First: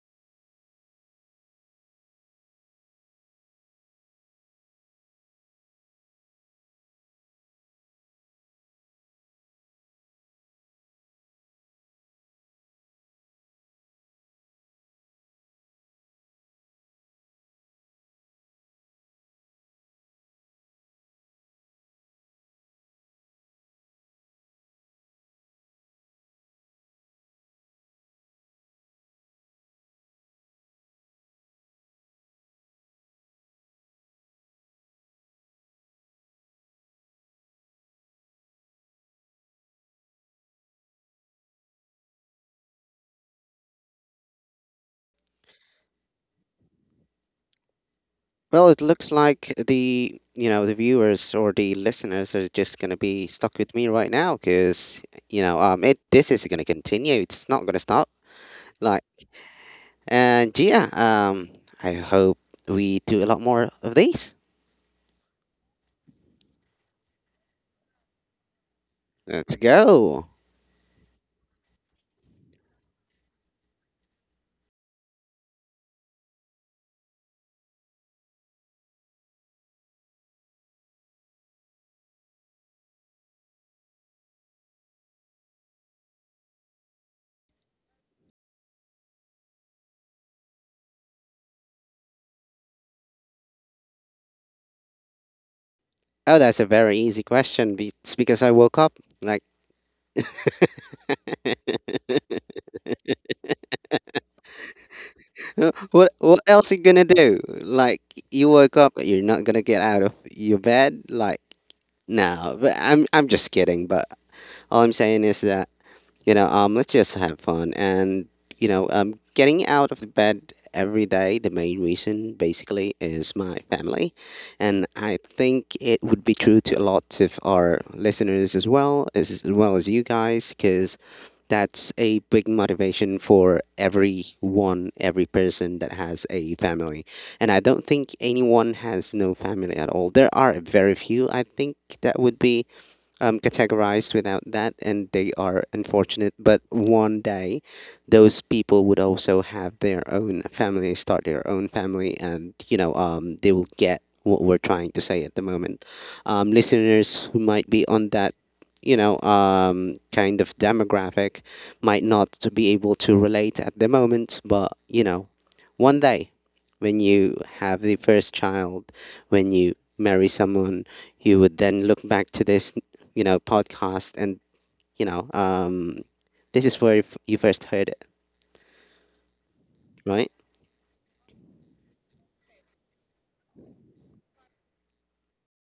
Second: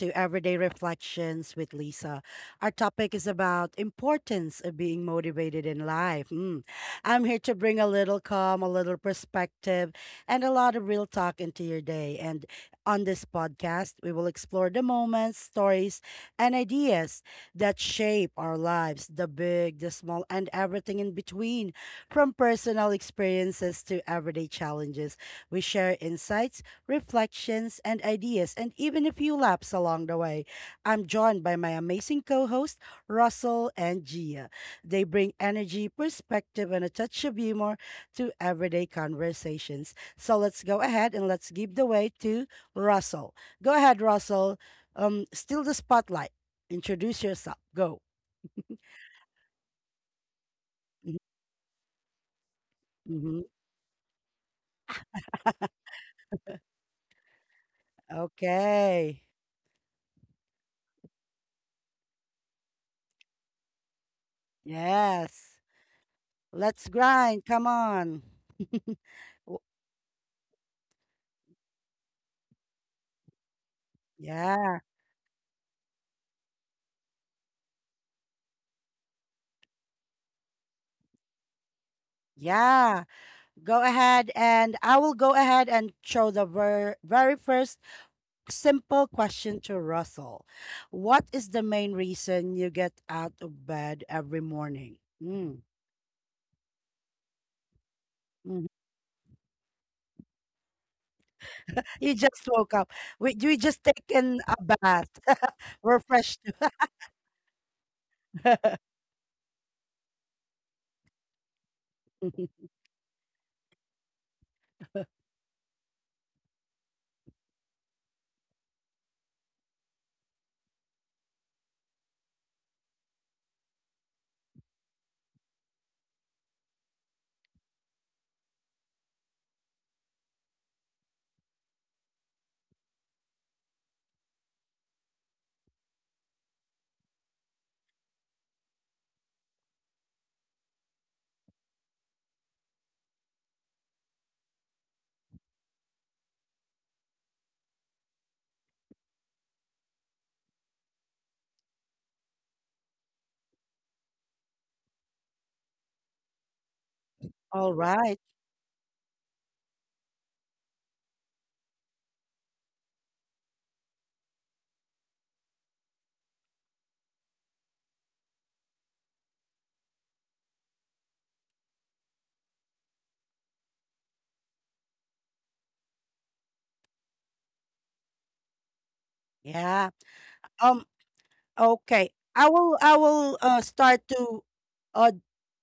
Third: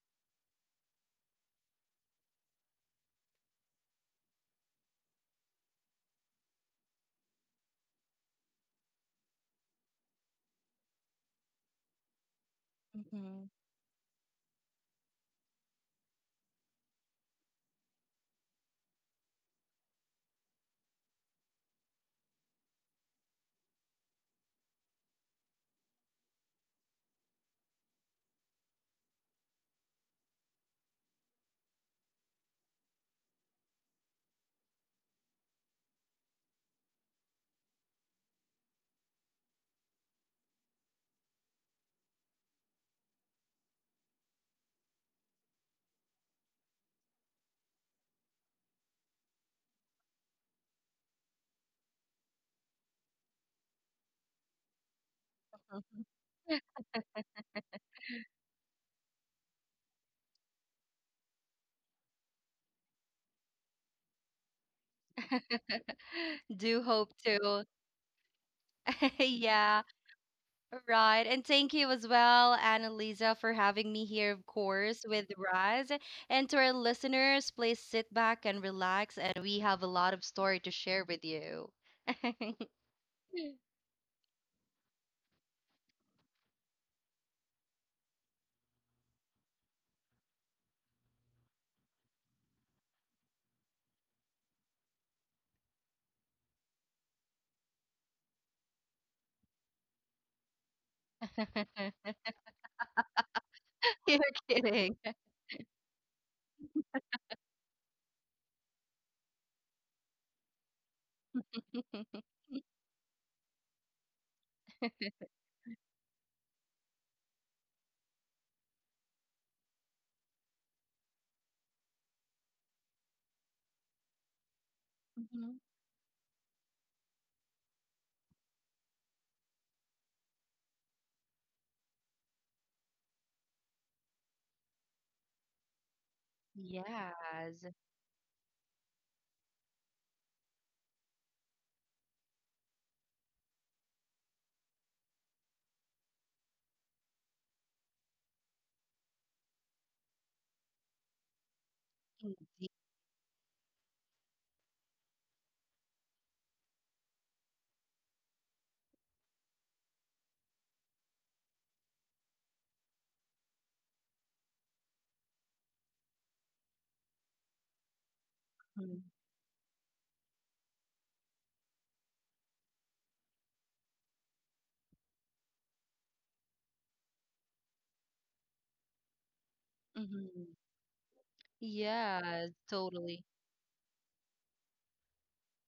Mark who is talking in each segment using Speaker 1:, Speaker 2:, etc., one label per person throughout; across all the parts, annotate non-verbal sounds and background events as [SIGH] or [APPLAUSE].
Speaker 1: to Everyday Reflections with Lisa. Our topic is about importance of being motivated in life. Mm. I'm here to bring a little calm, a little perspective, and a lot of real talk into your day. And on
Speaker 2: Mhm.
Speaker 1: this
Speaker 2: Mhm.
Speaker 1: podcast, we will explore the moments, stories, and ideas that shape our lives, the big, the small, and everything in between, from personal experiences to everyday challenges. We share insights reflections, and ideas, and even a few laps along the way. I'm joined by my amazing co hosts, Russell and Gia. They bring energy, perspective, and a touch of humor to everyday conversations. So let's go ahead and let's give the way to Russell. Go ahead, Russell. Steal the spotlight. Introduce yourself. Go.
Speaker 3: Well, it looks like the the
Speaker 1: Mm-hmm.
Speaker 3: viewers or the listeners are just gonna be
Speaker 1: Mm-hmm.
Speaker 3: stuck with me right now because you know it
Speaker 2: [LAUGHS]
Speaker 3: this is gonna continue. It's not gonna stop. Like
Speaker 1: Okay.
Speaker 3: and yeah, I hope we do a lot more of these.
Speaker 1: Yes.
Speaker 2: Do
Speaker 1: Let's
Speaker 2: hope
Speaker 1: grind. Come
Speaker 2: to.
Speaker 1: on.
Speaker 2: [LAUGHS]
Speaker 3: Let's
Speaker 1: W-
Speaker 2: Yeah,
Speaker 3: go.
Speaker 2: right. And thank you as well, Annalisa, for having me here, of
Speaker 1: Yeah.
Speaker 2: course, with Raz. And to our listeners, please sit back and relax, and we have a lot of story to share with you. [LAUGHS]
Speaker 1: Yeah. Go ahead, and I will go ahead and show the very first simple question to Russell. What is the main reason you get out of bed every morning?
Speaker 3: Oh, that's a very easy question. It's because I
Speaker 1: Mhm.
Speaker 3: woke up. Like
Speaker 1: You just woke up. We just
Speaker 2: You're
Speaker 1: taken a
Speaker 2: kidding.
Speaker 1: bath. [LAUGHS]
Speaker 3: [LAUGHS]
Speaker 1: We're
Speaker 3: what
Speaker 1: fresh.
Speaker 3: what
Speaker 1: To-
Speaker 3: else are you gonna do? Like you woke up, you're not gonna get out of your bed. Like
Speaker 2: [LAUGHS]
Speaker 3: no,
Speaker 1: [LAUGHS]
Speaker 3: but I'm just kidding. But all I'm saying is that let's just have fun and getting out of the bed every day, the main reason basically is my family, and I
Speaker 2: Mhm.
Speaker 3: think it would be true to a lot of our listeners as well as you guys because that's a big motivation for everyone, every person that has a family, and I
Speaker 2: Yes.
Speaker 3: don't think anyone has no family at all. There are very few I think that would be categorized without that, and they are unfortunate. But one day, those people would also have their own family, start their own family, and they will get what we're trying to say at the moment. Listeners who might
Speaker 1: All
Speaker 3: be on
Speaker 1: right.
Speaker 3: that, kind of demographic, might not to be able to relate at the moment, but you know, one day when you have the first child,
Speaker 2: Mhm.
Speaker 3: when you marry someone, you would then look back to this podcast, and you know, um, this is where you first heard it,
Speaker 1: Yeah.
Speaker 3: right?
Speaker 2: hmm
Speaker 1: Um, Okay.
Speaker 2: Yes,
Speaker 1: I will I
Speaker 2: totally.
Speaker 1: will start to uh,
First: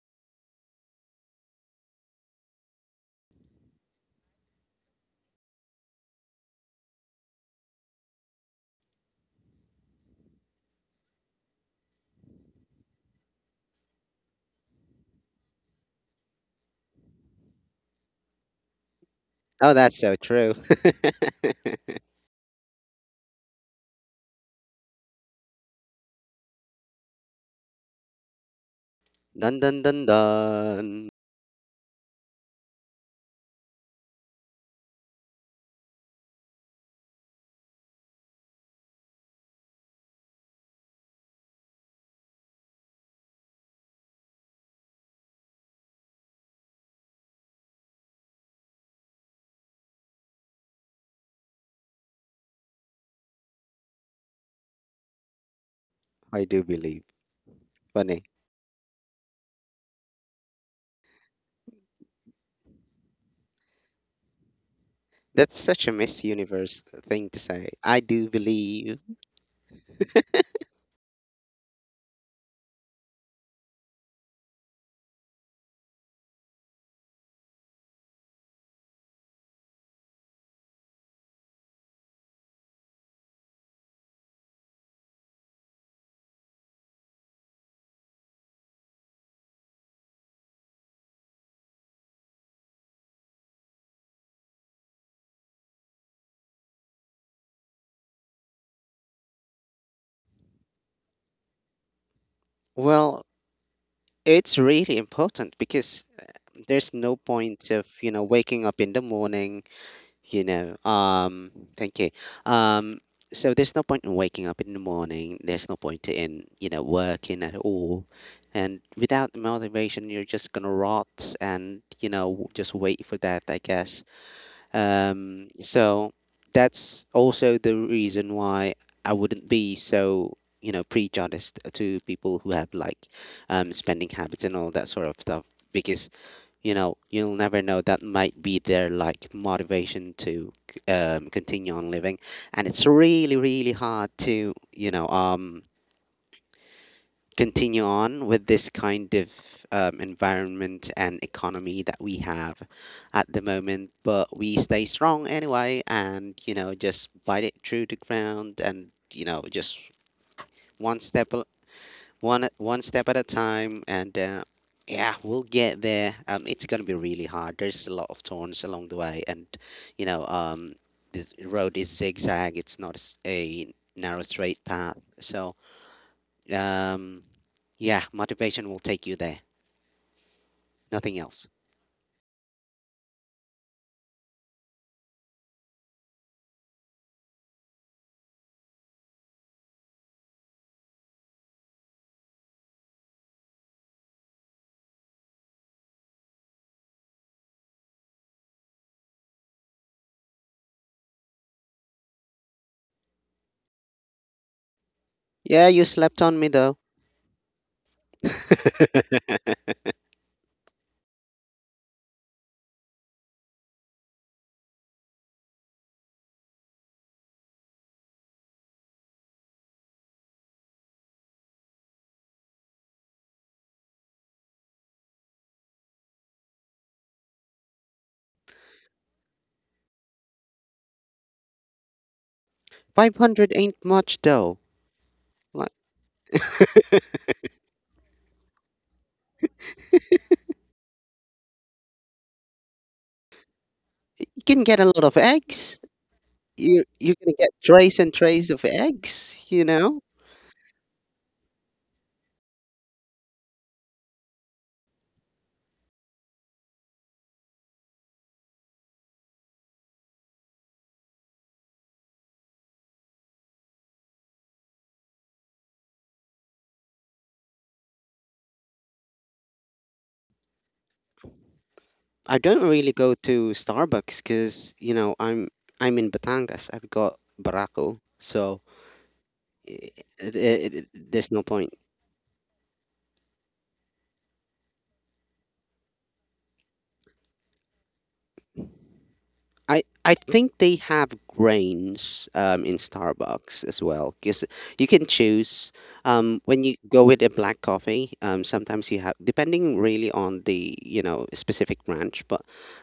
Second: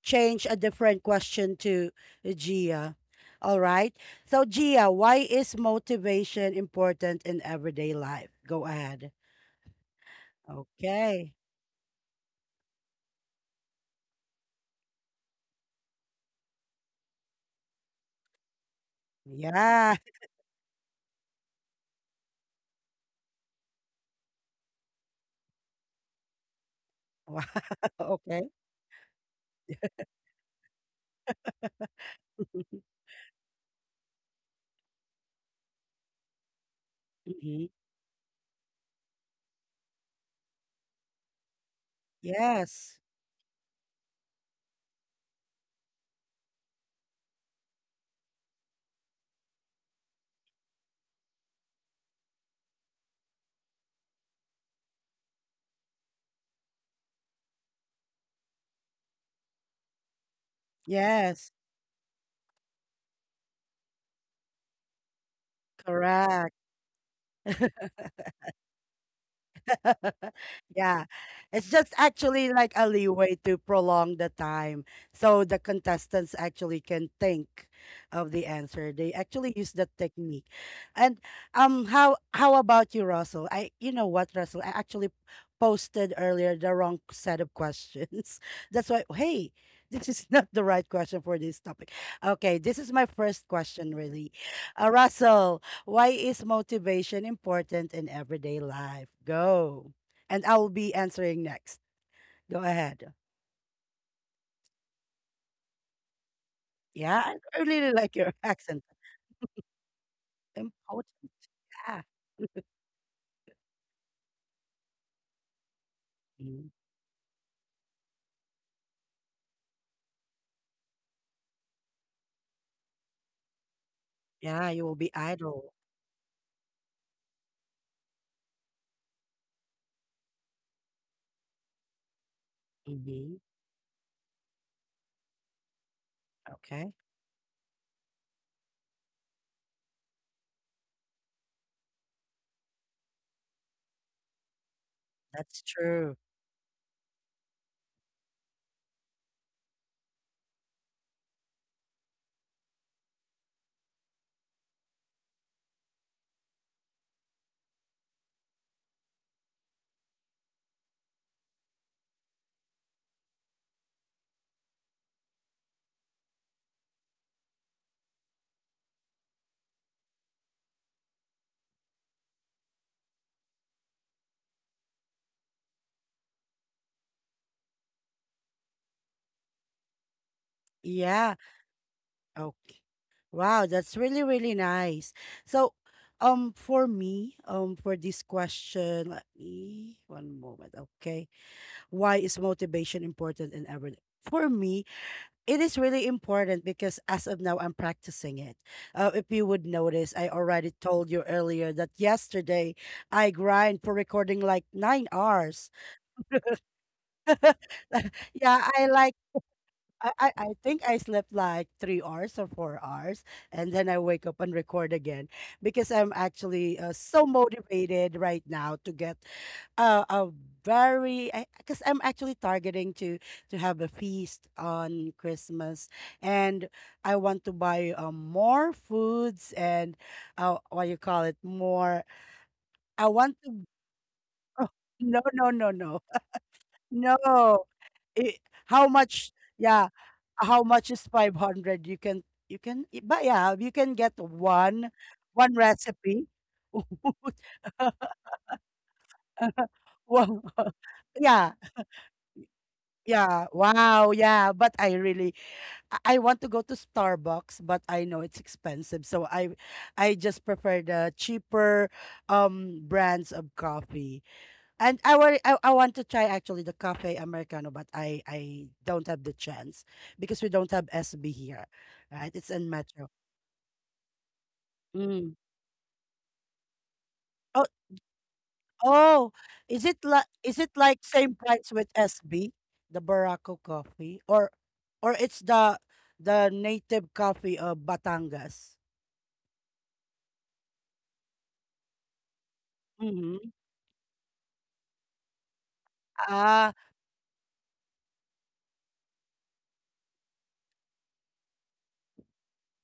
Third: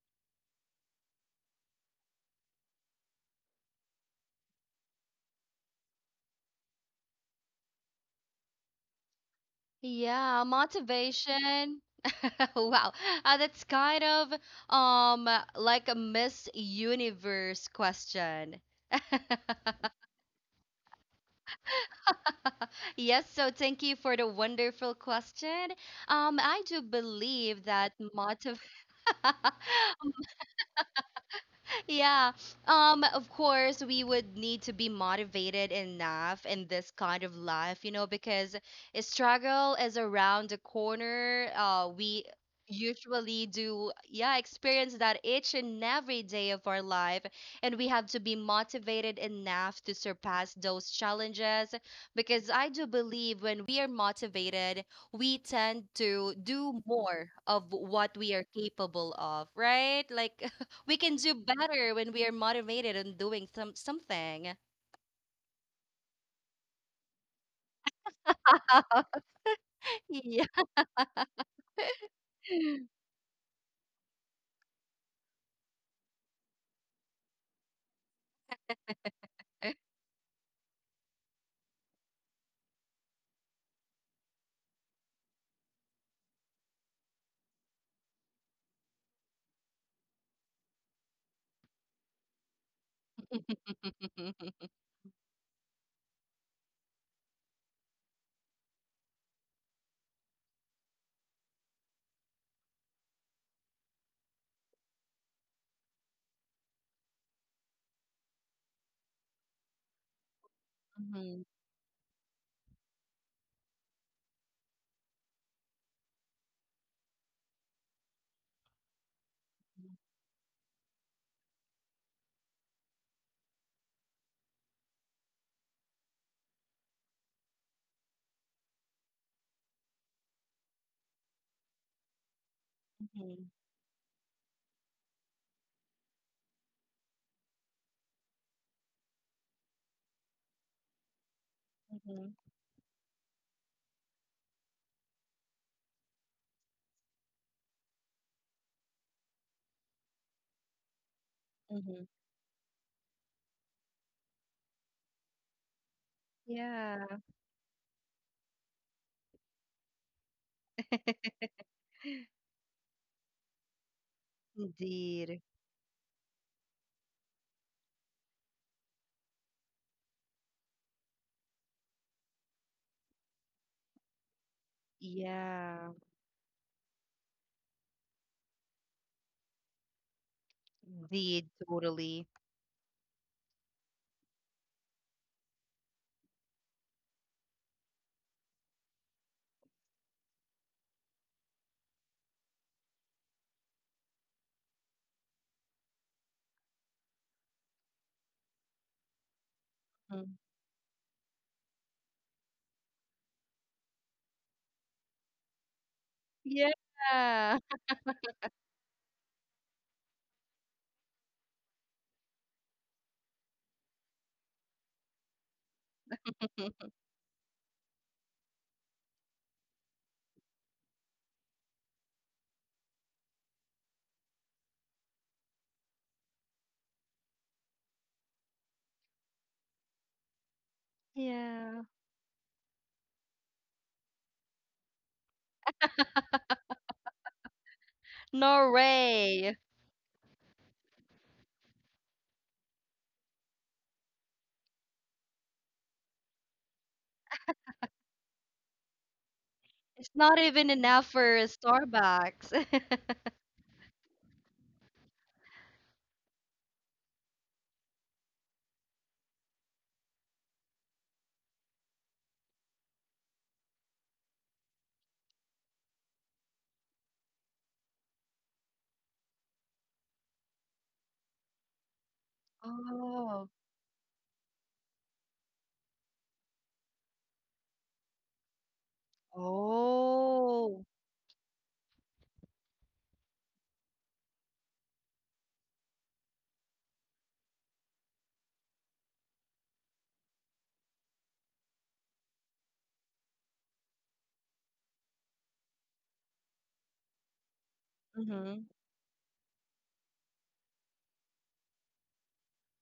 Speaker 1: change a different question to Gia. All right. So Gia, why is motivation important in everyday life? Go ahead.
Speaker 2: Yeah,
Speaker 1: Okay.
Speaker 2: motivation. [LAUGHS] Wow. That's kind of um like a Miss Universe question.
Speaker 3: Oh,
Speaker 1: Yeah.
Speaker 3: that's so
Speaker 1: [LAUGHS]
Speaker 3: true. [LAUGHS]
Speaker 2: [LAUGHS] Yes, so thank you for the wonderful question. I do
Speaker 1: Wow.
Speaker 2: believe that
Speaker 1: Okay.
Speaker 2: motiv [LAUGHS]
Speaker 3: Dun dun dun
Speaker 2: [LAUGHS]
Speaker 3: dun.
Speaker 2: yeah. Of course, we would need to be motivated enough in this kind of
Speaker 1: Mhm.
Speaker 2: life, you know, because a struggle is around the corner. We
Speaker 1: Yes.
Speaker 2: usually do, yeah, experience that each and every day of our life, and we have to be motivated enough to surpass those challenges. Because I do believe when we are motivated, we tend to
Speaker 3: I do
Speaker 2: do
Speaker 3: believe.
Speaker 2: more of what
Speaker 3: Funny.
Speaker 2: we are capable of, right? Like. We can do
Speaker 1: Yes.
Speaker 2: better when we are motivated and doing something.
Speaker 3: That's such a Miss
Speaker 1: Correct.
Speaker 3: Universe thing to say. I do believe.
Speaker 2: [LAUGHS]
Speaker 1: [LAUGHS]
Speaker 2: Yeah.
Speaker 1: Yeah. It's just actually like a leeway to prolong the time. So the contestants actually can think of the answer. They actually use that technique. And how about you, Russell? I you know what, Russell? I actually posted earlier the wrong set of questions. [LAUGHS] That's why hey, this is [LAUGHS] not the right question for this topic. Okay, this is my first question really.
Speaker 2: [LAUGHS]
Speaker 1: Russell, why is motivation important in everyday life? Go. And I will be answering next. Go ahead.
Speaker 3: Well, it's really important because there's no
Speaker 1: Yeah, I
Speaker 3: point of
Speaker 1: really like your [LAUGHS]
Speaker 3: waking up
Speaker 1: accent.
Speaker 3: in the morning, you know
Speaker 1: Important.
Speaker 2: Mhm,
Speaker 3: um thank
Speaker 1: Yeah,
Speaker 3: you, um there's no point in waking up in the morning, there's no point in
Speaker 1: Mhm.
Speaker 3: working at all, and without the motivation you're just gonna rot and just wait for that, I guess.
Speaker 1: Yeah, you will be
Speaker 3: um
Speaker 1: idle.
Speaker 3: so that's also the reason why I wouldn't be so prejudiced to people who have like
Speaker 1: hmm
Speaker 2: mhm,
Speaker 3: spending habits and all that sort of stuff, because you
Speaker 1: Okay,
Speaker 3: know you'll never know, that might be their like motivation to continue on living,
Speaker 2: mhm,
Speaker 3: and it's really really hard to
Speaker 1: that's true.
Speaker 3: continue on with this kind of environment and economy that
Speaker 2: mhm.
Speaker 3: we have at the moment. But we stay strong anyway, and you know just
Speaker 2: Yeah,
Speaker 3: bite it through the ground and you know just one step al-
Speaker 2: [LAUGHS]
Speaker 3: one step at a time, and yeah,
Speaker 2: indeed.
Speaker 3: we'll get there. It's gonna be really hard, there's a lot of turns along the way, and you know um this road is zigzag, it's not a narrow straight path. So
Speaker 2: Yeah,
Speaker 3: um yeah, motivation will take you there. Nothing
Speaker 1: Yeah.
Speaker 3: else.
Speaker 2: indeed, totally.
Speaker 1: Okay. Wow, that's really, really nice. So, for me, for this question, let me one moment. Okay, why is motivation important in everyday? For me, it is really important because as of now I'm practicing it. If you would notice, I
Speaker 2: Mm.
Speaker 1: already told you earlier that yesterday I grind for recording like nine
Speaker 3: Yeah,
Speaker 1: hours.
Speaker 3: you slept on me
Speaker 2: Yeah.
Speaker 3: though.
Speaker 1: [LAUGHS] yeah, I like I think I slept like 3 hours or 4 hours, and then I wake up and record again because I'm actually
Speaker 2: [LAUGHS]
Speaker 1: so motivated right now to get a very because I'm actually targeting to have a feast on Christmas, and I want to buy more foods and what you call it
Speaker 2: Yeah.
Speaker 1: more. I want
Speaker 3: 500
Speaker 1: to.
Speaker 3: ain't much though.
Speaker 1: Oh, no, no, no,
Speaker 3: Like
Speaker 1: no, no. It, how much?
Speaker 2: Norway.
Speaker 1: Yeah, how much is 500? You can but yeah, you can get
Speaker 3: you can get a
Speaker 1: one
Speaker 3: lot of
Speaker 1: one
Speaker 3: eggs,
Speaker 1: recipe.
Speaker 3: you you're gonna get trays
Speaker 1: [LAUGHS]
Speaker 3: and trays of eggs, you know.
Speaker 2: It's not
Speaker 1: Well,
Speaker 2: even enough
Speaker 1: [LAUGHS]
Speaker 2: for a
Speaker 1: yeah
Speaker 2: Starbucks. [LAUGHS]
Speaker 1: Yeah, wow, yeah, but I really I want to go to Starbucks, but I know it's expensive, so I just prefer the cheaper brands of coffee. And I want I want to try actually the cafe americano, but I don't have the chance because we don't have SB here, right?
Speaker 3: I
Speaker 1: It's
Speaker 3: don't
Speaker 1: in
Speaker 3: really
Speaker 1: Metro.
Speaker 3: go
Speaker 2: Oh.
Speaker 3: to Starbucks because you know
Speaker 1: Mm.
Speaker 3: I'm in Batangas. I've got
Speaker 1: Oh,
Speaker 3: Barako, so
Speaker 1: Oh, is it like
Speaker 3: I
Speaker 1: is it
Speaker 3: I
Speaker 2: Oh.
Speaker 1: like
Speaker 3: there's
Speaker 1: same
Speaker 3: no
Speaker 1: price
Speaker 3: point.
Speaker 1: with SB, the Barako coffee, or it's the native coffee of Batangas?
Speaker 3: I think they have grains in
Speaker 1: Mm-hmm.
Speaker 3: Starbucks as well because you can choose when
Speaker 1: Ah,
Speaker 3: you go with a black coffee.
Speaker 2: Mm-hmm.
Speaker 3: Sometimes you have, depending really on the specific branch, but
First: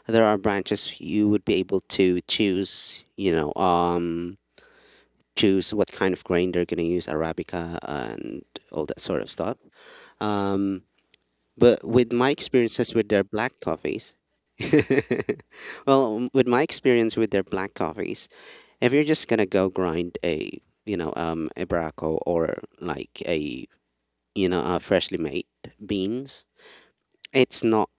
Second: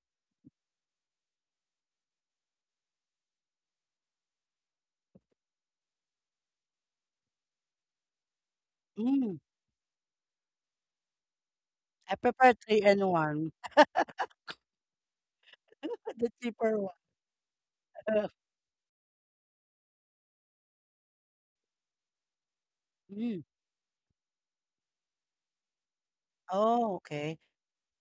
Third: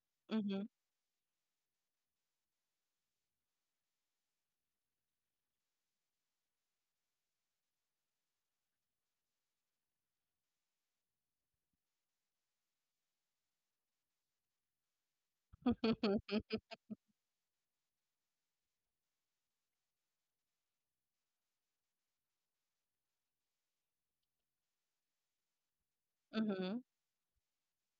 Speaker 3: there are
Speaker 2: Mm-hmm.
Speaker 3: branches you would be able to choose choose what kind of grain they're going to use, Arabica and all that sort of
Speaker 1: mm.
Speaker 3: stuff. Um, but with
Speaker 1: I
Speaker 3: my
Speaker 1: prefer three
Speaker 3: experiences
Speaker 1: and
Speaker 3: with their
Speaker 1: one,
Speaker 3: black coffees, [LAUGHS] well,
Speaker 1: [LAUGHS] the
Speaker 2: [LAUGHS]
Speaker 3: with my
Speaker 1: cheaper one.
Speaker 3: experience with their black coffees,
Speaker 1: [LAUGHS]
Speaker 3: if you're just gonna go grind a, a braco, or like
Speaker 1: Mm.
Speaker 3: a, a freshly made beans,
Speaker 2: Mm-hmm.
Speaker 1: Oh, okay.
Speaker 3: it's not,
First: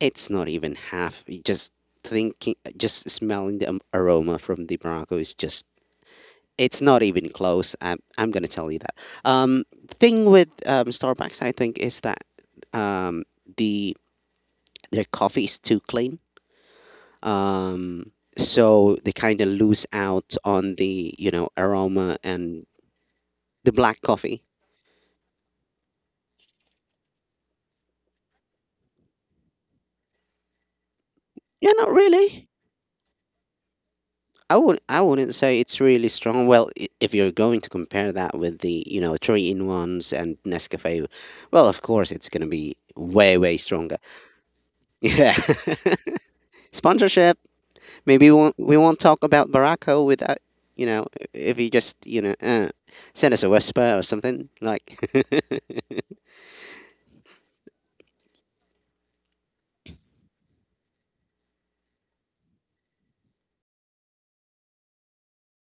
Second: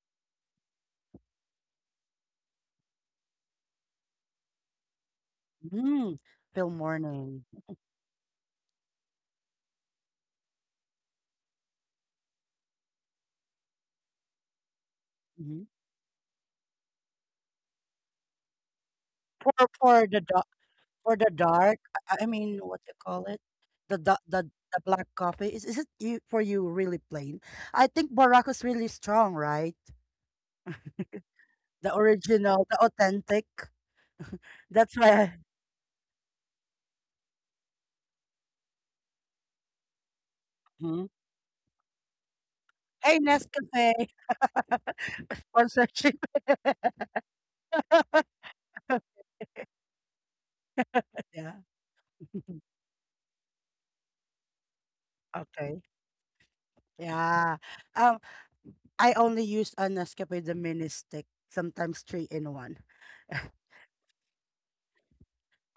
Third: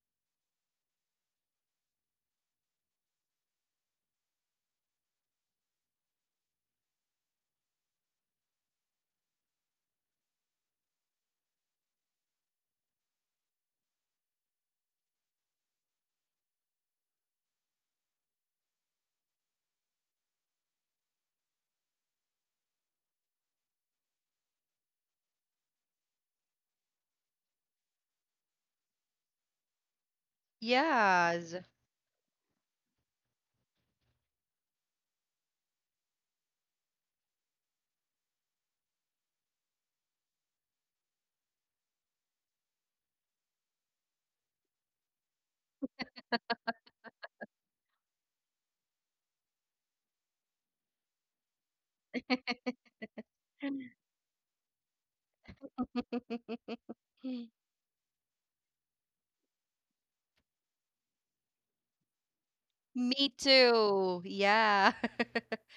Speaker 3: it's not even half. You just thinking, just smelling the aroma from the braco is just,
Speaker 1: Mm. Till
Speaker 3: it's not even
Speaker 1: morning.
Speaker 3: close. I'm going to tell you that. Thing with Starbucks, I think, is that um, the, their coffee is
Speaker 1: hmm
Speaker 3: too clean. Um, so they kind of
Speaker 1: For
Speaker 3: lose
Speaker 1: for the
Speaker 3: out
Speaker 1: dark
Speaker 3: on the
Speaker 1: for the dark.
Speaker 3: aroma
Speaker 1: I mean,
Speaker 3: and
Speaker 1: what you call it?
Speaker 3: the
Speaker 1: The
Speaker 3: black coffee.
Speaker 1: the black coffee is it you for you really plain? I think Barraco's really strong, right?
Speaker 2: Yes.
Speaker 3: Yeah, not
Speaker 1: The
Speaker 3: really.
Speaker 1: original, the authentic. That's
Speaker 3: I
Speaker 1: why
Speaker 3: wouldn't
Speaker 1: I
Speaker 3: say it's really strong. Well, if you're going to compare that with the three in ones and
Speaker 1: mhm.
Speaker 3: Nescafe, well, of course it's going to be
Speaker 1: Hey,
Speaker 3: way way
Speaker 1: Nescafe.
Speaker 3: stronger. [LAUGHS]
Speaker 1: [LAUGHS]
Speaker 3: Yeah,
Speaker 1: Sponsorship.
Speaker 3: [LAUGHS] sponsorship. Maybe we won't talk
Speaker 1: [LAUGHS]
Speaker 3: about Barako without, you know,
Speaker 1: Yeah.
Speaker 3: if you just, you know,
Speaker 1: [LAUGHS]
Speaker 2: [LAUGHS]
Speaker 3: send us a whisper or something. Like, [LAUGHS]
Speaker 1: Okay. Yeah. Um, I only use a Nescafe the mini stick, sometimes three in one.
Speaker 2: Me
Speaker 1: [LAUGHS]
Speaker 2: too. Yeah.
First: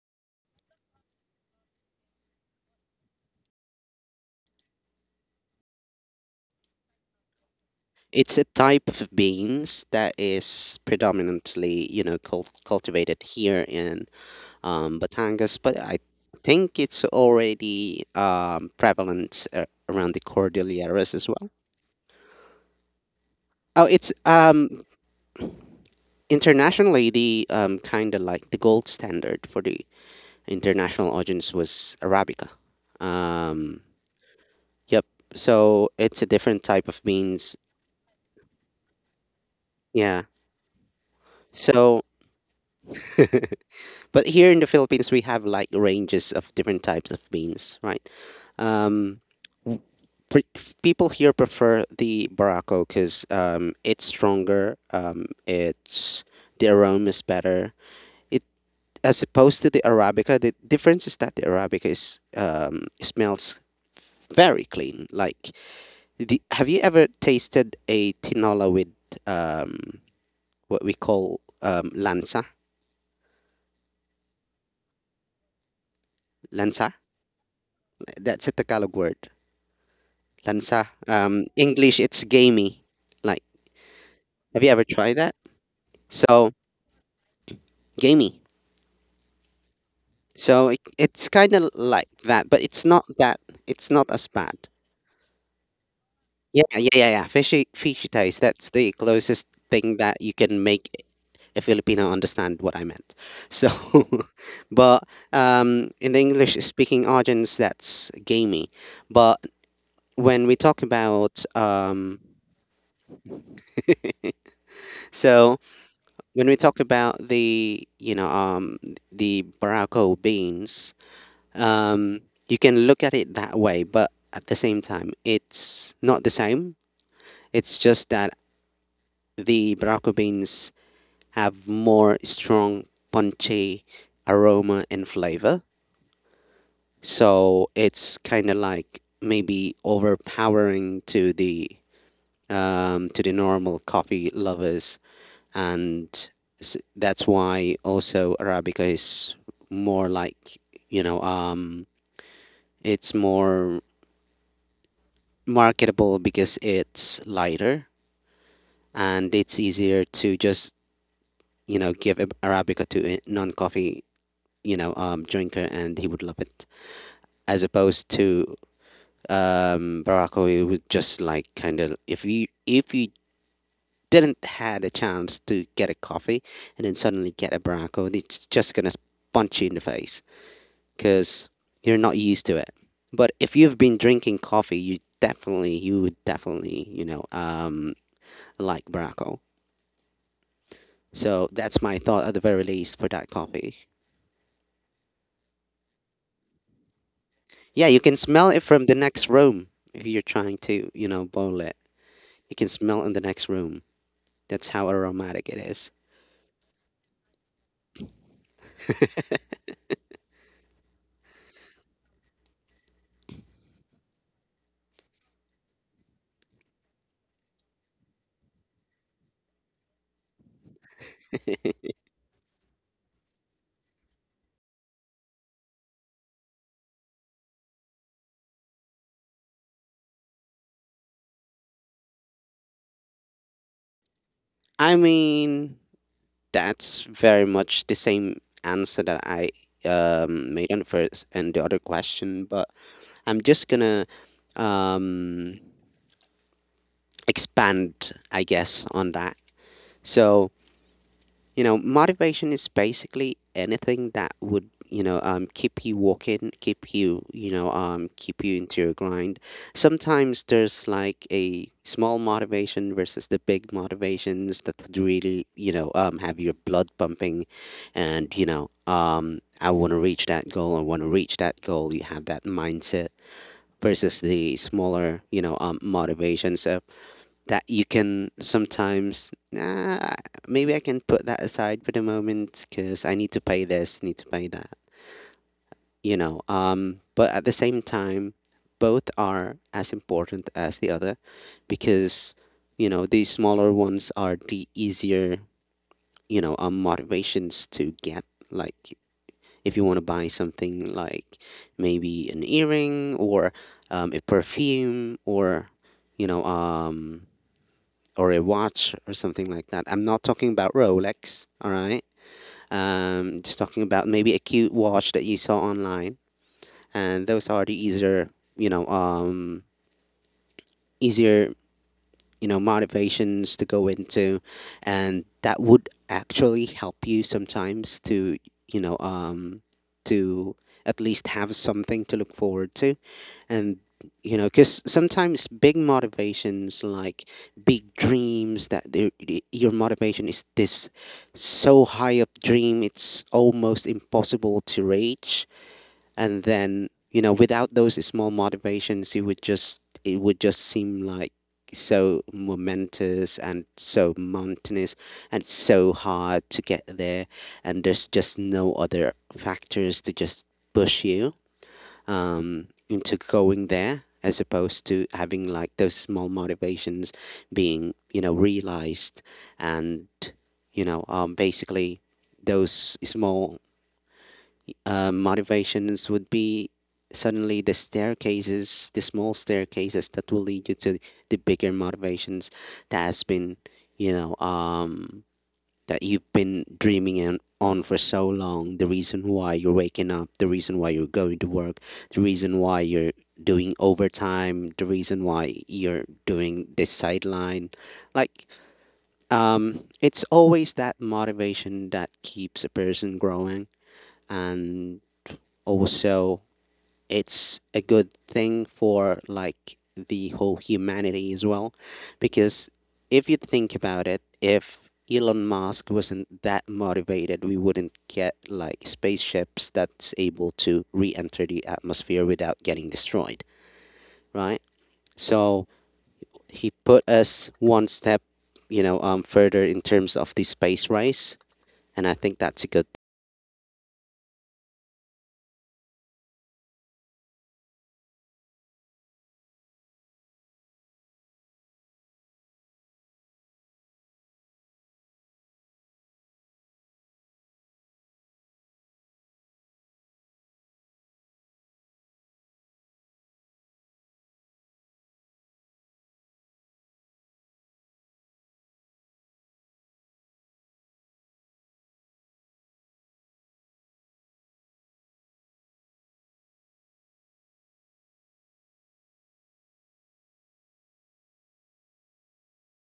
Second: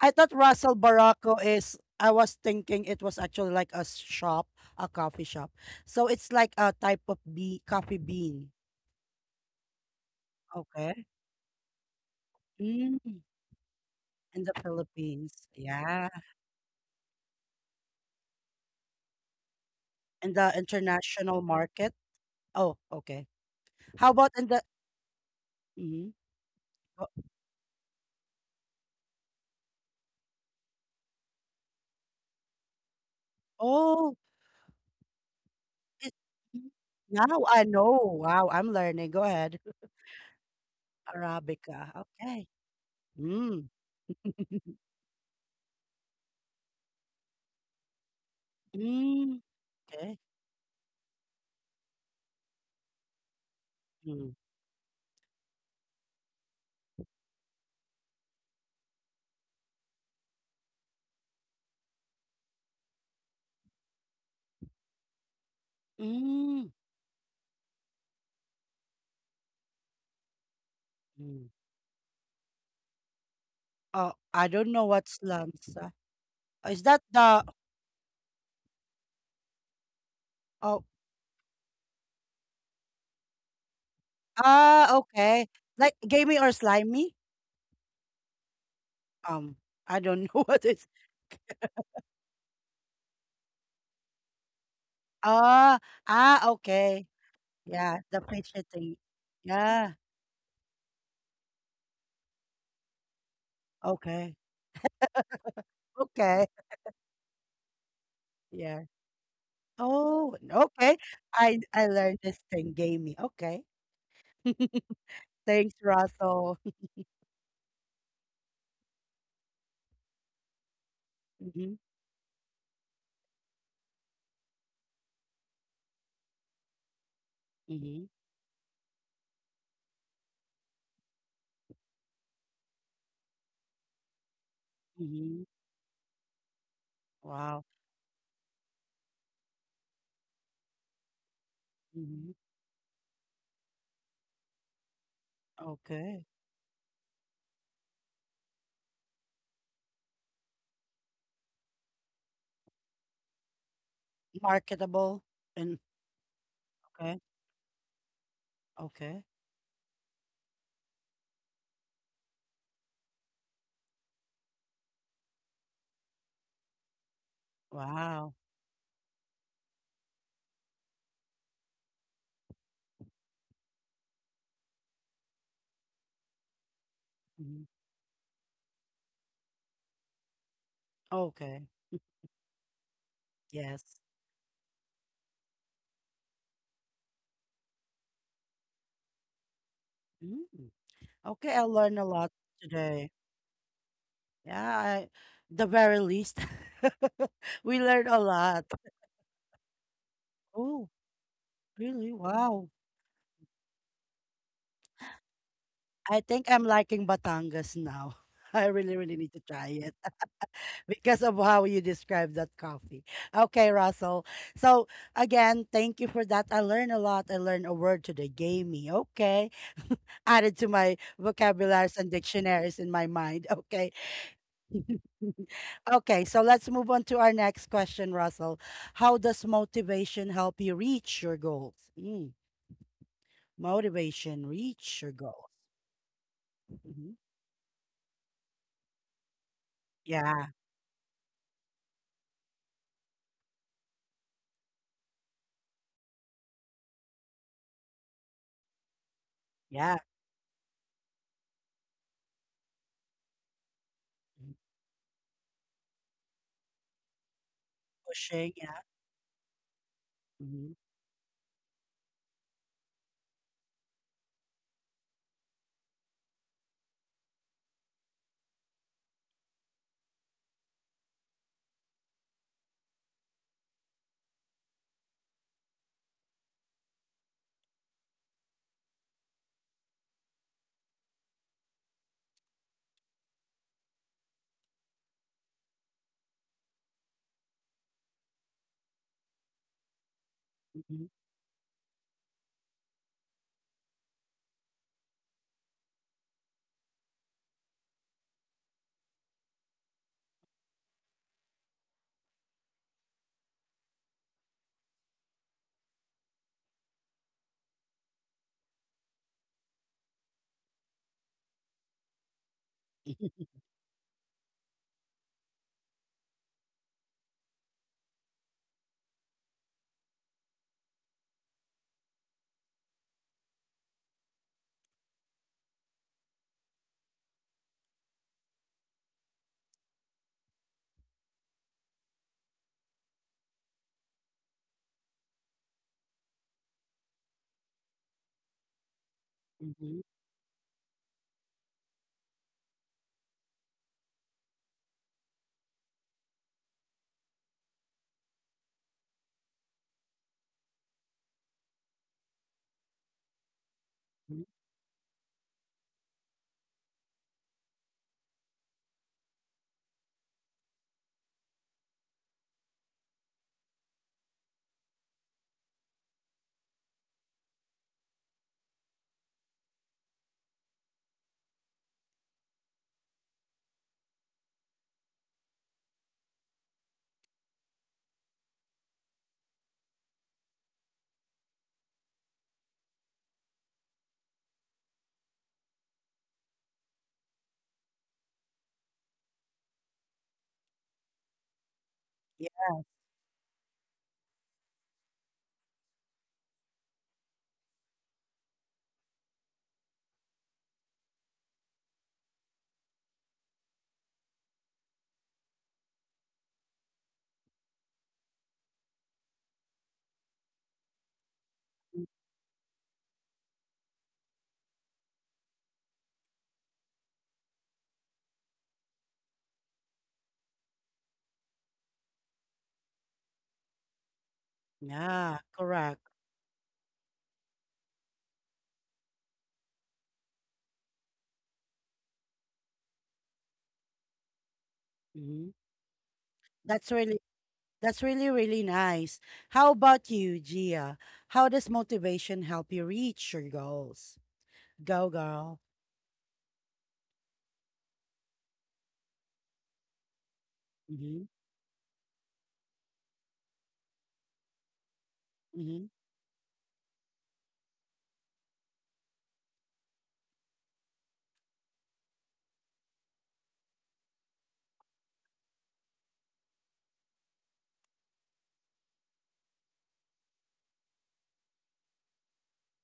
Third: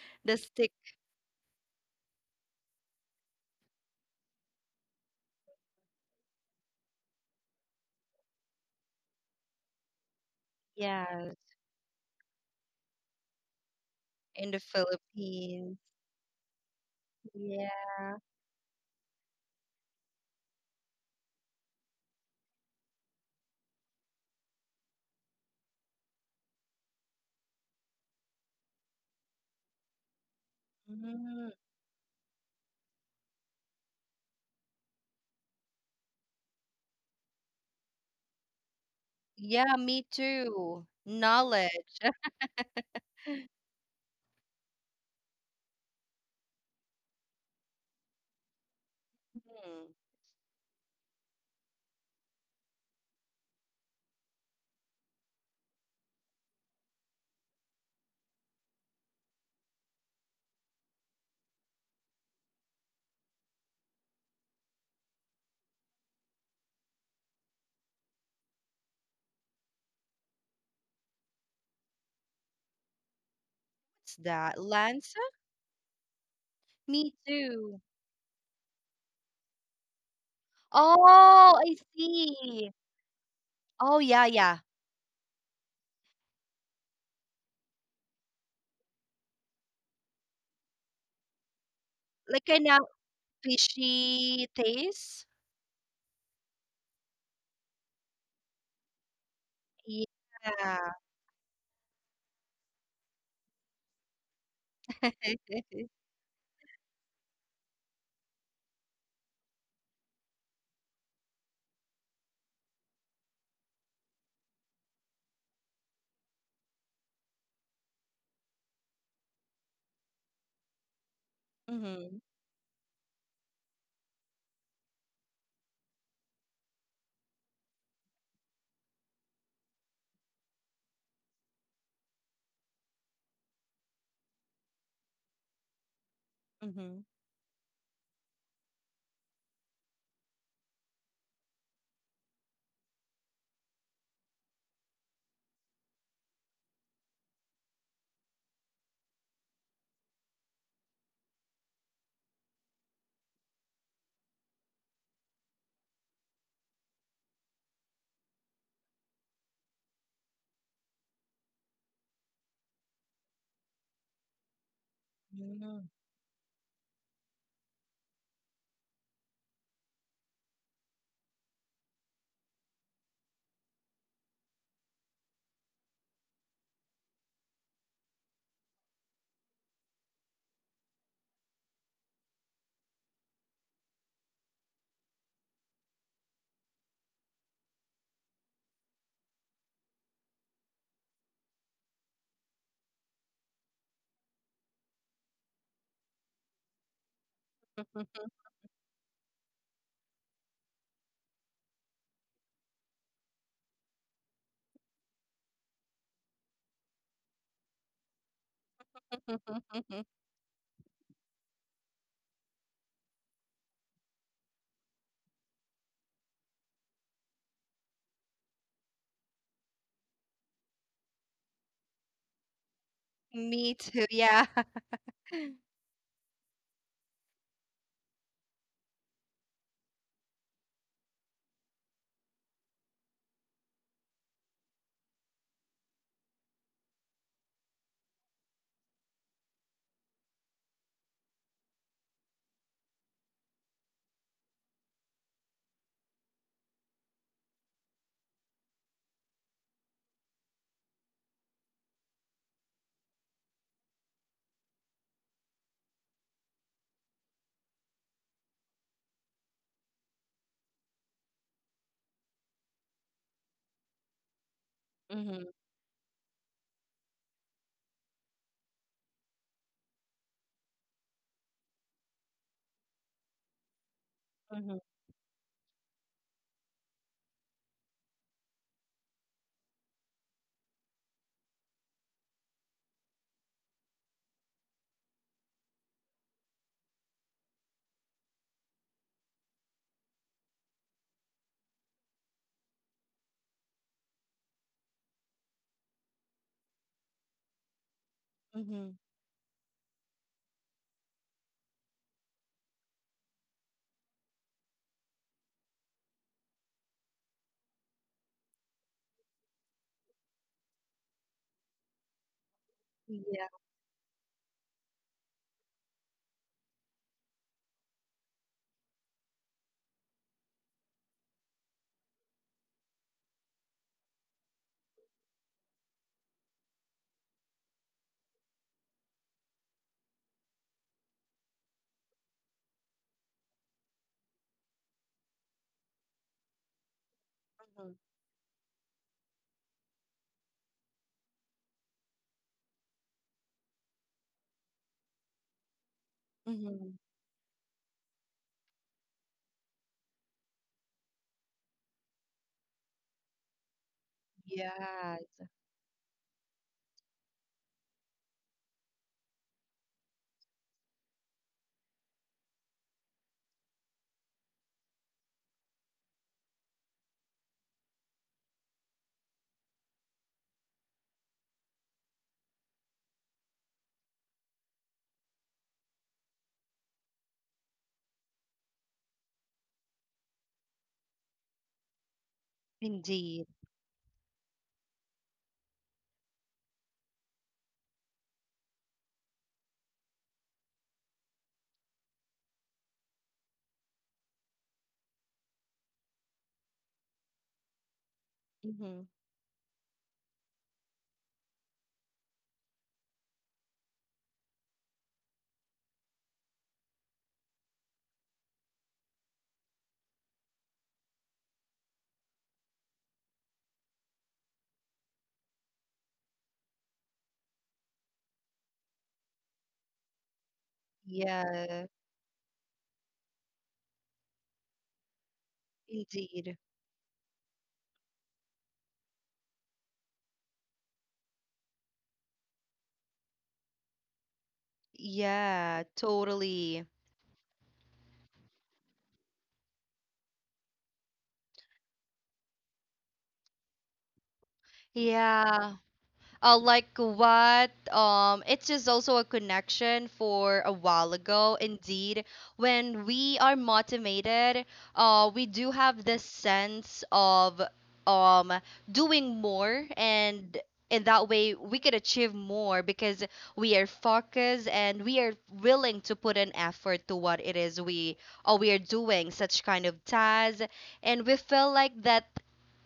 Speaker 1: I thought
Speaker 2: The stick,
Speaker 1: Russell Baracco is, I was thinking it was actually like a shop, a coffee shop. So it's like a type of bee, coffee
Speaker 3: it's a
Speaker 1: bean.
Speaker 3: type of beans that is
Speaker 1: Okay.
Speaker 2: yeah,
Speaker 3: predominantly, you know,
Speaker 1: Mm,
Speaker 3: cultivated here in
Speaker 1: in
Speaker 2: in
Speaker 1: the
Speaker 2: the
Speaker 1: Philippines.
Speaker 3: Batangas, but
Speaker 2: Philippines.
Speaker 3: I
Speaker 1: Yeah.
Speaker 3: think it's already
Speaker 2: Yeah.
Speaker 3: prevalent around the
Speaker 1: In the
Speaker 3: Cordilleras as
Speaker 1: international
Speaker 3: well.
Speaker 1: market. Oh, okay.
Speaker 3: Oh,
Speaker 1: How
Speaker 3: it's
Speaker 1: about in the mhm. O
Speaker 3: internationally the kind of like the gold standard for the international
Speaker 2: Mhm.
Speaker 3: audience was Arabica. Um,
Speaker 1: oh,
Speaker 3: Yep. So
Speaker 1: it
Speaker 3: it's a different
Speaker 1: mhm.
Speaker 3: type of
Speaker 1: Now
Speaker 3: beans.
Speaker 1: I know. Wow, I'm learning. Go ahead.
Speaker 2: Yeah,
Speaker 1: [LAUGHS]
Speaker 2: me
Speaker 3: Yeah.
Speaker 2: too.
Speaker 1: Arabica.
Speaker 2: Knowledge.
Speaker 3: So,
Speaker 1: Okay.
Speaker 3: [LAUGHS]
Speaker 1: Mm.
Speaker 3: but here in the
Speaker 1: [LAUGHS]
Speaker 3: Philippines, we have like ranges of different types of beans, right? Um,
Speaker 1: Mm,
Speaker 2: Hmm.
Speaker 1: okay.
Speaker 3: People here prefer the Barako because it's
Speaker 1: Mm.
Speaker 3: stronger. It's, the aroma is better. It, as opposed to the Arabica. The difference is that the Arabica is smells very clean. Like, the,
Speaker 1: Mm,
Speaker 3: have you ever tasted a tinola with um, what we call
Speaker 1: mm.
Speaker 3: lanza.
Speaker 1: Oh,
Speaker 2: What's
Speaker 1: I
Speaker 2: that?
Speaker 1: don't know what
Speaker 2: Lancer?
Speaker 1: lanza. Oh, Is
Speaker 3: Lanza.
Speaker 1: that
Speaker 2: Me
Speaker 1: the
Speaker 2: too.
Speaker 3: That's a Tagalog word.
Speaker 1: oh,
Speaker 3: Lanza.
Speaker 2: Oh, I
Speaker 3: English, it's
Speaker 2: see.
Speaker 3: gamey. Like,
Speaker 2: Oh, yeah, yeah.
Speaker 3: have you ever tried that?
Speaker 1: okay. Like gamey or
Speaker 3: So,
Speaker 1: slimy?
Speaker 3: gamey.
Speaker 1: Um, I don't know [LAUGHS] what
Speaker 3: So it,
Speaker 1: it's
Speaker 3: it's kind of like
Speaker 2: Like
Speaker 3: that, but
Speaker 2: an
Speaker 3: it's not that. It's not as
Speaker 2: fishy
Speaker 3: bad.
Speaker 2: taste.
Speaker 1: Ah, okay.
Speaker 3: Yeah. Fishy,
Speaker 1: Yeah,
Speaker 3: fishy
Speaker 1: the
Speaker 3: taste. That's the
Speaker 1: fidgeting.
Speaker 3: closest
Speaker 1: Yeah,
Speaker 3: thing that you can make
Speaker 2: Yeah.
Speaker 3: a Filipino understand what I meant. So, [LAUGHS]
Speaker 1: okay.
Speaker 3: but
Speaker 2: [LAUGHS]
Speaker 3: in the
Speaker 1: Okay.
Speaker 3: English
Speaker 1: [LAUGHS]
Speaker 3: speaking audience, that's gamey.
Speaker 1: Yeah.
Speaker 3: But
Speaker 1: Oh,
Speaker 3: when we talk
Speaker 1: okay.
Speaker 3: about
Speaker 1: I learned this thing, gamey. Okay. [LAUGHS]
Speaker 3: so
Speaker 1: Thanks,
Speaker 3: when we
Speaker 1: Russell.
Speaker 3: talk
Speaker 1: [LAUGHS]
Speaker 3: about the the Barako beans,
Speaker 1: Mm-hmm.
Speaker 2: Mm-hmm.
Speaker 3: um, you can look at it that way, but at the same time, it's not the same. It's
Speaker 1: Mm-hmm.
Speaker 3: just that the Barako beans have more strong, punchy aroma and
Speaker 1: Mm-hmm.
Speaker 3: flavor.
Speaker 1: Wow.
Speaker 3: So it's kind of like maybe overpowering
Speaker 1: Mm-hmm.
Speaker 3: to the normal coffee lovers, and
Speaker 1: Okay.
Speaker 3: that's why also Arabica is more like you know um it's more
Speaker 1: Marketable and
Speaker 3: marketable because
Speaker 1: okay.
Speaker 3: it's lighter,
Speaker 1: Okay.
Speaker 3: and it's easier to just give Arabica to a non-coffee drinker,
Speaker 2: Mm-hmm.
Speaker 3: and he would love it, as opposed
Speaker 1: Wow.
Speaker 3: to Barako. It was just like, kind of, if you didn't had a chance to get a coffee and then suddenly get a
Speaker 1: hmm
Speaker 3: Barako, it's just gonna punch you in the face because
Speaker 1: Okay.
Speaker 3: you're not used to it. But if you've been
Speaker 1: Yes.
Speaker 3: drinking coffee, you definitely, you would definitely, you know, like Barako.
Speaker 1: mm
Speaker 3: So
Speaker 1: Okay, I
Speaker 3: that's my
Speaker 1: learned a
Speaker 3: thought
Speaker 1: lot
Speaker 3: at the very least for
Speaker 1: today.
Speaker 3: that coffee.
Speaker 1: Yeah, I, the very least. [LAUGHS] We
Speaker 3: Yeah, you
Speaker 1: learned
Speaker 3: can
Speaker 1: a
Speaker 3: smell it
Speaker 1: lot.
Speaker 3: from the next room if you're trying
Speaker 1: Oh,
Speaker 3: to, you know, boil it.
Speaker 1: really?
Speaker 3: You can
Speaker 1: Wow.
Speaker 3: smell in the next room. That's how aromatic it is.
Speaker 1: I think I'm liking Batangas now. [LAUGHS] I really, really need to try it.
Speaker 2: [LAUGHS]
Speaker 1: Because of how you described that coffee. Okay, Russell. So again, thank you for that. I learned a lot. I learned a word today, gamey. Okay. [LAUGHS] Added to my vocabularies and dictionaries in my mind.
Speaker 2: Me
Speaker 1: Okay.
Speaker 2: too. Yeah. [LAUGHS]
Speaker 1: [LAUGHS] okay, so let's move on to our next question, Russell. How does motivation help you reach your goals? Mm, motivation,
Speaker 3: I
Speaker 1: reach your goals.
Speaker 3: mean, that's
Speaker 1: Mhm.
Speaker 3: very much the same answer that I
Speaker 1: Yeah,
Speaker 3: made on the first and the other question, but I'm just gonna um, expand, I guess, on that.
Speaker 1: yeah.
Speaker 3: So, you know, motivation is basically anything that
Speaker 1: Mm-hmm.
Speaker 3: would, you know, keep you walking, keep you, you know, keep
Speaker 1: Pushing,
Speaker 3: you into
Speaker 1: yeah.
Speaker 3: your grind. Sometimes
Speaker 1: hmm
Speaker 3: there's like a small motivation versus the big motivations that would really,
Speaker 2: Mhm.
Speaker 3: you know, have your blood pumping, and, you know, I want to reach that goal. I want to reach that goal. You have that mindset versus the
Speaker 2: Mhm.
Speaker 3: smaller, you know, motivations. So that you can sometimes nah, maybe I can put that aside for the moment because I need to pay this, need to pay that, you know. But at the same time, both are as important as the
Speaker 1: hmm
Speaker 3: other because you know the smaller ones are the easier motivations to get,
Speaker 2: Mhm.
Speaker 3: like if you want to buy something like maybe an earring or a perfume or you know um or a watch or something like that. I'm not talking about Rolex, all right?
Speaker 2: Yeah.
Speaker 3: Just talking about maybe a cute watch that you saw online, and those are the easier, you know, um, easier, you know, motivations to go into, and that would actually help you sometimes to, you know, um, to at least have something to look forward to. And you know, because sometimes big motivations, like big
Speaker 2: Mhm.
Speaker 3: dreams, that your motivation is this so high up dream, it's almost impossible to reach. And then
Speaker 2: Mhm.
Speaker 3: you know, without those small motivations, it would just, it would just seem like so momentous and so
Speaker 1: hmm
Speaker 3: mountainous
Speaker 2: Yeah.
Speaker 3: and so hard to get there, and there's just no other factors to just push you into going there, as opposed to having like those small motivations being, you know, realized. And basically those small motivations would be suddenly the staircases, the small staircases that will lead you to the bigger motivations that has
Speaker 2: Indeed.
Speaker 3: been, you know um, that you've been dreaming and on for so long. The reason why you're waking up, the reason why you're going to work, the reason
Speaker 1: [LAUGHS]
Speaker 3: why you're doing overtime, the reason why you're doing this sideline. like
Speaker 2: Mhm.
Speaker 3: it's always that motivation that keeps a person growing. And also, it's a good thing for like the whole humanity as well, because if you think about it, if Elon Musk wasn't that motivated, we wouldn't get like spaceships that's able to re-enter the
Speaker 2: Yeah.
Speaker 3: atmosphere without getting destroyed, right?
Speaker 1: Yeah,
Speaker 3: So
Speaker 1: correct.
Speaker 2: Indeed.
Speaker 3: he put us one step, further in terms of the space race, and I think that's a good.
Speaker 1: hmm
Speaker 2: Yeah. Totally.
Speaker 1: That's really that's really really nice. How about you, Gia? How does motivation help you reach your goals? Go, girl.
Speaker 2: Yeah. Like what? It's just also a connection for a while
Speaker 1: Mm-hmm.
Speaker 2: ago. Indeed, when we are motivated, we do
Speaker 1: Mm-hmm.
Speaker 2: have this sense of um doing more, and in that way we could achieve more because we are focused and we are willing to put an effort to what it is we are doing, such kind of tasks, and we feel like that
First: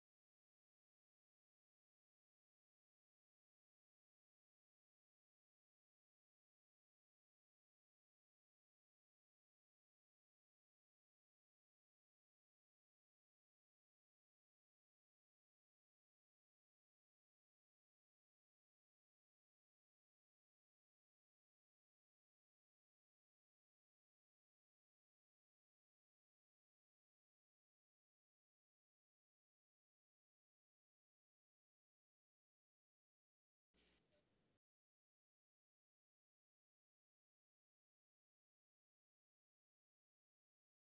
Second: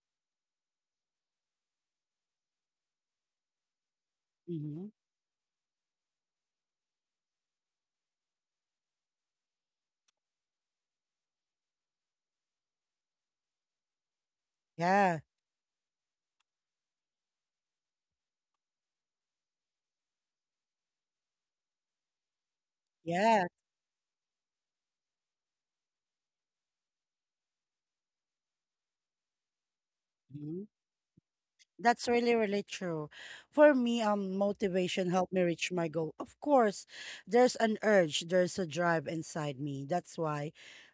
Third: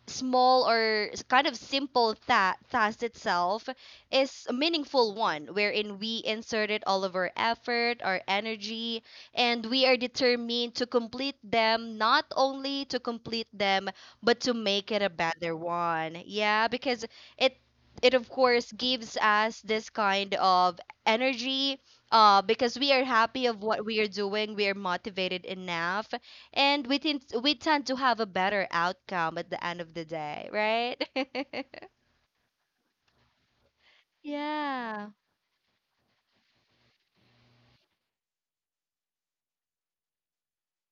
Speaker 2: small or s- kind of simple ta- task itself is a
Speaker 1: Mm-hmm.
Speaker 2: meaningful one wherein we inserted all of our effort, our energy, and we are determined to complete them, not only to complete them but to make it a
Speaker 1: Yeah.
Speaker 2: better one, yeah, because it it of course gives us this kind of energy, because we are
Speaker 1: Yeah.
Speaker 2: happy of what we are doing, we are motivated enough, and we tend to have a better outcome at the end of the day,
Speaker 1: hmm
Speaker 2: right? [LAUGHS]
Speaker 1: That's really really true. For me, motivation
Speaker 2: Yeah.
Speaker 1: helped me reach my goal. Of course, there's an urge, there's a drive inside me. That's why.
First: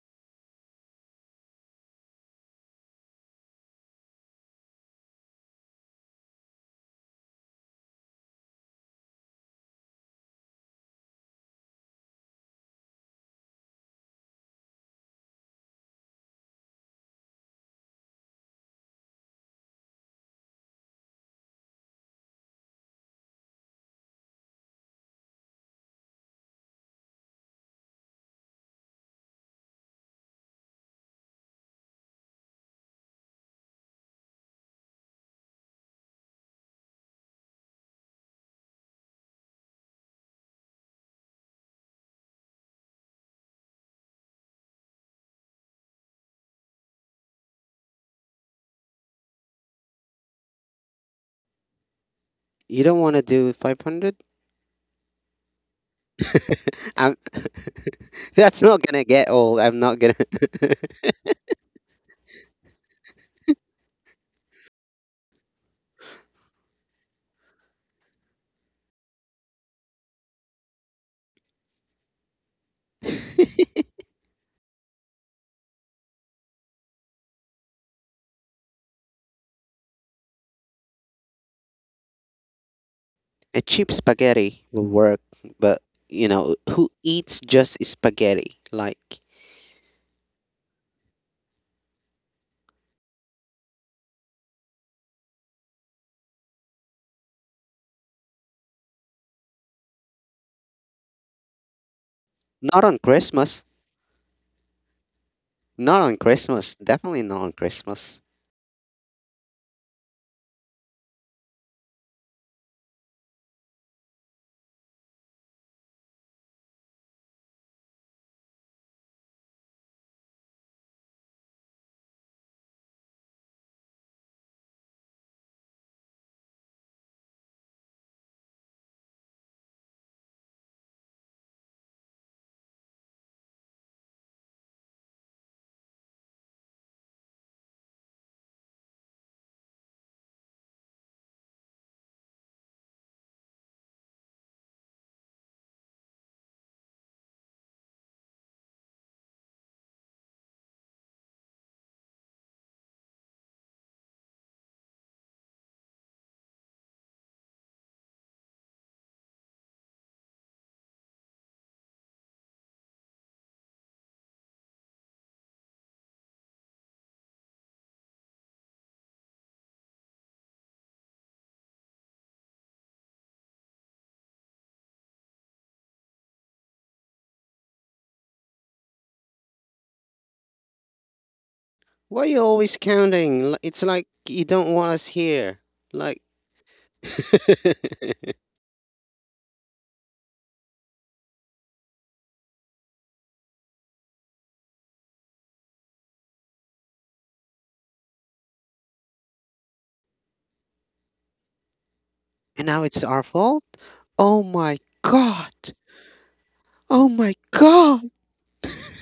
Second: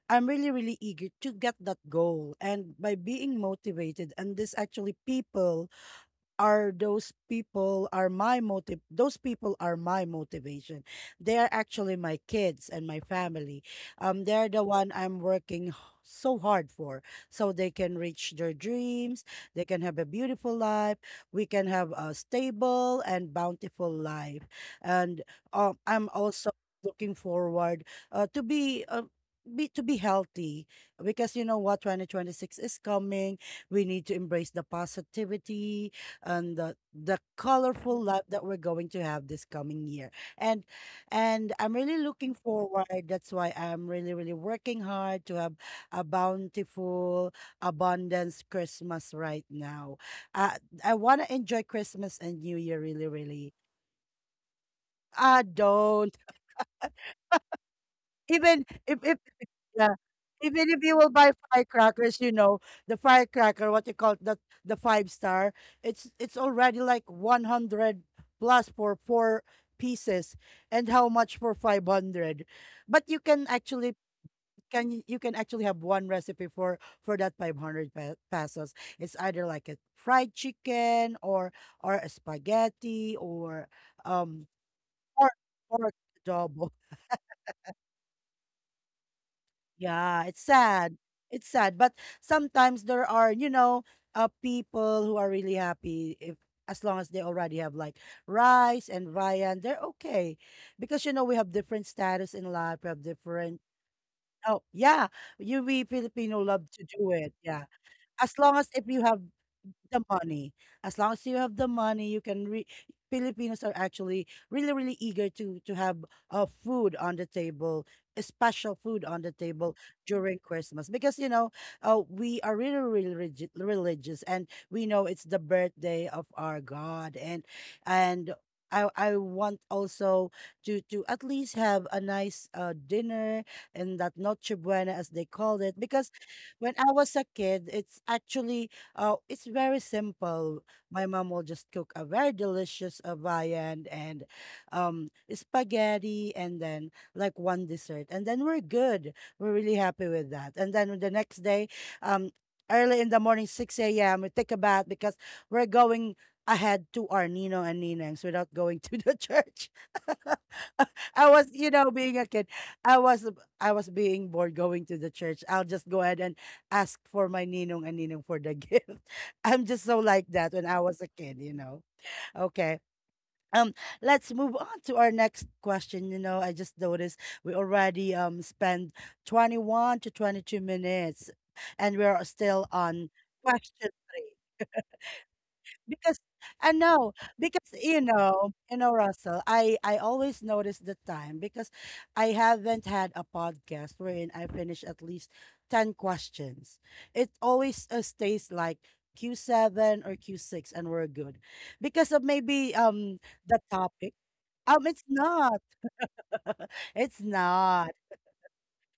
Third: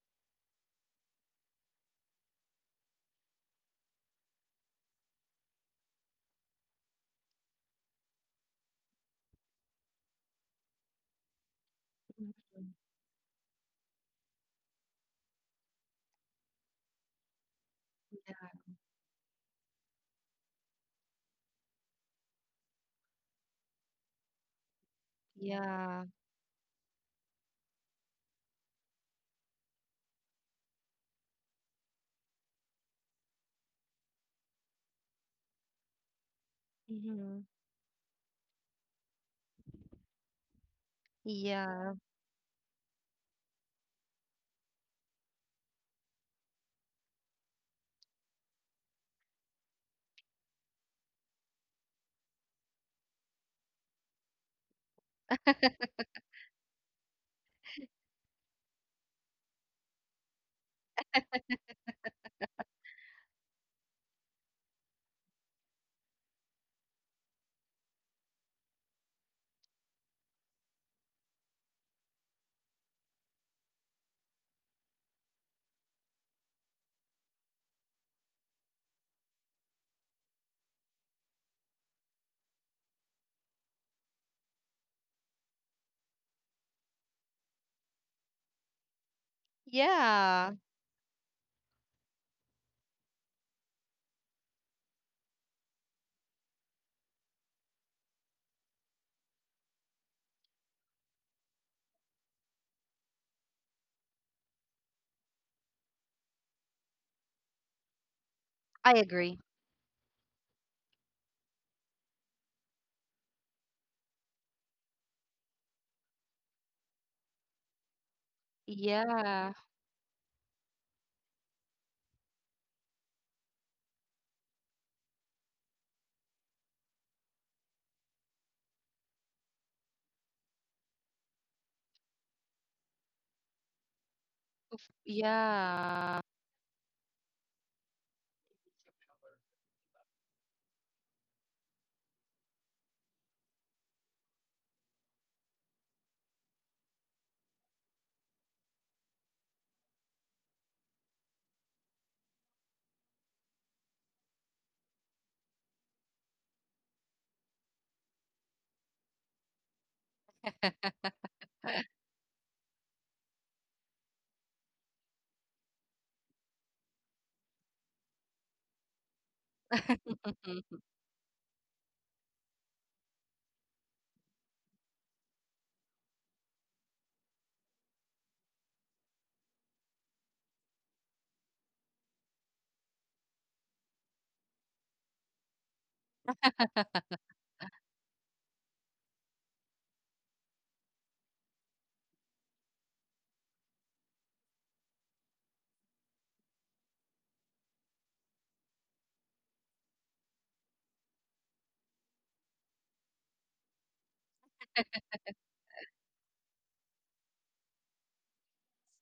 Speaker 1: I'm really, really eager to get that goal. And by being motivated, and this actually people are those people are my motive those people are my motivation they are actually my kids and my family they're the one I'm working so hard for so they can reach their dreams they can have a beautiful life we can have a stable and bountiful life and
Speaker 2: Yeah.
Speaker 1: I'm also looking forward to be to be healthy because you know what 2026 is coming we need to embrace the positivity and the
Speaker 2: hmm
Speaker 1: colorful life that we're going to have this coming year. And and I'm
Speaker 2: Yeah.
Speaker 1: really looking forward. That's why I'm really, really working hard to have a bountiful, abundance Christmas right now. Uh, I want to enjoy Christmas and New Year
Speaker 3: You don't
Speaker 1: really,
Speaker 3: want to do
Speaker 1: really.
Speaker 3: 500.
Speaker 1: Ah, don't.
Speaker 3: um, [LAUGHS] that's
Speaker 1: Even
Speaker 3: not
Speaker 1: if,
Speaker 3: gonna
Speaker 1: if
Speaker 3: get old. I'm
Speaker 1: yeah,
Speaker 3: not gonna.
Speaker 1: even if you will buy firecrackers, you know, the firecracker, what you call it, the five star, it's already like 100 plus for four pieces and how much for 500. But you can actually you can actually have one recipe for that 500 pesos. It's either like a fried chicken or a spaghetti
Speaker 3: A
Speaker 1: or
Speaker 3: cheap
Speaker 1: um
Speaker 3: spaghetti will work,
Speaker 1: or
Speaker 3: but
Speaker 1: or
Speaker 3: you know,
Speaker 1: adobo.
Speaker 3: who eats just spaghetti? Like,
Speaker 1: Yeah,
Speaker 2: Yeah.
Speaker 1: it's sad. It's sad, but sometimes there are, you know, people who are really happy if as long as they already have like rice and viand, they're okay. Because you know we have different status in
Speaker 3: not
Speaker 1: life, we
Speaker 3: on
Speaker 1: have
Speaker 3: Christmas.
Speaker 1: different. Oh, yeah, you we
Speaker 3: Not on
Speaker 1: Filipino love
Speaker 3: Christmas.
Speaker 1: to do
Speaker 3: Definitely
Speaker 1: it.
Speaker 3: not on
Speaker 1: Yeah.
Speaker 3: Christmas.
Speaker 1: As long as if
Speaker 2: I
Speaker 1: you have
Speaker 2: agree.
Speaker 1: the money. As long as you have the money, you can re Filipinos are actually really, really eager to have food on the table, a special food on the
Speaker 2: Yeah.
Speaker 1: table during Christmas because you know we are really, really religious and we know it's the birthday of our God and I want also to at least have a nice dinner and that noche buena as they call it because
Speaker 2: Yeah.
Speaker 1: when I was a kid, it's actually it's very simple. My mom will just cook a very delicious viand and spaghetti, and then like one dessert, and then we're good. We're really happy with that. And then the next day, um, early in the morning, six a.m., we take a bath because we're going ahead to our Nino and Ninangs without going to the [LAUGHS] church. [LAUGHS] I was, you know, being a kid, I was I was being bored going to the church. I'll just go ahead and ask for my ninong and ninong for the gift. [LAUGHS] I'm just so like that when
Speaker 2: Mhm.
Speaker 1: I was a kid, you know. Okay. Um, let's move on to our next question. You know, I just noticed we already spent 21 to 22 minutes and
Speaker 3: Why are
Speaker 1: we're
Speaker 3: you
Speaker 1: still
Speaker 3: always
Speaker 1: on
Speaker 3: counting? L- It's
Speaker 1: question
Speaker 3: like
Speaker 1: three
Speaker 3: you don't want us here. Like,
Speaker 1: because I know
Speaker 3: [LAUGHS]
Speaker 1: because you know Russell I always notice the time because I haven't had a podcast wherein I finish at least 10 questions it always stays like Q7 or Q6 and we're good because of
Speaker 3: and
Speaker 1: maybe
Speaker 3: now it's our
Speaker 1: the
Speaker 3: fault?
Speaker 1: topic
Speaker 3: Oh my
Speaker 1: it's
Speaker 3: god.
Speaker 1: not [LAUGHS]
Speaker 3: Oh
Speaker 1: it's
Speaker 3: my
Speaker 1: not
Speaker 3: god.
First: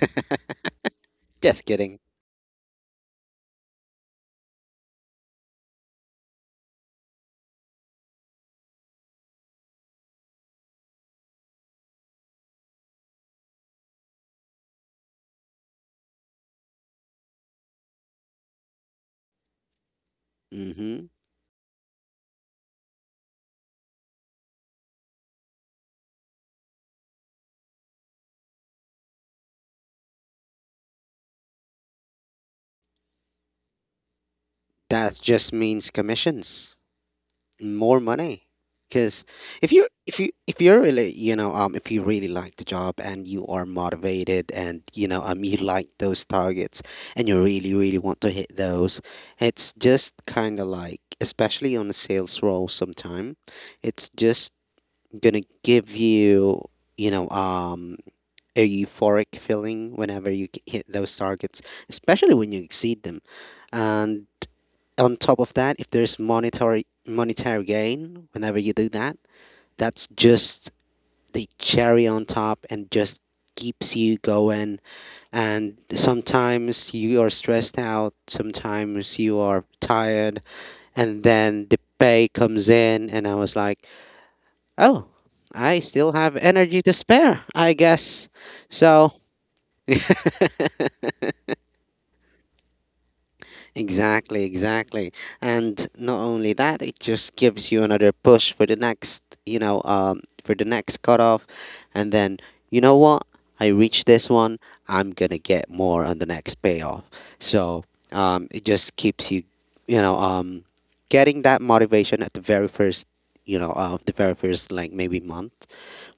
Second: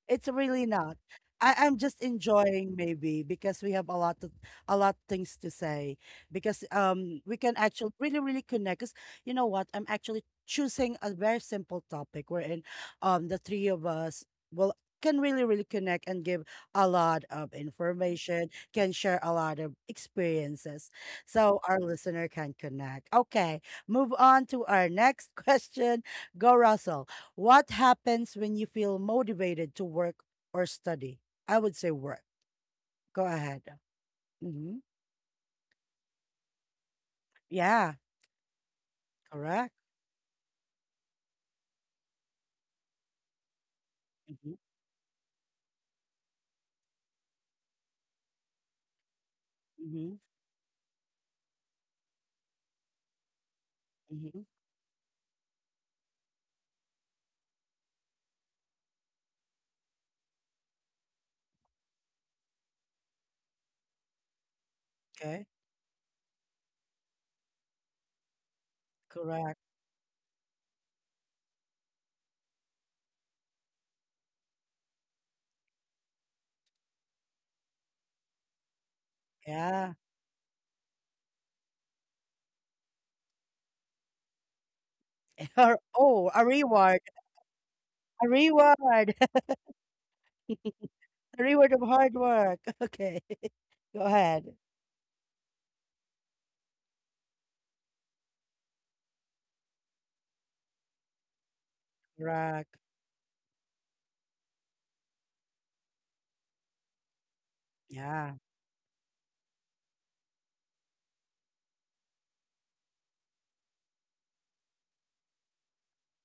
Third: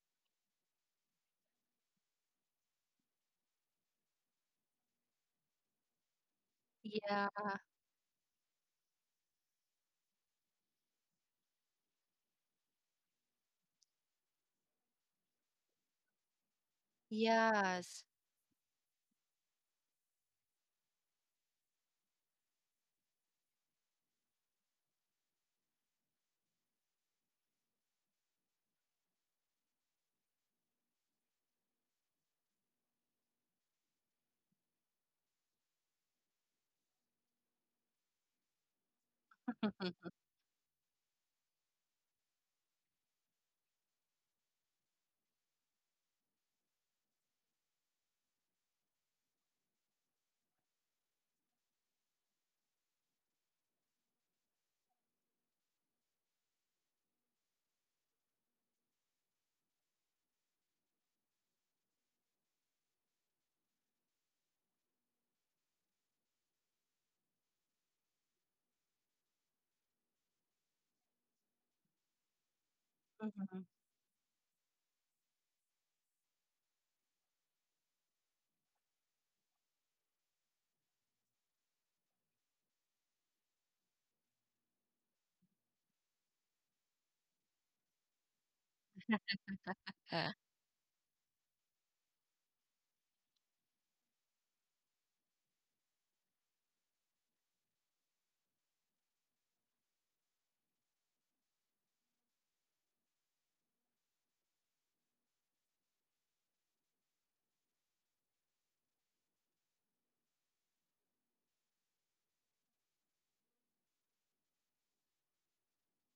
Speaker 1: it's really not. I,
Speaker 3: Just
Speaker 1: I'm
Speaker 3: kidding.
Speaker 1: just enjoying maybe because we have a lot of a lot things to say because
Speaker 2: Yeah.
Speaker 1: we can actually really really connect. 'Cause you know what? I'm actually choosing a very simple topic wherein the three of us will can really really connect and give a lot of
Speaker 2: Yes.
Speaker 1: information, can share a lot of experiences
Speaker 3: Mm-hmm.
Speaker 1: so our listener can connect. Okay, move on to our next [LAUGHS] question. Go Russell. What happens when you feel motivated to work or study? I would say work. Go ahead. hmm
Speaker 3: That just means commissions,
Speaker 1: Yeah,
Speaker 3: more money. Because
Speaker 1: correct.
Speaker 3: if you
Speaker 2: Mhm.
Speaker 3: if you if you're really, if you really like the job and you are
Speaker 1: hmm
Speaker 3: motivated, and you like those targets and you really, really want to hit those, it's
Speaker 1: hmm
Speaker 3: just kind of like, especially on a sales role, sometime it's
Speaker 1: hmm
Speaker 3: just gonna give you, you know a euphoric feeling whenever you g- hit those targets, especially when you exceed them. And on top
Speaker 1: Okay,
Speaker 3: of that, if there's monetary gain whenever you do that,
Speaker 1: correct.
Speaker 3: that's just the cherry on top, and just keeps you going. And sometimes you are stressed out, sometimes you are
Speaker 1: Yeah.
Speaker 3: tired, and then the pay comes in, and I was like, oh,
Speaker 1: [LAUGHS] Or,
Speaker 3: I still
Speaker 1: oh,
Speaker 3: have energy to spare, I
Speaker 1: a
Speaker 3: guess.
Speaker 1: reward,
Speaker 3: So.
Speaker 1: [LAUGHS]
Speaker 3: [LAUGHS]
Speaker 1: a reward of hard work. [LAUGHS] Okay, [LAUGHS] go
Speaker 3: Exactly,
Speaker 1: ahead.
Speaker 3: exactly. And not only that, it just gives you another push for the next, for the next cutoff. And then,
Speaker 1: Correct.
Speaker 3: you know what? I reach this one, I'm gonna get more on the next payoff. So
Speaker 1: Yeah.
Speaker 3: it just keeps you, you know, um, getting that motivation at the very first, the very first like maybe month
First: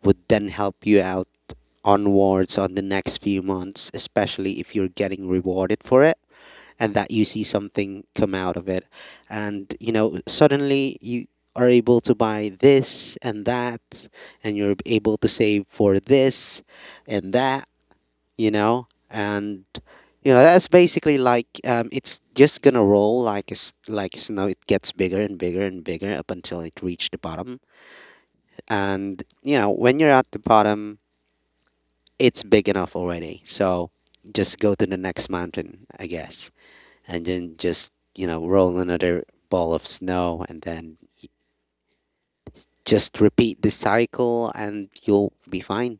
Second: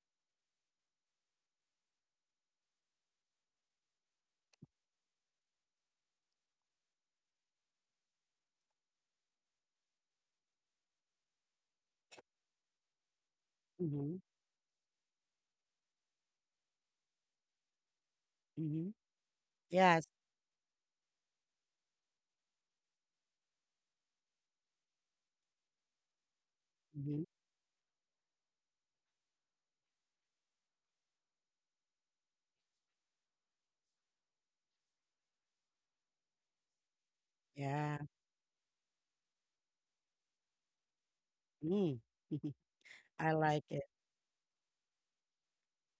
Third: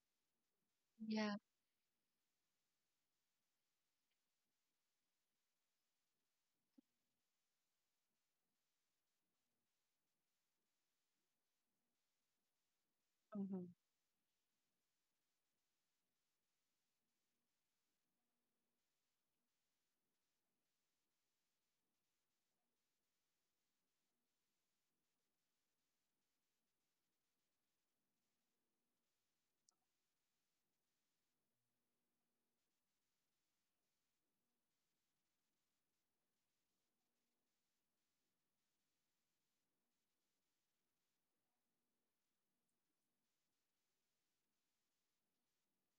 Speaker 3: would then help you out
Speaker 2: Yeah.
Speaker 3: onwards on the next few months, especially if you're getting rewarded for it, and that you see something come out of it. And you know, suddenly you are able to buy this and
Speaker 2: Mhm.
Speaker 3: that,
Speaker 1: hmm
Speaker 3: and you're able to save for this and that, you know.
Speaker 1: hmm
Speaker 3: And
Speaker 1: Yes.
Speaker 3: you know, that's basically like it's just gonna roll like s- like snow. It gets bigger and bigger and bigger up until it reached the
Speaker 1: hmm
Speaker 3: bottom. And you know, when you're at the bottom, it's big enough already, so just go to the next mountain, I guess, and then just,
Speaker 1: Yeah.
Speaker 3: you know, roll another ball of snow and then
Speaker 1: Mm. [LAUGHS]
Speaker 3: just
Speaker 1: I
Speaker 3: repeat
Speaker 1: like
Speaker 3: the
Speaker 1: it.
Speaker 3: cycle and you'll be fine.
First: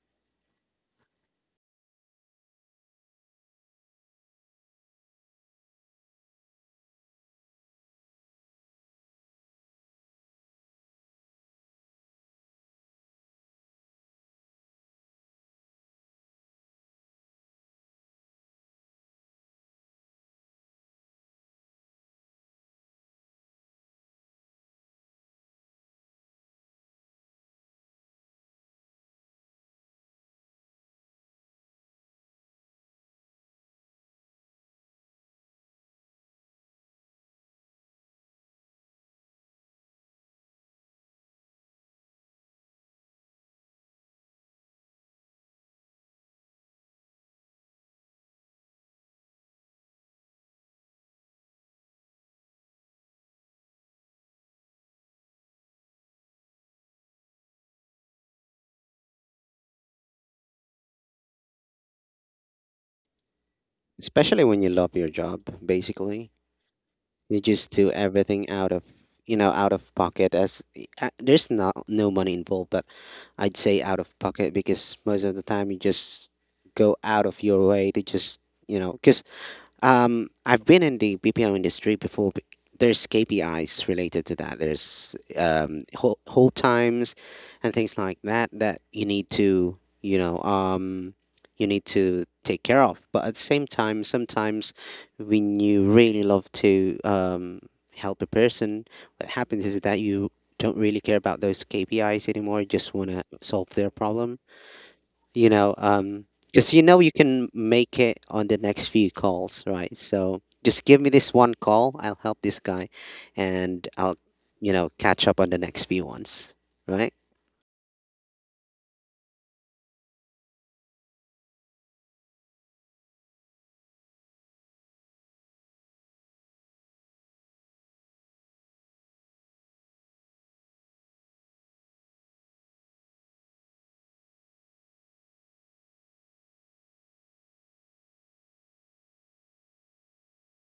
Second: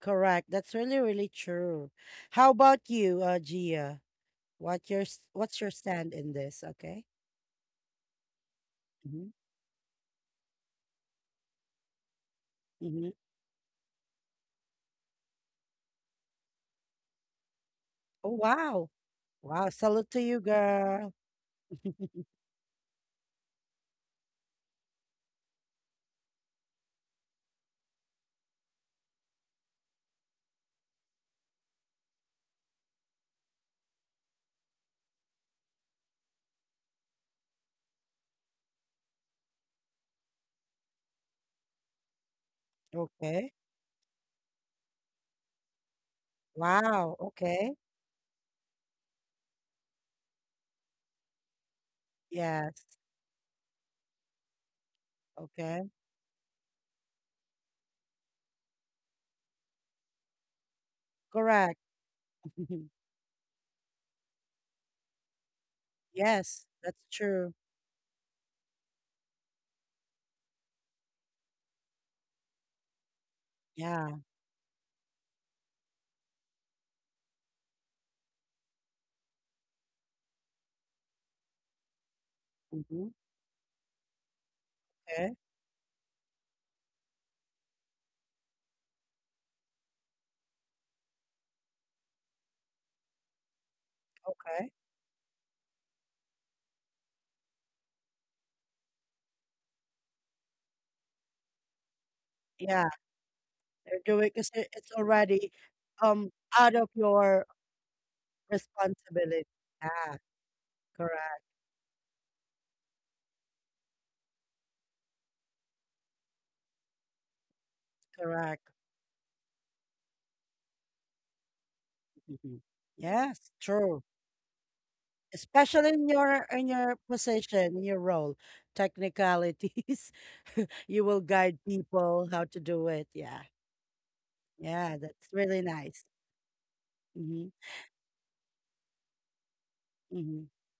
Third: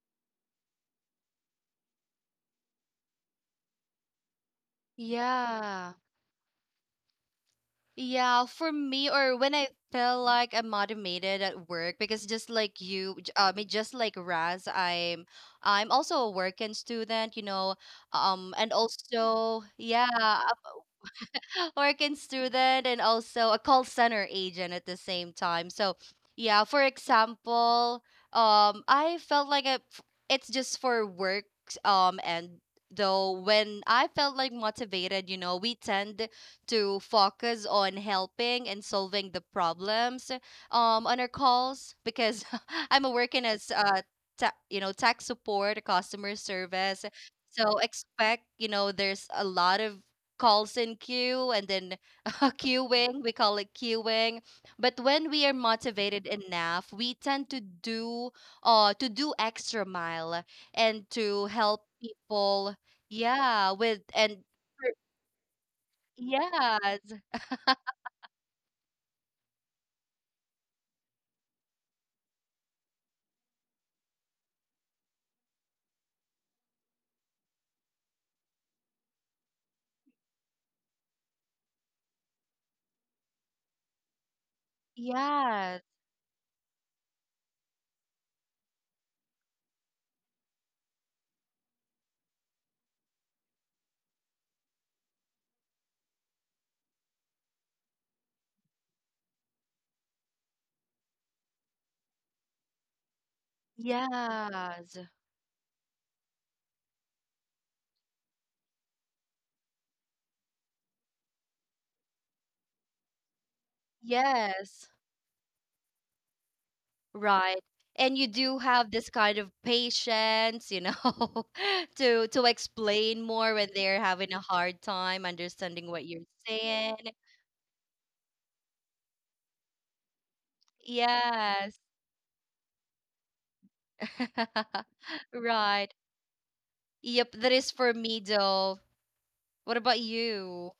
Speaker 1: Correct. That's really, really true. How about you, Gia? What's what's your
Speaker 2: Yeah.
Speaker 1: stand in this? Okay.
Speaker 2: Yeah, for me,
Speaker 1: hmm
Speaker 2: or when I feel like I'm automated at work, because just like
Speaker 1: hmm
Speaker 2: you, I mean, just like Raz, I'm also a working student, you know,
Speaker 1: Oh
Speaker 2: and
Speaker 1: wow,
Speaker 2: also,
Speaker 1: wow!
Speaker 2: yeah,
Speaker 1: Salute to you, girl.
Speaker 2: [LAUGHS] working student and also a call center agent at the same time. So, yeah, for example, I felt like it's just for work. And though when I felt like motivated, you know, we tend to focus on helping and solving the problems on our calls because [LAUGHS] I'm a working
Speaker 1: Okay.
Speaker 2: as you know, tech support, customer service.
Speaker 1: Wow.
Speaker 2: So
Speaker 1: Okay.
Speaker 2: expect, you know, there's a lot of calls in queue and then [LAUGHS]
Speaker 1: Yes.
Speaker 2: queuing we call it queuing. But when we are
Speaker 1: Okay.
Speaker 2: motivated enough, we tend to do extra mile and to
Speaker 1: Correct.
Speaker 2: help people,
Speaker 1: [LAUGHS]
Speaker 2: yeah,
Speaker 3: Especially when you
Speaker 2: per-
Speaker 3: love your job, basically,
Speaker 1: Yes, that's
Speaker 2: yes,
Speaker 3: you
Speaker 1: true.
Speaker 3: just do everything out of, you know, out of pocket. As Uh, there's not, no money involved, but I'd say out
Speaker 1: Yeah.
Speaker 3: of pocket because most of the time you just go out of your way to just, you know, because, um, I've been in the BPO industry before. B- There's
Speaker 1: hmm
Speaker 3: KPIs related to that. There's
Speaker 1: Okay.
Speaker 2: yes
Speaker 3: whole, whole times and things like that that you need to, you need to take care of. But at the same time,
Speaker 1: Okay.
Speaker 3: sometimes when you really love to help a person, what happens is that you don't really care about those KPIs anymore. You
Speaker 1: Yeah,
Speaker 3: just want to solve their
Speaker 1: they're doing
Speaker 3: problem,
Speaker 1: because it's
Speaker 2: yes
Speaker 1: already
Speaker 3: you know um
Speaker 1: um out
Speaker 3: because you
Speaker 1: of
Speaker 3: know, you
Speaker 1: your
Speaker 3: can make it on the next few
Speaker 1: responsibility.
Speaker 3: calls, right?
Speaker 1: Yeah.
Speaker 3: So just give me this
Speaker 1: Correct.
Speaker 3: one call, I'll help this guy, and I'll, you
Speaker 2: yes,
Speaker 3: know, catch up on the next few ones, right?
Speaker 2: right. And you do
Speaker 1: Correct.
Speaker 2: have this kind of patience, you know, [LAUGHS] to
Speaker 1: [LAUGHS] Mhm.
Speaker 2: explain
Speaker 1: Yes.
Speaker 2: more when they're
Speaker 1: True.
Speaker 2: having a hard time understanding
Speaker 1: Especially
Speaker 2: what
Speaker 1: in
Speaker 2: you're
Speaker 1: your
Speaker 2: saying.
Speaker 1: position, in your role, technicalities. [LAUGHS] You will guide
Speaker 2: Yes.
Speaker 1: people how to do it. Yeah, yeah,
Speaker 2: [LAUGHS]
Speaker 1: that's really
Speaker 2: Right.
Speaker 1: nice.
Speaker 2: Yep,
Speaker 1: Mm-hmm.
Speaker 2: that is for me though. What about
Speaker 1: Mm-hmm.
Speaker 2: you?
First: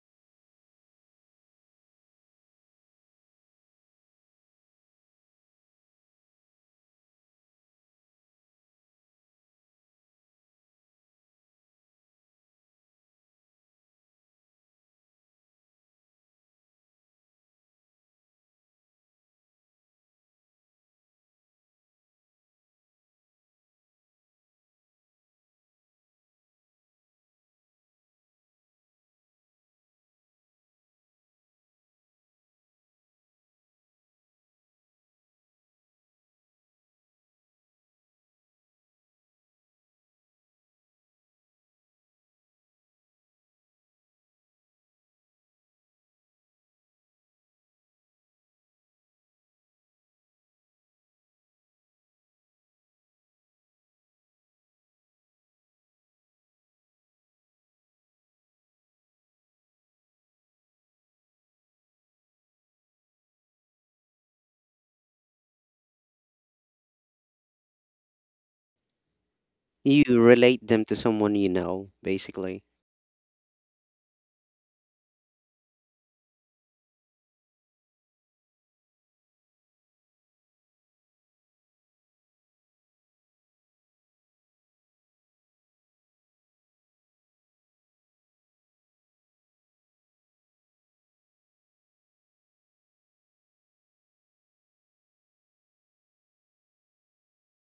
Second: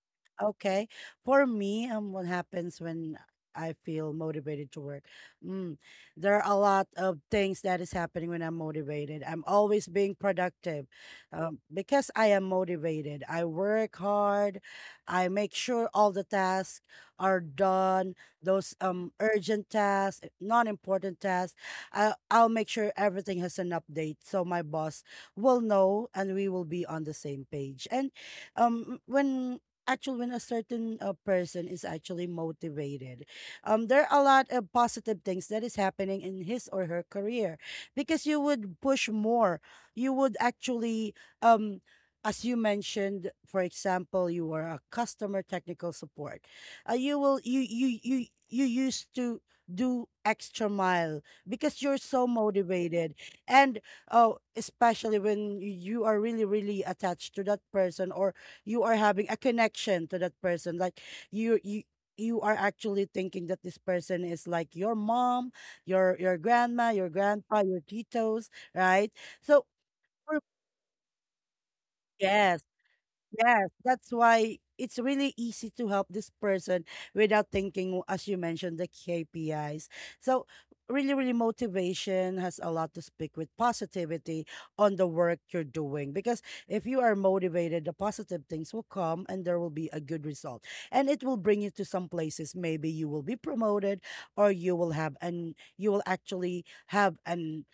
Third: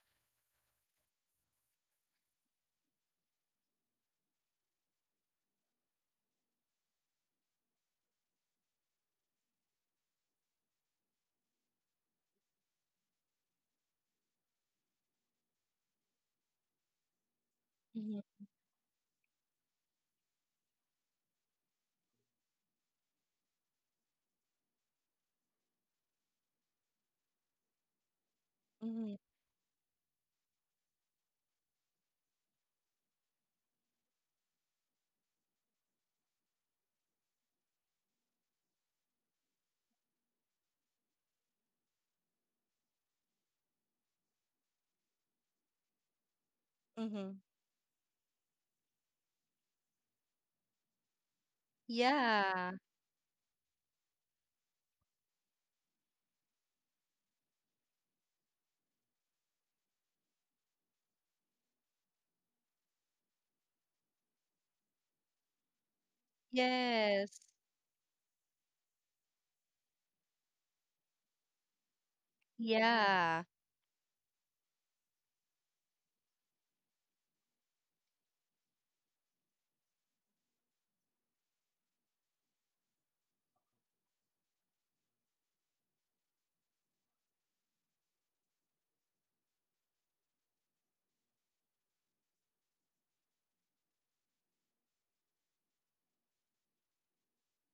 Speaker 1: Okay. For me, what happens when I feel motivated to work? Mm, there are a lot of things that is happening when I'm motivated. I'm always being productive, because I am motivated. I work hard. I make sure all the tasks are done.
Speaker 2: Mhm,
Speaker 1: Those urgent tasks, non-important tasks. I'll make sure everything has an update, so my boss will know, and we will be on the same page. And
Speaker 2: mhm,
Speaker 1: when actually when a certain person is actually motivated, there are a lot of positive things that is happening in his or her career because you would push more, you would actually um as you mentioned, for example, you were a customer technical support, you
Speaker 2: mhm.
Speaker 1: will you you you you used to do extra mile because you're so
Speaker 2: Yeah.
Speaker 1: motivated. And oh, especially when you are really really attached to that person or you are having a connection to that person, like you you you are actually thinking that this person is like your mom, your grandma, your
Speaker 2: Yes.
Speaker 1: grandpa, your titos, right? So
Speaker 3: You
Speaker 1: for,
Speaker 3: relate them to someone, you know,
Speaker 1: yes.
Speaker 3: basically.
Speaker 2: Yeah.
Speaker 1: Yes, that's why it's really easy to help this person without thinking, as you mentioned, the KPIs. So, really, really, motivation has a lot to speak with positivity on the work you're doing. Because if you are motivated, the positive things will come and there will be a good result. And it will bring you to some places. Maybe you will be promoted or you will have, and you will actually have an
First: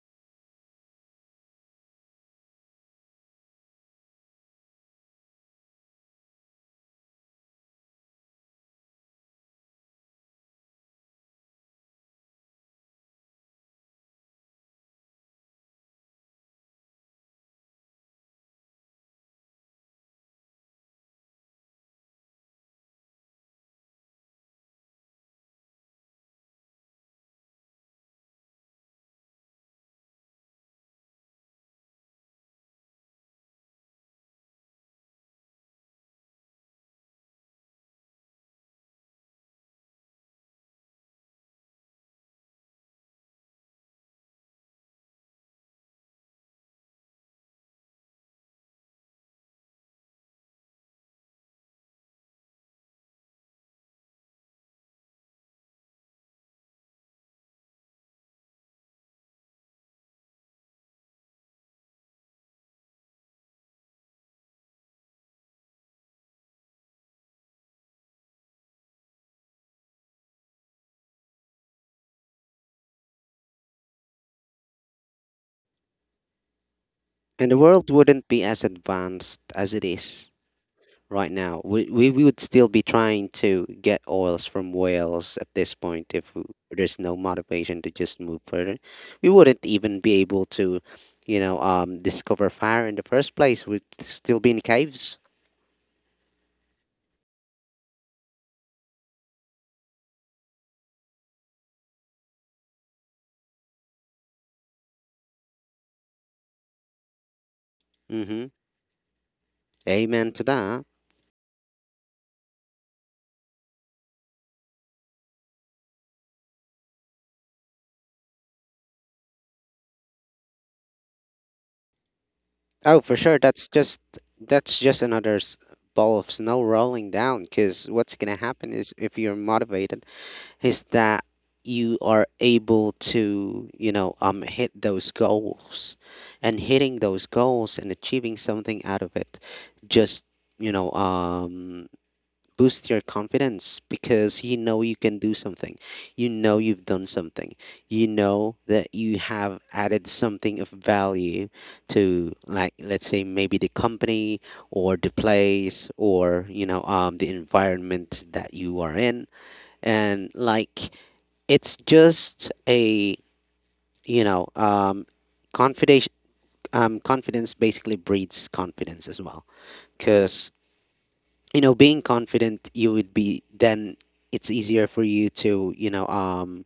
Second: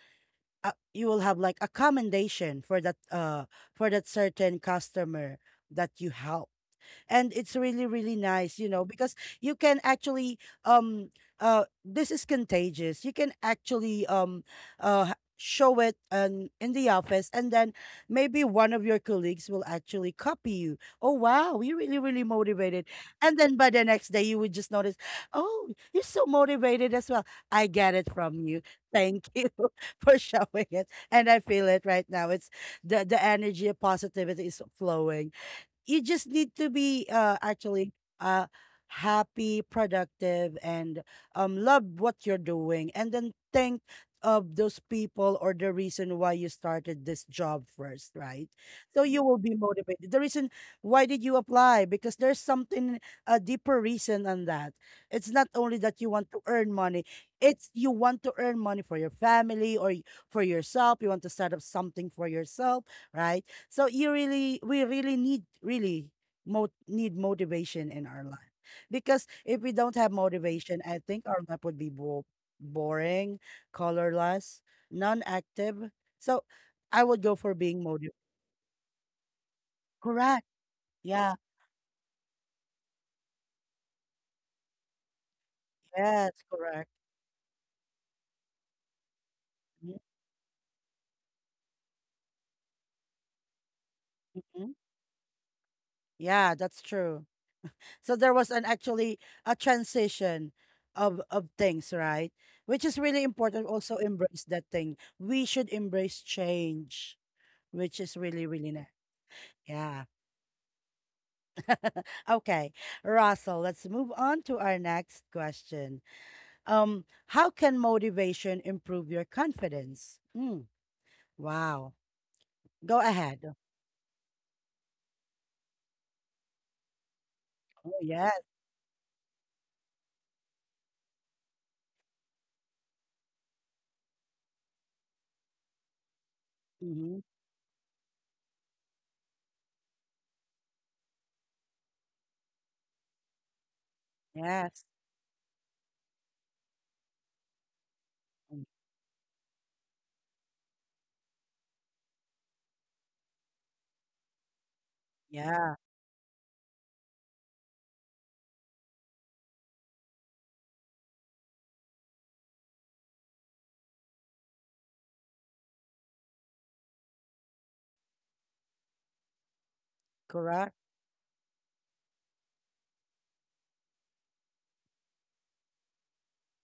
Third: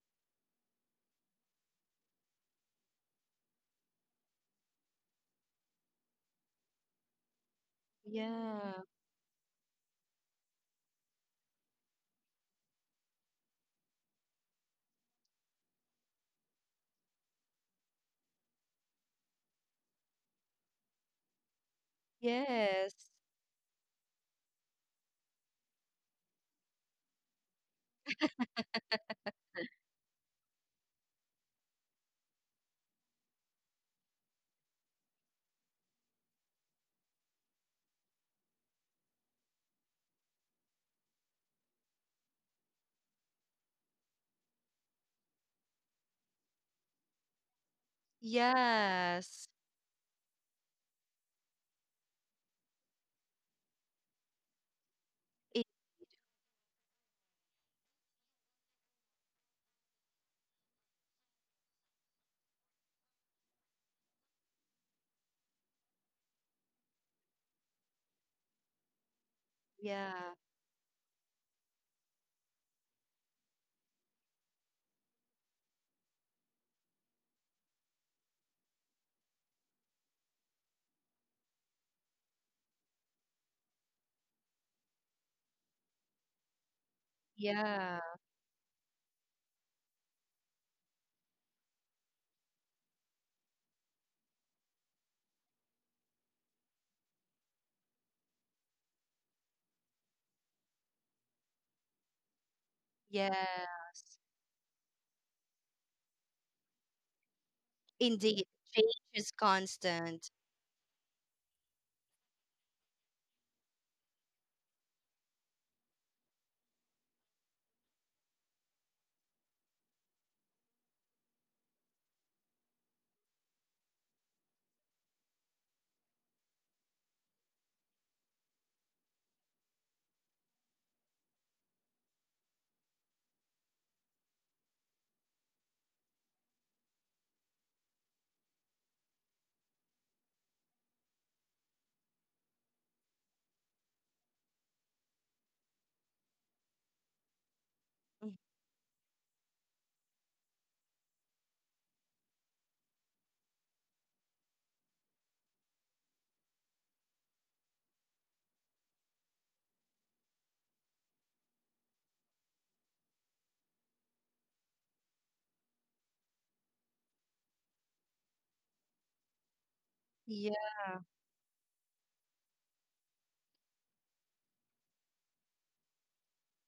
Speaker 1: you will have like a commendation for that certain customer that you help. And it's really really nice, you know,
Speaker 2: Yeah.
Speaker 1: because you can actually um this is contagious. You can actually show it in the office, and then maybe one of your colleagues will actually copy you. Oh wow, you're really really motivated.
Speaker 2: Yes.
Speaker 1: And then by the next day you would just notice, oh, you're so motivated as well. I get it from you. Thank you [LAUGHS] for showing it, and I feel it right now. It's the energy of positivity is flowing. You just need to be actually uh happy, productive, and love what you're doing, and then think of those people or the reason why you started this job first, right? So you will
Speaker 2: Yes.
Speaker 1: be motivated. The reason why did you apply? Because there's something, a deeper reason than that. It's not
Speaker 2: It,
Speaker 1: only that you want to earn money; it's you want to earn money for your family for yourself. You want to set up something for yourself, right? So you really, we really need, really need motivation in our life. Because if we don't have
Speaker 2: yeah.
Speaker 1: motivation, I think our life would be boring, colorless, non-active. So I would go
Speaker 3: And
Speaker 1: for
Speaker 3: the
Speaker 1: being
Speaker 3: world
Speaker 1: motivated.
Speaker 3: wouldn't be as advanced as it is
Speaker 1: Correct.
Speaker 3: right
Speaker 1: Yeah.
Speaker 3: now. We would still be trying to get oils from whales at this point if
Speaker 1: Yes.
Speaker 3: w-
Speaker 1: Correct.
Speaker 3: there's no motivation to
Speaker 2: Yeah.
Speaker 3: just move further. We wouldn't even be able to, discover fire in the first place. We'd still be in
Speaker 1: Mhm.
Speaker 3: caves.
Speaker 1: Yeah, that's true. So there was an actually a transition of things, right? Which is really
Speaker 2: Yeah.
Speaker 1: important. Also embrace that thing. We should embrace change, which is
Speaker 2: Indeed.
Speaker 1: really,
Speaker 3: Mm-hmm.
Speaker 1: really nice.
Speaker 2: Change is
Speaker 1: Yeah.
Speaker 2: constant.
Speaker 3: Amen to that.
Speaker 1: [LAUGHS] Okay, Russell, let's move on to our next question. How can motivation improve your confidence? Mm, wow. Go
Speaker 3: Oh, for sure.
Speaker 1: ahead.
Speaker 3: That's just, that's just another s- ball of snow rolling down. Because
Speaker 1: Oh,
Speaker 3: what's
Speaker 1: yes.
Speaker 3: gonna happen is, if you're motivated, is that you are able to, hit those goals. And hitting
Speaker 1: Mm-hmm.
Speaker 3: those goals and achieving something out of it just, you know um boost your confidence, because you know
Speaker 1: Yes.
Speaker 3: you can do something, you know you've done something, you know
Speaker 1: Mm,
Speaker 3: that you have added something of value to, like, let's say maybe the company or the
Speaker 1: yeah,
Speaker 3: place, or the environment that you are in. And like, it's just a, you know um, confidence. Confidence basically breeds confidence as well, because
Speaker 2: Yeah.
Speaker 1: correct.
Speaker 3: you know, being confident, you would be then, it's easier for you to,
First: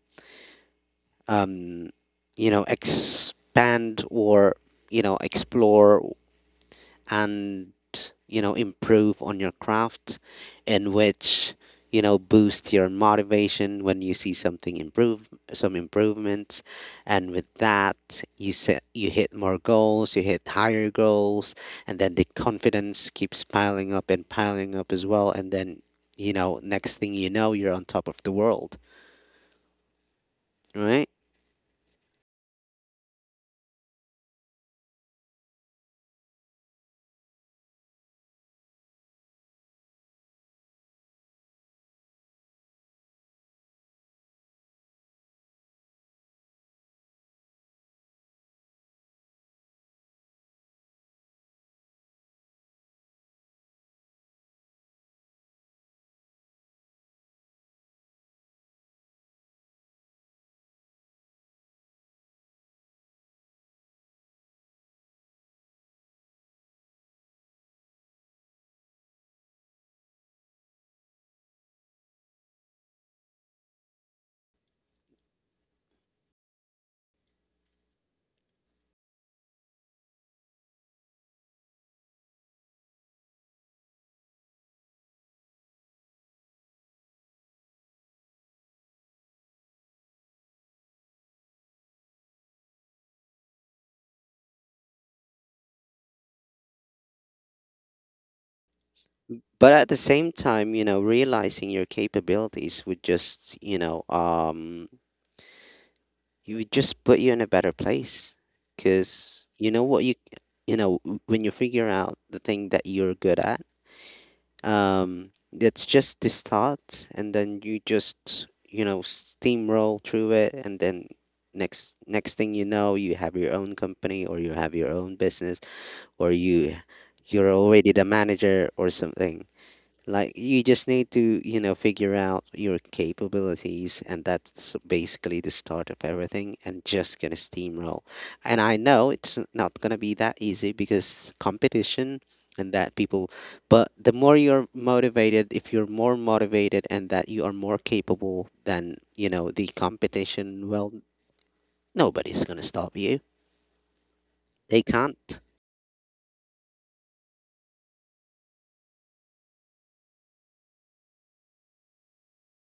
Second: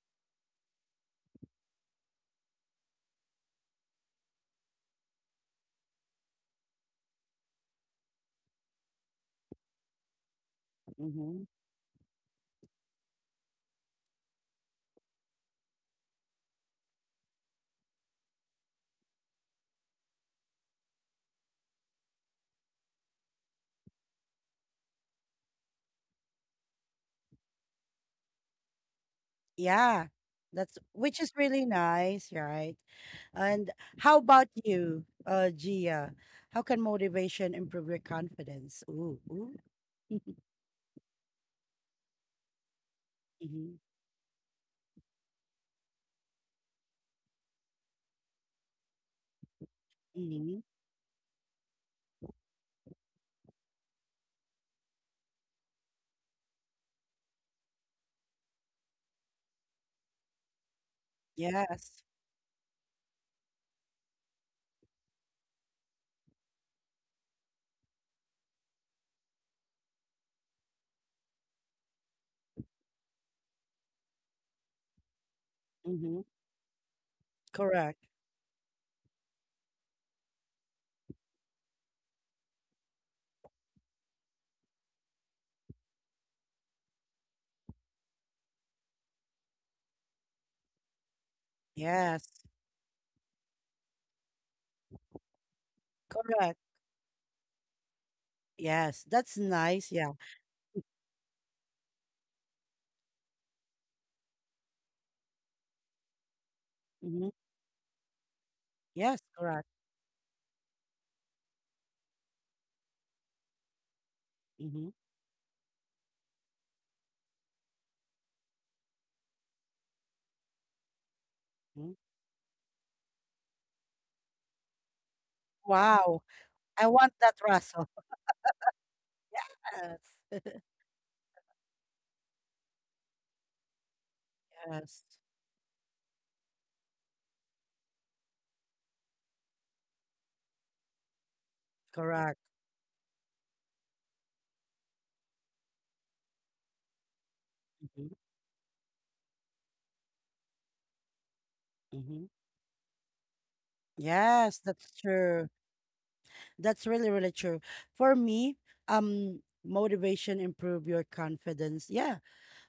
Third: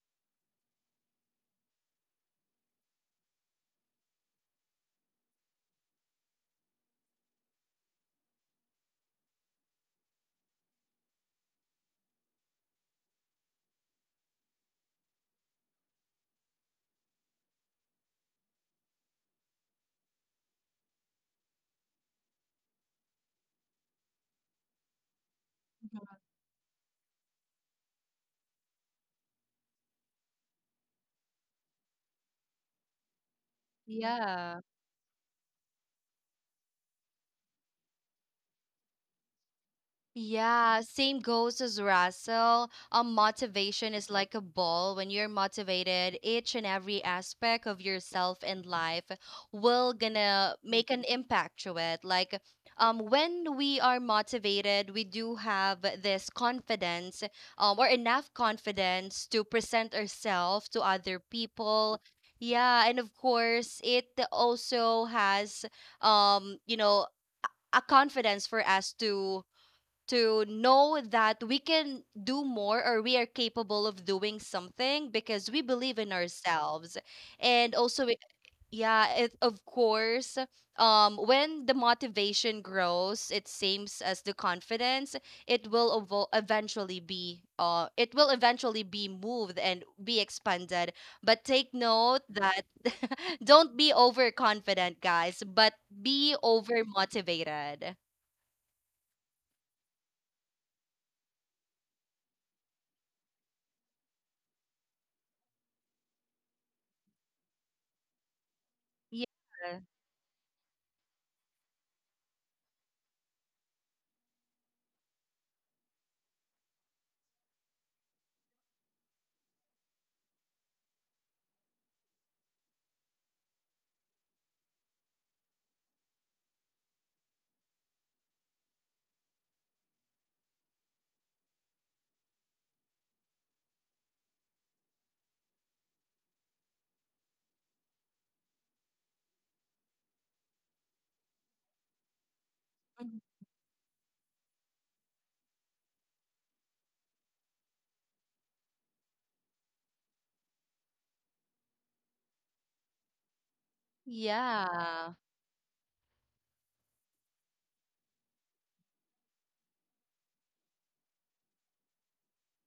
Speaker 3: um you know, expand or, you know, explore and, you know, improve on your craft. And
Speaker 1: Mm-hmm.
Speaker 3: which, you know, boost your motivation when you see something improve, some improvements. And with that, you set you hit more goals, you hit higher goals, and then the confidence keeps piling up and piling up as well. And then, you know, next thing you know, you're on top of the world,
Speaker 1: Yeah. That's
Speaker 3: right?
Speaker 1: which is really nice, right? And how about
Speaker 2: Yeah.
Speaker 1: you, Gia? How can motivation improve your confidence? Ooh, ooh. [LAUGHS]
Speaker 2: Yeah, same goes as Russell.
Speaker 1: Mm-hmm.
Speaker 2: Motivation is like a ball. When you're motivated, each and every aspect of yourself and life will gonna
Speaker 1: Mm-hmm.
Speaker 2: make an impact to it. Like, when we are motivated, we do have this confidence, or enough confidence to present ourselves to other
Speaker 1: Yes.
Speaker 2: people. Yeah, and of course, it also has, you know, a confidence for us to know that we can do more or we are capable of doing something because we believe in
Speaker 1: Mm-hmm.
Speaker 2: ourselves, and
Speaker 1: Correct.
Speaker 2: also yeah, it, of course, when the motivation grows, it seems as the confidence, eventually be it will eventually be moved and be expanded. But take
Speaker 1: Yes.
Speaker 2: note that [LAUGHS] don't be overconfident, guys, but be
Speaker 1: Correct.
Speaker 2: over motivated,
Speaker 1: Yes. That's
Speaker 3: But at
Speaker 1: nice.
Speaker 3: the
Speaker 1: Yeah.
Speaker 3: same time, you know, realizing your capabilities would just, you would just put
Speaker 1: Mm-hmm.
Speaker 3: you in a better place,
Speaker 1: Yes.
Speaker 3: because
Speaker 1: Correct.
Speaker 3: you
Speaker 2: yeah.
Speaker 3: know what, you know, w- when you figure out the thing that you're good at,
Speaker 1: Mm-hmm.
Speaker 3: that's just this thought, and then you just, you know, steamroll through it. And then,
Speaker 1: hmm
Speaker 3: next thing you know, you have your own company, or you have your own business,
Speaker 1: Wow.
Speaker 3: or
Speaker 1: I want that,
Speaker 3: you're
Speaker 1: Russell.
Speaker 3: already the manager or something. Like,
Speaker 1: Yes.
Speaker 3: you just need to, you know, figure out your capabilities, and that's
Speaker 1: Yes.
Speaker 3: basically the start of everything. And just gonna steamroll. And I know it's not gonna be that easy because competition
Speaker 1: Correct.
Speaker 3: and that people. But the more you're motivated, if you're more motivated, and that you are more
Speaker 1: Mm-hmm.
Speaker 3: capable than, you know, the competition, well,
Speaker 1: Mm-hmm.
Speaker 3: nobody's gonna stop you.
Speaker 1: Yes.
Speaker 3: They
Speaker 1: That's
Speaker 2: Yeah.
Speaker 3: can't.
Speaker 1: true. That's really, really true. For me, motivation improve your confidence. Yeah.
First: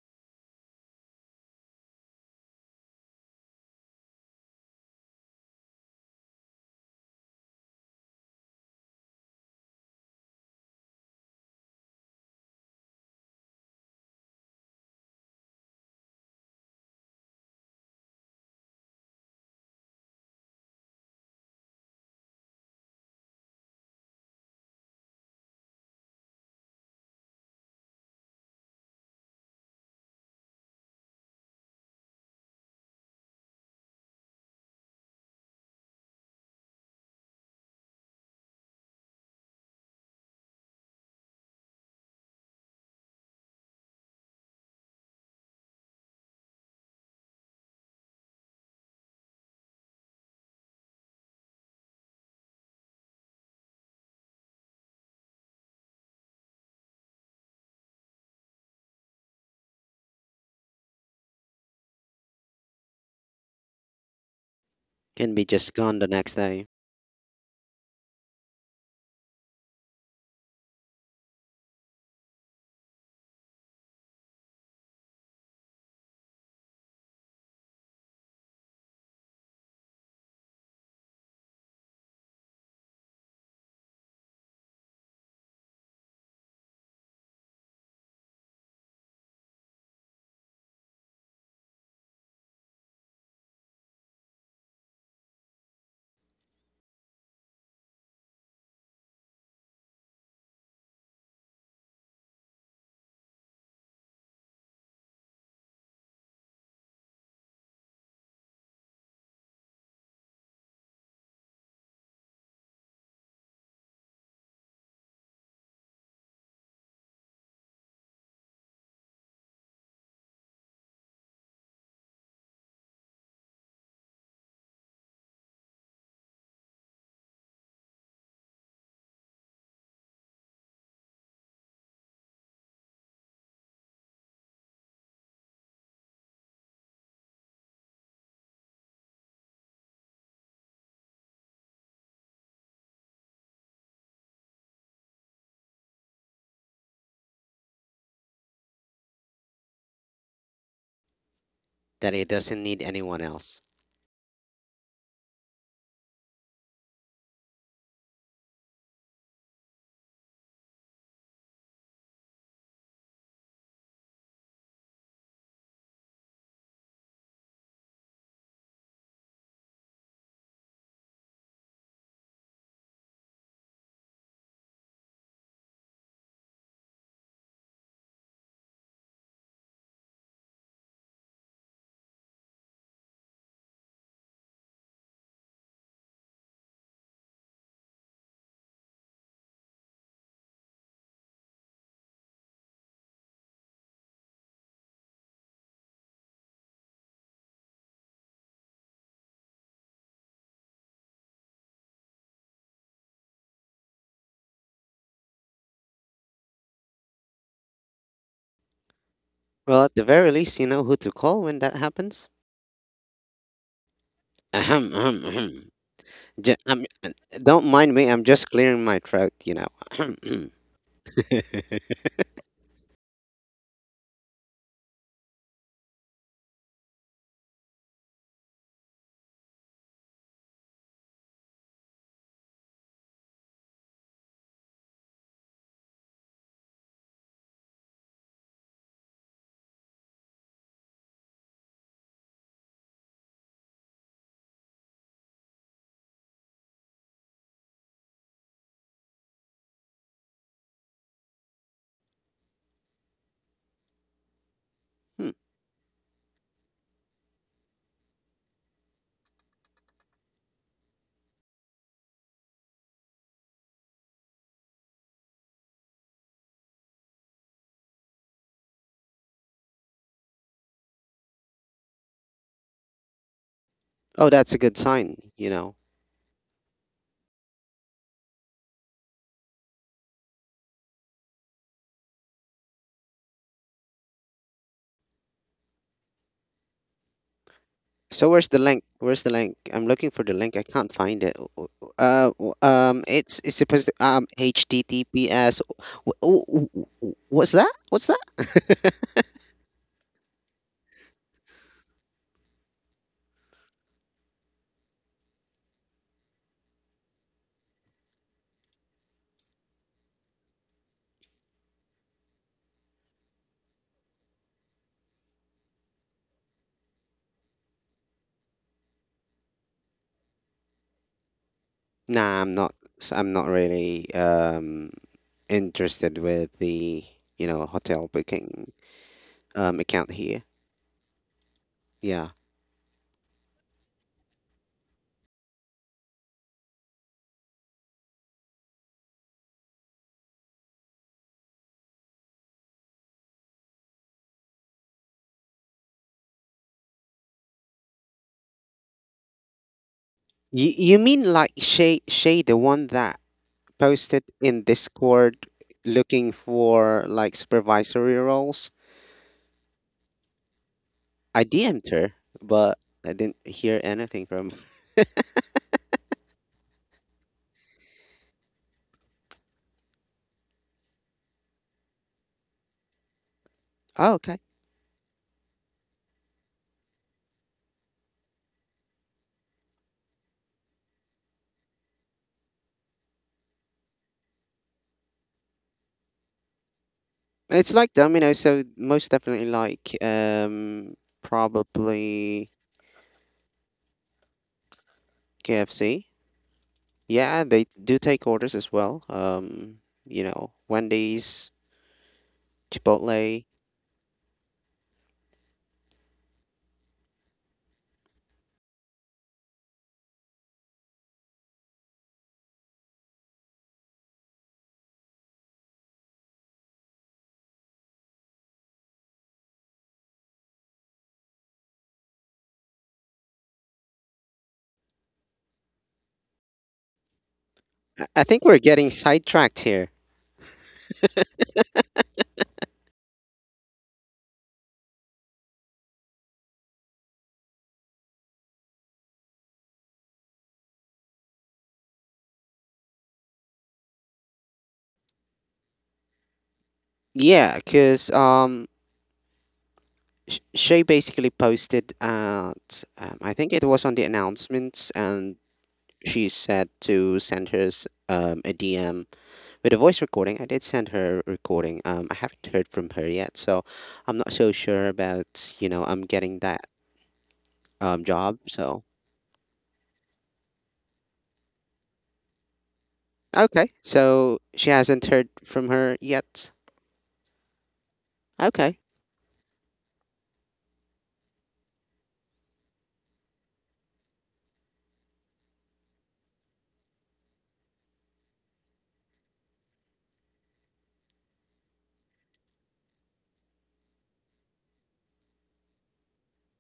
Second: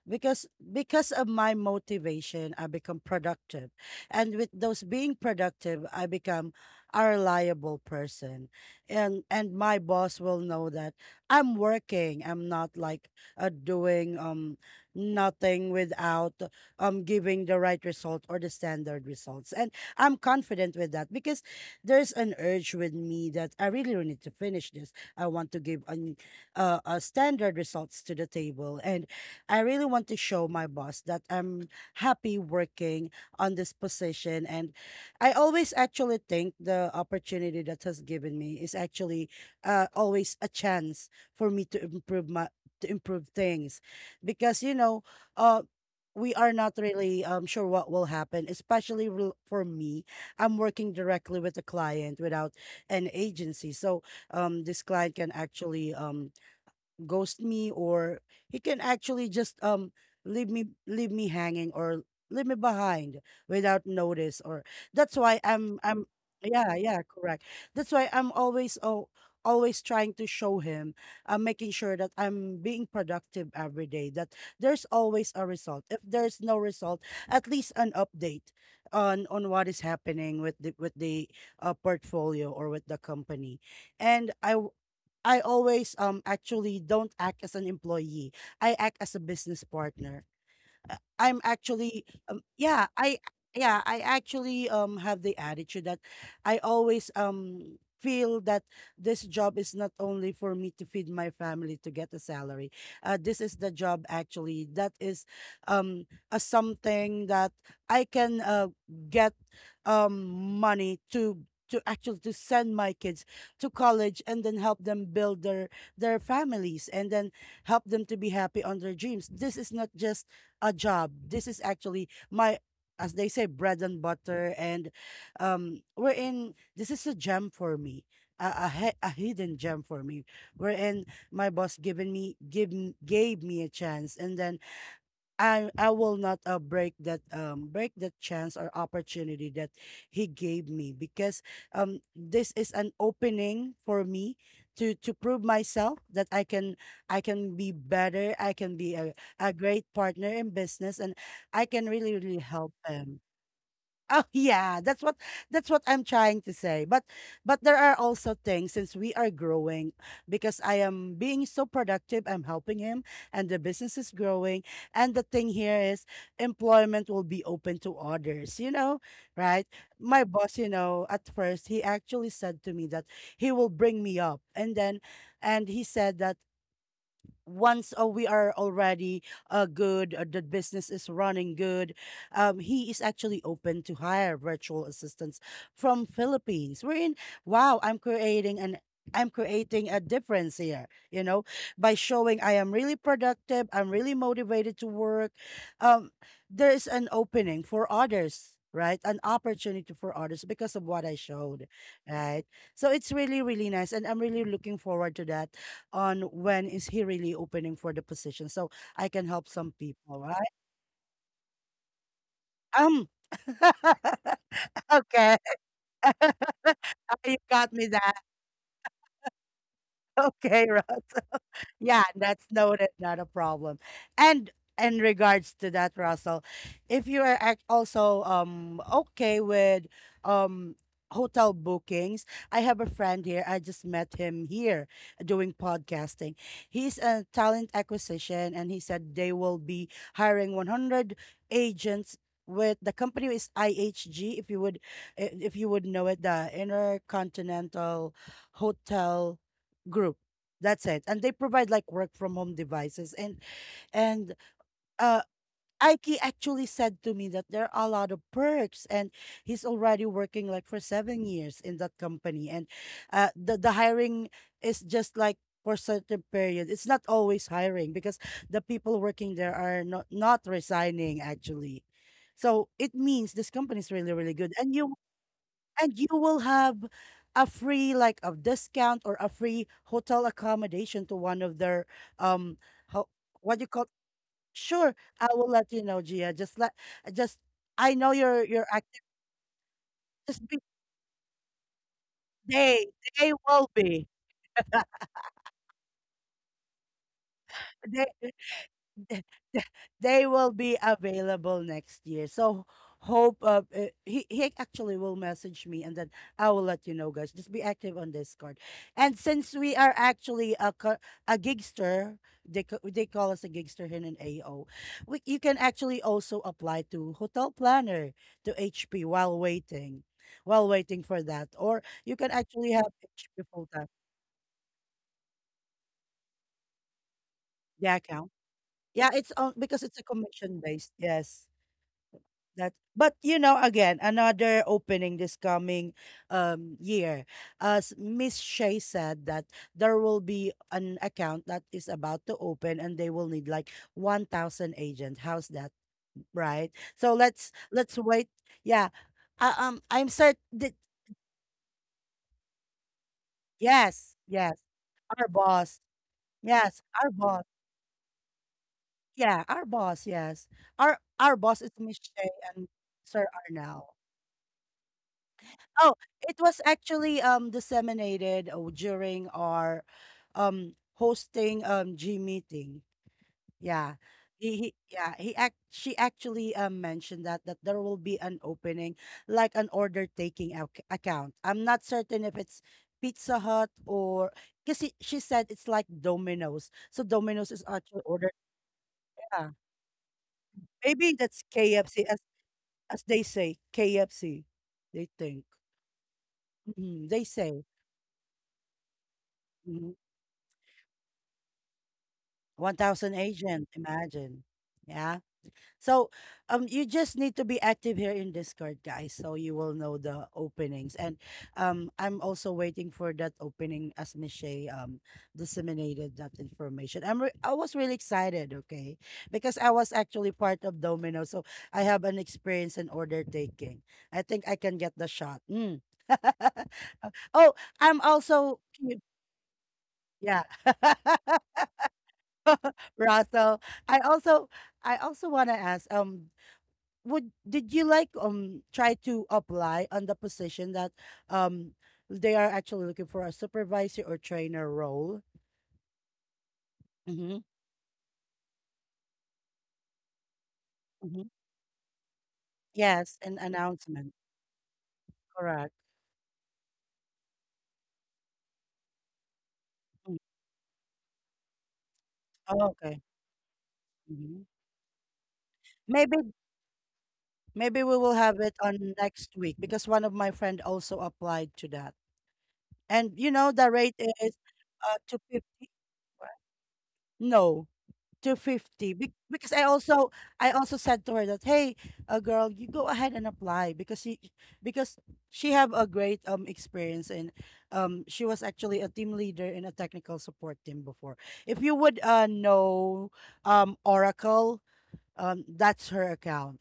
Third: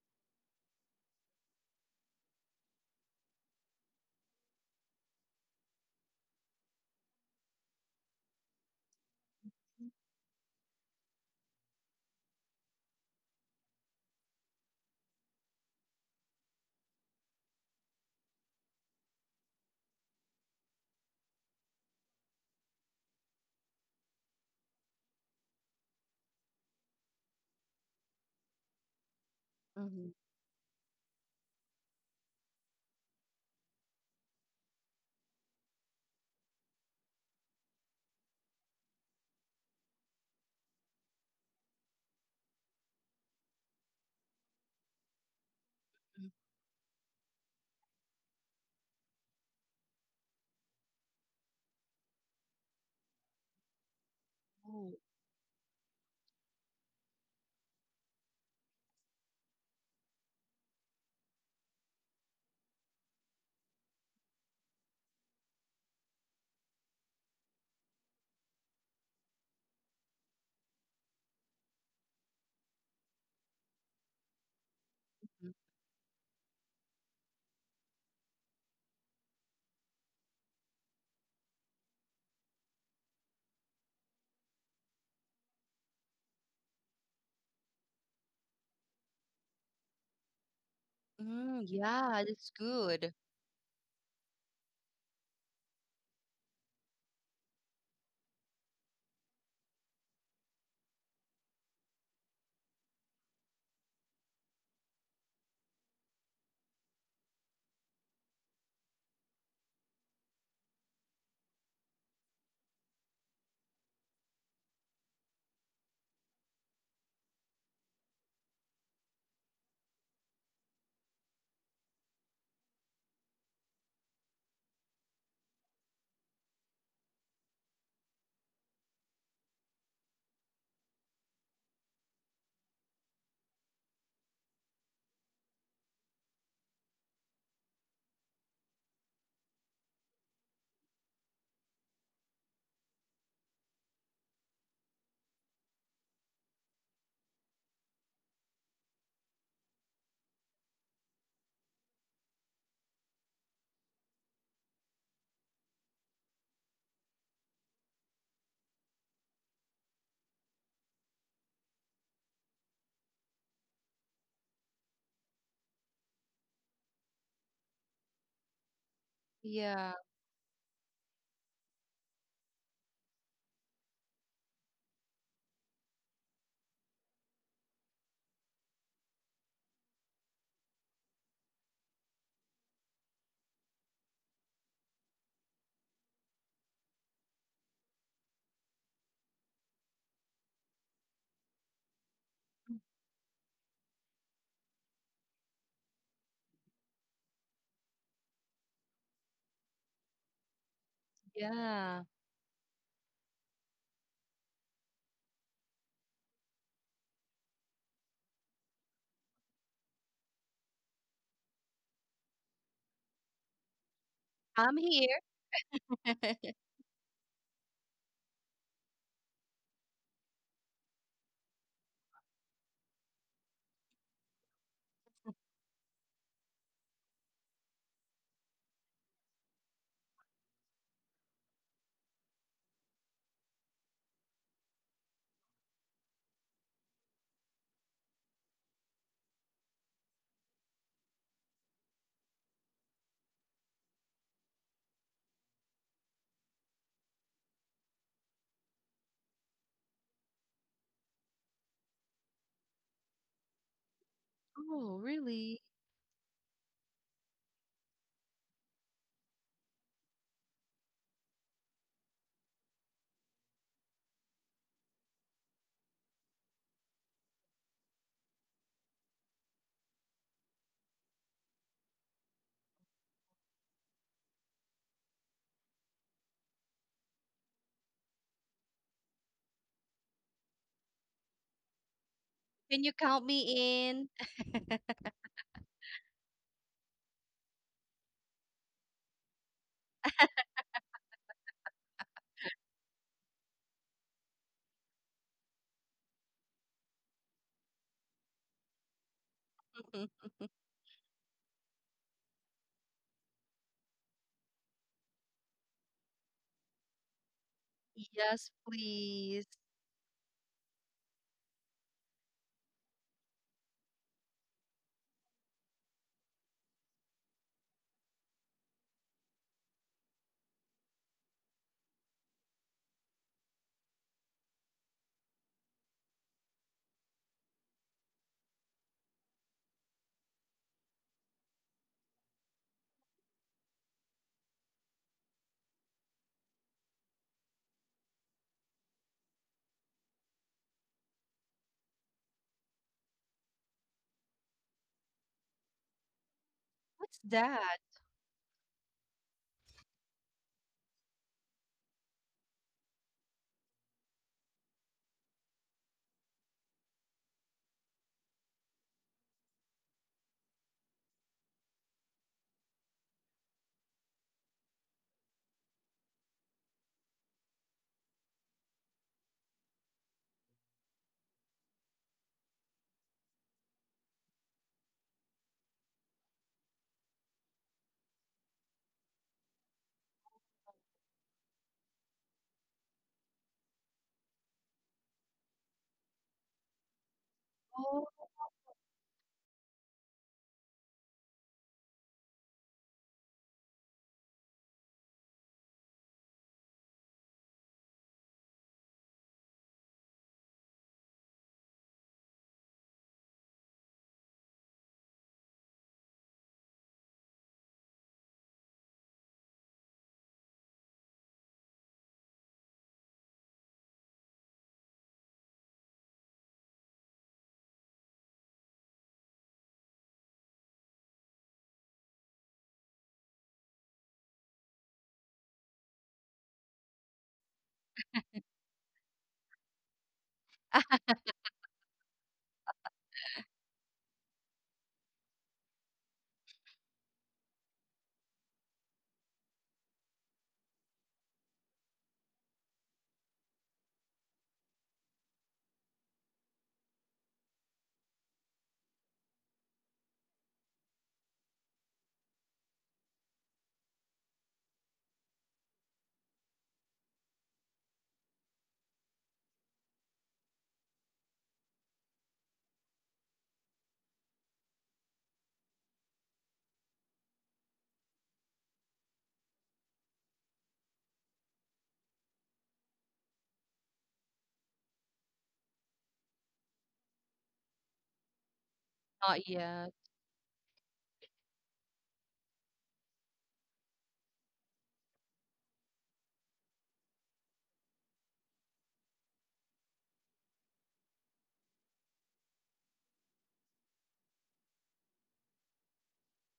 Speaker 1: because because of my motivation I become productive, and with those being productive I become a reliable person, and my boss will know that I'm working. I'm not like doing nothing without giving the right result or the standard results. And I'm confident with that because there's an urge with me that I really really need to finish this. I want to give an, a standard results to the table. And I really want
Speaker 2: Mhm.
Speaker 1: to show my boss that I'm happy working on this position. And I always actually think the opportunity that has given me is actually always a chance for me to improve my to improve things because you know uh we are not really sure what will happen, especially for me. I'm working directly with a client without an agency, so this
Speaker 2: Mhm.
Speaker 1: client can actually ghost me, or he can actually just leave me, hanging, or leave me behind without notice, or that's
Speaker 3: Can
Speaker 1: why
Speaker 3: be just
Speaker 1: I'm
Speaker 3: gone
Speaker 1: I'm
Speaker 3: the next day.
Speaker 1: yeah, yeah, correct. That's why I'm always oh, always trying to show him I'm making sure that I'm being productive every day, that there's always a
Speaker 2: Mhm.
Speaker 1: result. If there's no result, at least an update on what is happening with the portfolio or with the company. And I always actually don't act as an employee. I act as a business partner, I'm
Speaker 2: Mm,
Speaker 1: actually
Speaker 2: yeah, that's
Speaker 1: yeah,
Speaker 2: good.
Speaker 1: I, yeah, I actually have the attitude that I always feel that this job is not only for me to feed my family, to get a salary. This is the job actually that is um a something that I can get um money to actually to send my kids to college and then help them build their families, and then help them to be happy on their dreams. This is not just a job. This is actually my, as they say, bread and butter. And we're in, this is a gem for me, a hidden gem for me. Wherein my boss gave me a chance. And then I will not break that break that chance or opportunity that he gave me because this is an opening for me to prove myself that I can be better. I can be a great partner in business, and I can really
Speaker 3: That it
Speaker 1: really
Speaker 3: doesn't
Speaker 1: help
Speaker 3: need
Speaker 1: them.
Speaker 3: anyone else.
Speaker 1: Oh [LAUGHS] yeah, that's what, that's what I'm trying to say. But there are also things since we are growing, because I am being so productive, I'm helping him, and the business is growing, and the thing here is employment will be open to others, you know, right?
Speaker 2: Yeah.
Speaker 1: My boss, you know, at first he actually said to me that he will bring me up. And then and he said that once we are already good, the business is running good, he is actually open to hire virtual assistants from Philippines. We're in, wow, I'm creating an, I'm creating a difference here, you know, by showing I am really productive, I'm really motivated to work. Um, there's an opening for others, right? An opportunity for others because of what I showed,
Speaker 2: Yeah.
Speaker 1: right? So it's really, really nice. And I'm really looking forward to that on when is he really opening for the position so I can help some
Speaker 3: Well, at the
Speaker 1: people,
Speaker 3: very
Speaker 1: right?
Speaker 3: least, you know who to call when that happens.
Speaker 1: Um, [LAUGHS]
Speaker 2: I'm
Speaker 3: Ahem, ahem,
Speaker 2: here.
Speaker 1: okay.
Speaker 3: ahem. Ju-
Speaker 2: [LAUGHS]
Speaker 3: I
Speaker 1: [LAUGHS] You
Speaker 3: don't
Speaker 1: got me
Speaker 3: mind me.
Speaker 1: that.
Speaker 3: I'm
Speaker 1: [LAUGHS]
Speaker 3: just clearing my throat, you know. Ahem, ahem.
Speaker 1: Okay, right. Yeah,
Speaker 3: [LAUGHS]
Speaker 1: that's noted, not a problem. And in regards to that, Russell, if you are also okay with um hotel bookings, I have a friend here. I just met him here doing podcasting. He's a talent acquisition, and he said they will be hiring 100 agents. With the company is IHG, if you would, if you would know it, the Intercontinental Hotel Group. That's it. And they provide like work from home devices and
Speaker 2: Oh,
Speaker 1: uh
Speaker 3: Hmm.
Speaker 2: really?
Speaker 1: Ike actually said to me that there are a lot of perks and he's already working like for 7 years in that company and the hiring is just like for certain period. It's not always hiring because the people working there are not resigning actually. So it means this company is really,
Speaker 3: Oh,
Speaker 1: really
Speaker 3: that's
Speaker 1: good.
Speaker 3: a
Speaker 1: And
Speaker 3: good
Speaker 1: you
Speaker 3: sign, you know.
Speaker 1: and you will have a free like a discount or a free hotel accommodation to one of their um
Speaker 2: Can you
Speaker 1: ho-
Speaker 2: count
Speaker 1: what you call
Speaker 2: me in?
Speaker 1: sure. I will let you know, Gia. Just I know
Speaker 3: So
Speaker 1: you're
Speaker 3: where's the
Speaker 1: you're
Speaker 3: link?
Speaker 1: active.
Speaker 3: Where's the link? I'm looking for the
Speaker 1: just
Speaker 3: link.
Speaker 1: be,
Speaker 3: I can't find it. W-
Speaker 1: they they
Speaker 3: it's
Speaker 1: will
Speaker 3: supposed to
Speaker 1: be
Speaker 3: HTTPS. What's that? What's that?
Speaker 1: [LAUGHS] they
Speaker 2: [LAUGHS]
Speaker 1: will be available next year. So hope he actually will message me, and then I will let you know, guys. Just be active on
Speaker 2: Yes,
Speaker 1: Discord. And
Speaker 2: please.
Speaker 1: since we are actually a gigster, they call us a gigster here in AO. You can actually also apply to hotel planner, to HP while waiting, for that, or you can
Speaker 3: Nah, I'm
Speaker 1: actually
Speaker 3: not.
Speaker 1: have
Speaker 3: S- I'm
Speaker 1: HP
Speaker 3: not
Speaker 1: full time.
Speaker 3: really interested with the, you know,
Speaker 1: Yeah,
Speaker 3: hotel
Speaker 1: account.
Speaker 3: booking
Speaker 1: Yeah, it's on because it's a
Speaker 3: account here.
Speaker 1: commission based. Yes.
Speaker 3: Yeah.
Speaker 1: That, but you know, again, another opening this coming year. As Miss Shay said that there will be an account that is about to open, and they will need like 1,000 agents. How's that, right? So
Speaker 2: What's
Speaker 1: let's
Speaker 2: that?
Speaker 1: let's wait. Yeah. I'm certain.
Speaker 3: You mean like Shay Shay, the one that
Speaker 1: Yes,
Speaker 3: posted
Speaker 1: yes.
Speaker 3: in
Speaker 1: Our
Speaker 3: Discord
Speaker 1: boss.
Speaker 3: looking
Speaker 1: Yes,
Speaker 3: for
Speaker 1: our
Speaker 3: like
Speaker 1: boss.
Speaker 3: supervisory roles?
Speaker 1: Yeah, our boss. Yes, our
Speaker 3: I
Speaker 1: boss is
Speaker 3: DM'd
Speaker 1: Miss
Speaker 3: her,
Speaker 1: Shay and
Speaker 3: but I
Speaker 1: Sir
Speaker 3: didn't hear
Speaker 1: Arnell.
Speaker 3: anything from.
Speaker 1: Oh, it was actually disseminated during our hosting G meeting. Yeah.
Speaker 3: Oh, okay.
Speaker 1: He yeah, he act She actually mentioned that there will be an opening like an order taking ac account. I'm not certain if it's Pizza Hut, or because she said it's like Domino's. So Domino's is
Speaker 3: It's like
Speaker 1: actually
Speaker 2: Oh,
Speaker 1: order.
Speaker 3: Domino, so most definitely
Speaker 1: Yeah.
Speaker 3: like
Speaker 1: Maybe that's KFC,
Speaker 3: probably
Speaker 1: as they say, KFC, they think.
Speaker 3: KFC.
Speaker 1: Mhm, they
Speaker 3: Yeah, they
Speaker 1: say.
Speaker 3: do take orders as well.
Speaker 1: Mm-hmm.
Speaker 3: You know, Wendy's,
Speaker 1: 1,000
Speaker 3: Chipotle.
Speaker 1: agent, imagine. Yeah. So you just need to be active here in Discord, guys, so you will know the openings. And I'm also waiting for that opening as Michelle disseminated that information. I was really excited, okay? Because I was actually part of Domino, so I have an experience in order taking. I think I can get the shot. Mm. [LAUGHS] oh, I'm
Speaker 3: I think we're
Speaker 1: also
Speaker 3: getting
Speaker 1: cu-
Speaker 3: sidetracked here.
Speaker 1: yeah. [LAUGHS] Russell. I also I also want to ask would did you like try to apply on the position that um they are actually looking for a supervisor or trainer role? Mm-hmm.
Speaker 3: Yeah, because Sh- Shay basically
Speaker 1: Mm-hmm.
Speaker 3: posted at,
Speaker 1: Yes,
Speaker 3: I
Speaker 1: an
Speaker 3: think it was on the
Speaker 1: announcement.
Speaker 3: announcements, and
Speaker 1: Correct.
Speaker 3: she said to send her s- a DM with a voice
Speaker 1: Mm.
Speaker 3: recording. I did send her a recording. I haven't
Speaker 1: Oh,
Speaker 3: heard from
Speaker 1: okay.
Speaker 3: her yet, so I'm not
Speaker 1: Mhm.
Speaker 3: so sure about, you know, I'm
Speaker 1: Maybe
Speaker 3: getting that
Speaker 1: we will
Speaker 3: job.
Speaker 1: have it
Speaker 3: So,
Speaker 1: on next week because one of my friend also applied to that. And you know the
Speaker 3: okay.
Speaker 1: rate is
Speaker 3: So she
Speaker 1: uh
Speaker 3: hasn't
Speaker 1: to
Speaker 3: heard
Speaker 1: 50
Speaker 3: from her yet.
Speaker 1: No, to
Speaker 3: Okay.
Speaker 1: 50.
Speaker 2: not
Speaker 1: Because
Speaker 2: yet.
Speaker 1: I also said to her that, hey, girl, you go ahead and apply, because because she have a great experience, and she was actually a team leader in a technical support team before. If you would know, Oracle, that's her account.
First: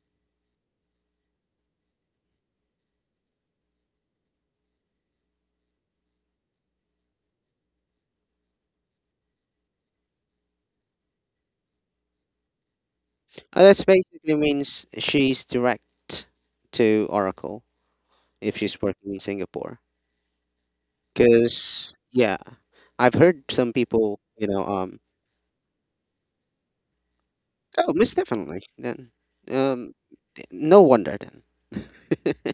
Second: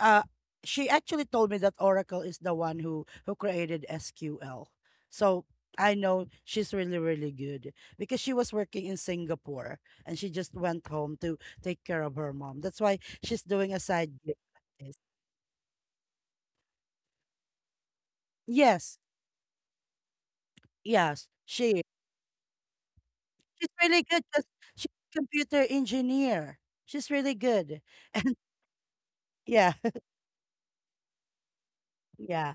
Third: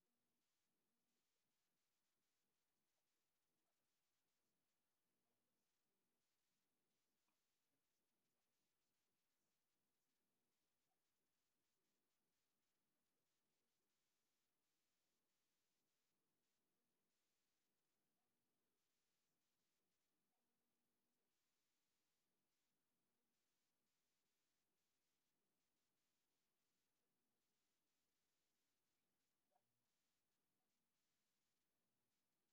Speaker 1: uh she actually told me that Oracle is the one who created SQL. So I know she's really, really good, because she was working in Singapore, and she just went home to take care of her mom. That's why she's doing a
Speaker 3: That's
Speaker 1: side gig
Speaker 3: basically means
Speaker 1: like this.
Speaker 3: she's direct to Oracle if she's
Speaker 1: Yes,
Speaker 3: working in Singapore.
Speaker 1: yes she
Speaker 3: Because yeah, I've heard
Speaker 1: she's
Speaker 3: some
Speaker 1: really
Speaker 3: people,
Speaker 1: good, 'cause she's a computer engineer. She's really good,
Speaker 3: oh, miss definitely. Then,
Speaker 1: yeah.
Speaker 3: um, no wonder then.
Speaker 1: Yeah.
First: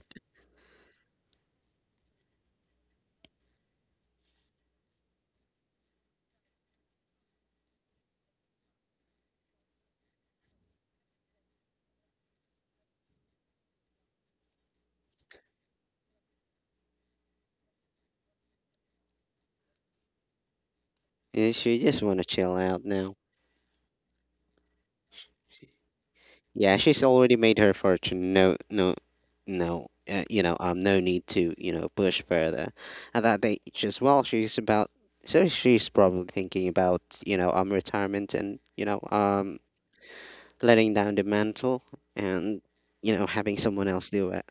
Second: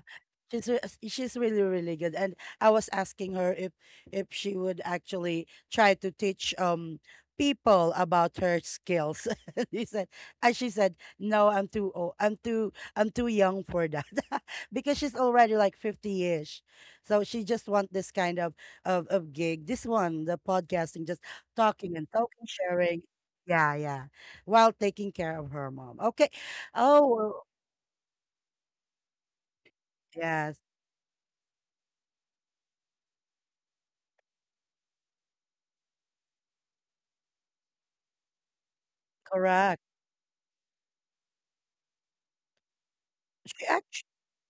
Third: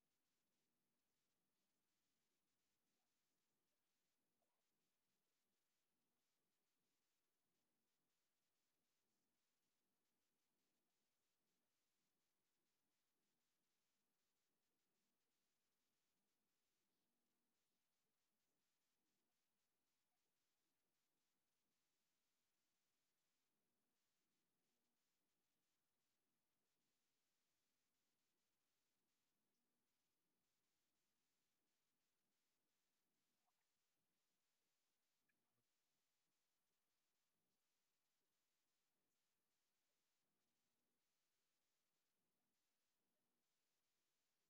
Speaker 1: She's really, really good, and I was asking her if she would actually try to teach people about her skills. [LAUGHS] she said she said, no, I'm too old. I'm too young for that. [LAUGHS] because she's already like 50ish. So she just want this kind of gig. This one, the podcasting, just
Speaker 3: Yeah, she
Speaker 1: talking
Speaker 3: just
Speaker 1: and
Speaker 3: want to
Speaker 1: talking,
Speaker 3: chill out
Speaker 1: sharing.
Speaker 3: now.
Speaker 1: Yeah, yeah. While taking care of her mom. Okay.
Speaker 3: Yeah, she's
Speaker 1: Oh,
Speaker 3: already
Speaker 1: well,
Speaker 3: made her fortune. No, no, no.
Speaker 1: yes.
Speaker 3: No need to, you know, push further at that age as well. She's about, so she's probably thinking about, retirement and
Speaker 1: Correct.
Speaker 3: letting down the mantle and, you know, having
Speaker 1: She
Speaker 3: someone else do it.